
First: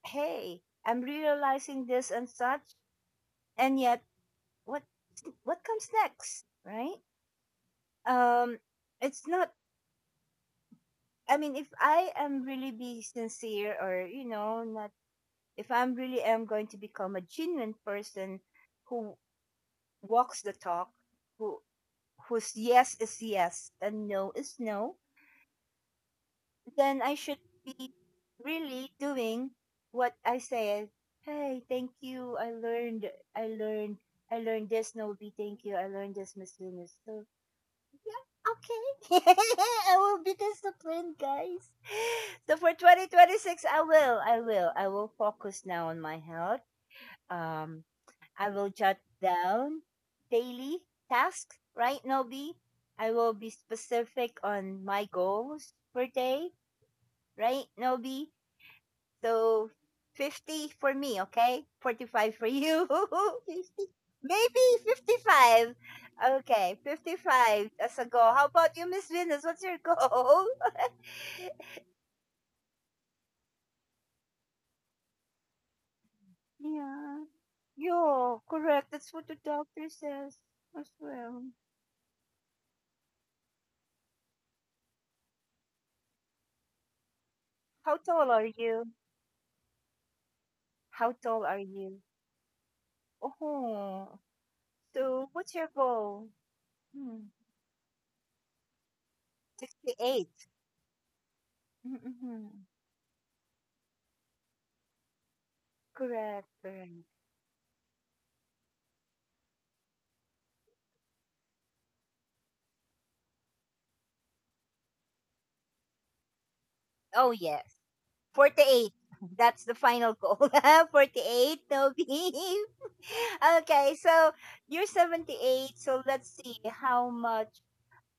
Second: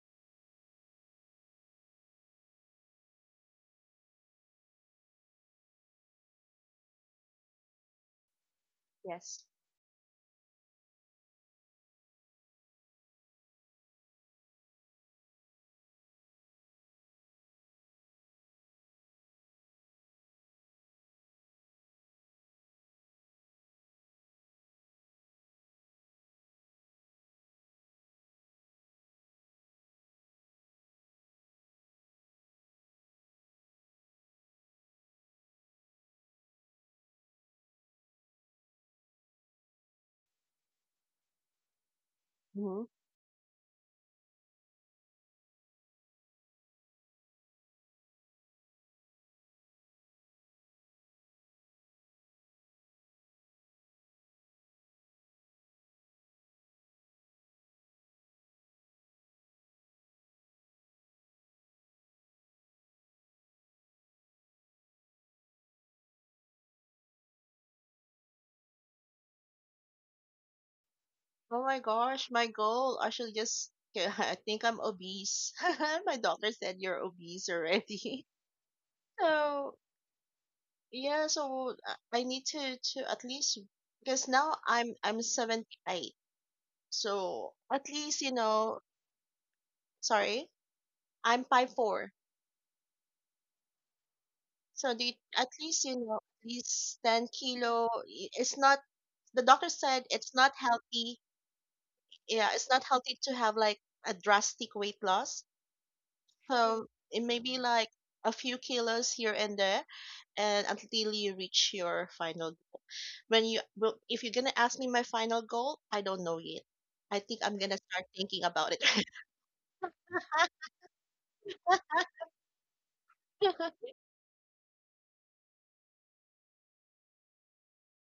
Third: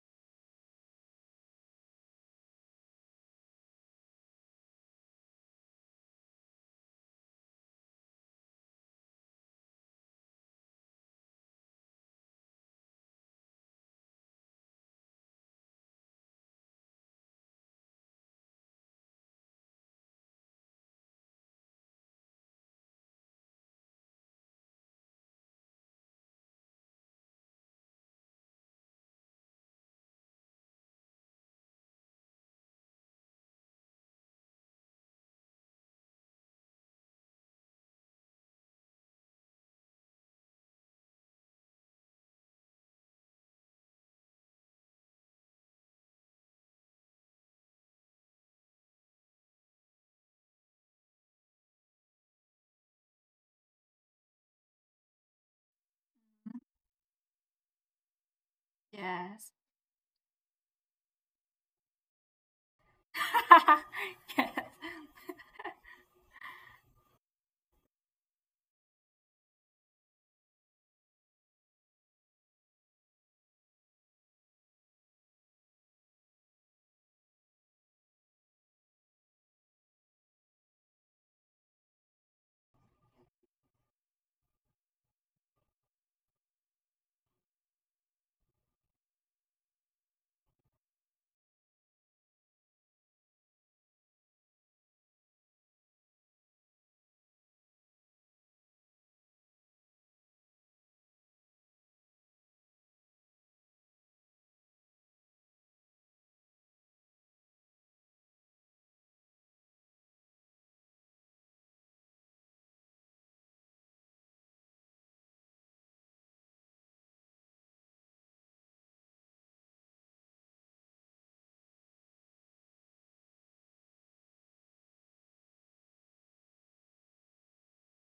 hey, I'm realizing this and such. And yet, what what comes next, right? Um, it's
Yes.
not. I mean, if I am really be sincere, or not if I'm really am going to become a genuine person who walks the talk, who whose yes is yes and no is no, then I should be really doing what I say. Hey, thank you. I learned. I learned. I learned this, Nobi. Thank you. I learned this, Miss Venus. So, okay. I will be disciplined, guys. So for
Mm-hmm.
2026, I will. I will. I will focus now on my health. Um, I will jot down daily tasks, right, Nobi? I will be specific on my goals per day, right, Nobi?
Yes.
So 50 for me, okay? 45 for you. 50,
Yes.
maybe 55. Okay, 55 as a goal. How about you, Miss Venus? What's your goal?
Oh my gosh, my goal. I should just I think I'm obese. My doctor said you're
yeah.
obese already.
Yeah, correct. That's what the
So
doctor says as
yeah,
well.
I need to at least, because now I'm 78. So at
How
least,
tall are you?
sorry,
How tall
I'm
are
five
you?
four
Oh,
So the
so
at
what's your
least,
goal?
at least 10
Hmm.
kilo, it's not. The doctor said
68.
it's not healthy. Yeah,
Mm-hmm.
it's not healthy to have like a drastic weight loss,
Correct,
so
correct.
it may be like a few kilos here and there, and until you reach your final, when you well, if you're gonna ask me my final goal, I don't know yet. I
Oh,
think I'm
yeah.
gonna start thinking about it.
48. That's the final goal. 48, no beef. Okay, so you're 78. So let's see how much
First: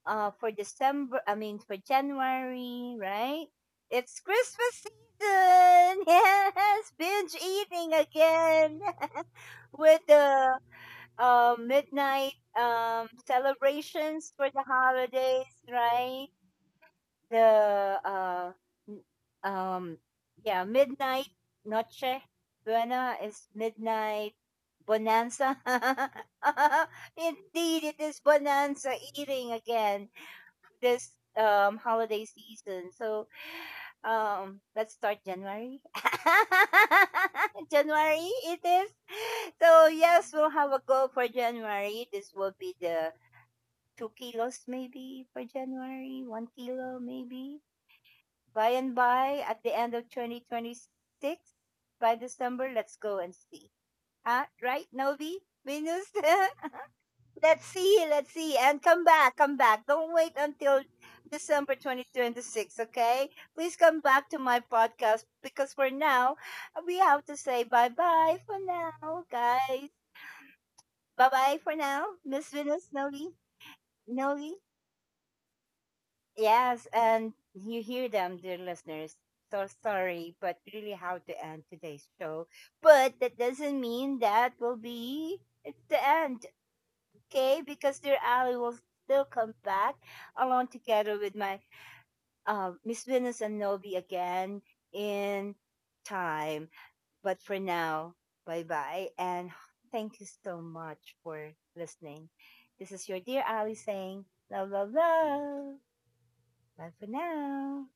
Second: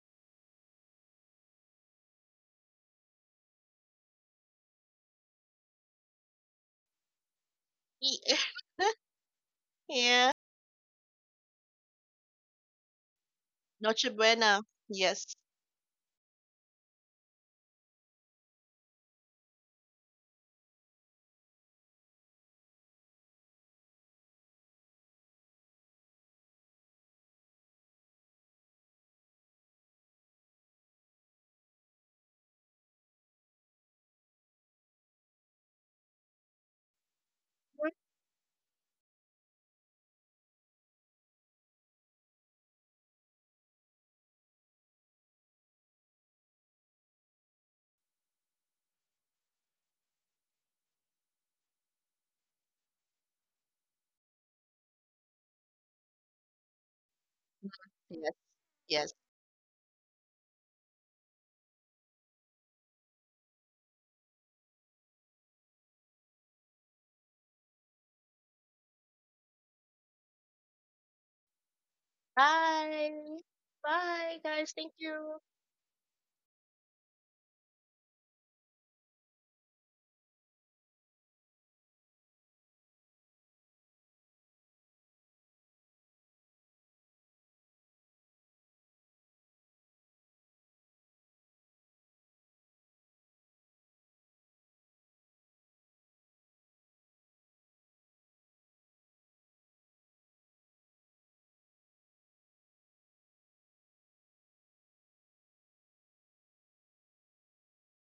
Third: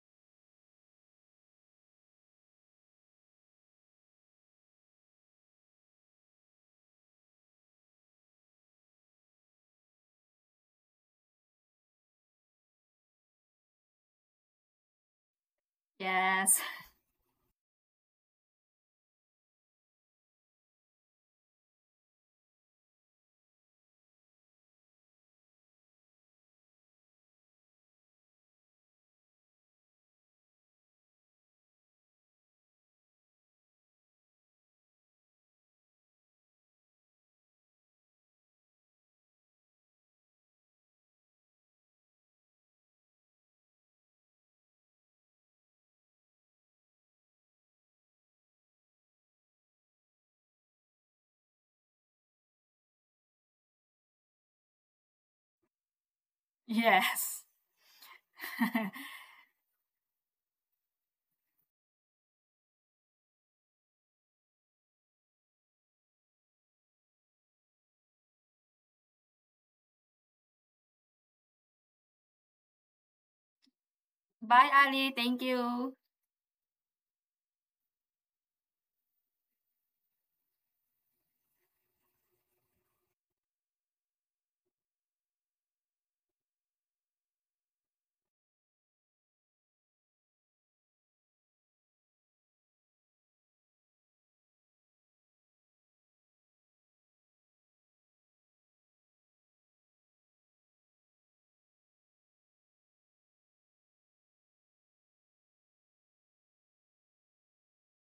for December, I mean for January, right? It's Christmas season. Yes, binge eating
Yeah.
again with
Yeah.
the midnight
Noche
celebrations for
buena.
the
Yes.
holidays, right?
Yes.
The n- um yeah, midnight, Noche Buena is midnight bonanza. indeed, it is bonanza eating again this holiday season, so let's start January. january it is. So yes, we'll have a goal for January. This will be the 2 kilos maybe for January, 1 kilo maybe, by and by, at the end of 2026, by December, let's go and see. Huh? Right, Novi? Venus?
Yes.
let's
Mm-hmm.
see, let's
Yes.
see. And come
Yes.
back, come back. Don't wait until December 2026, okay? Please come back to my podcast because for now, we have to say bye bye for now, guys. Bye bye for now, Miss Venus,
Bye.
Novi.
Bye,
Novi.
Bye,
guys. Thank
Ali.
you.
Thank you.
Yes, and you hear them, dear listeners. So sorry, but really how to end today's show. But that doesn't mean that will be it's the end, okay? Because dear Ali will still come back along together with my, Miss Venus and Novi again in time. But for now, bye bye, and thank you so much for listening. This is your dear Ali saying love, love, love. Bye for now.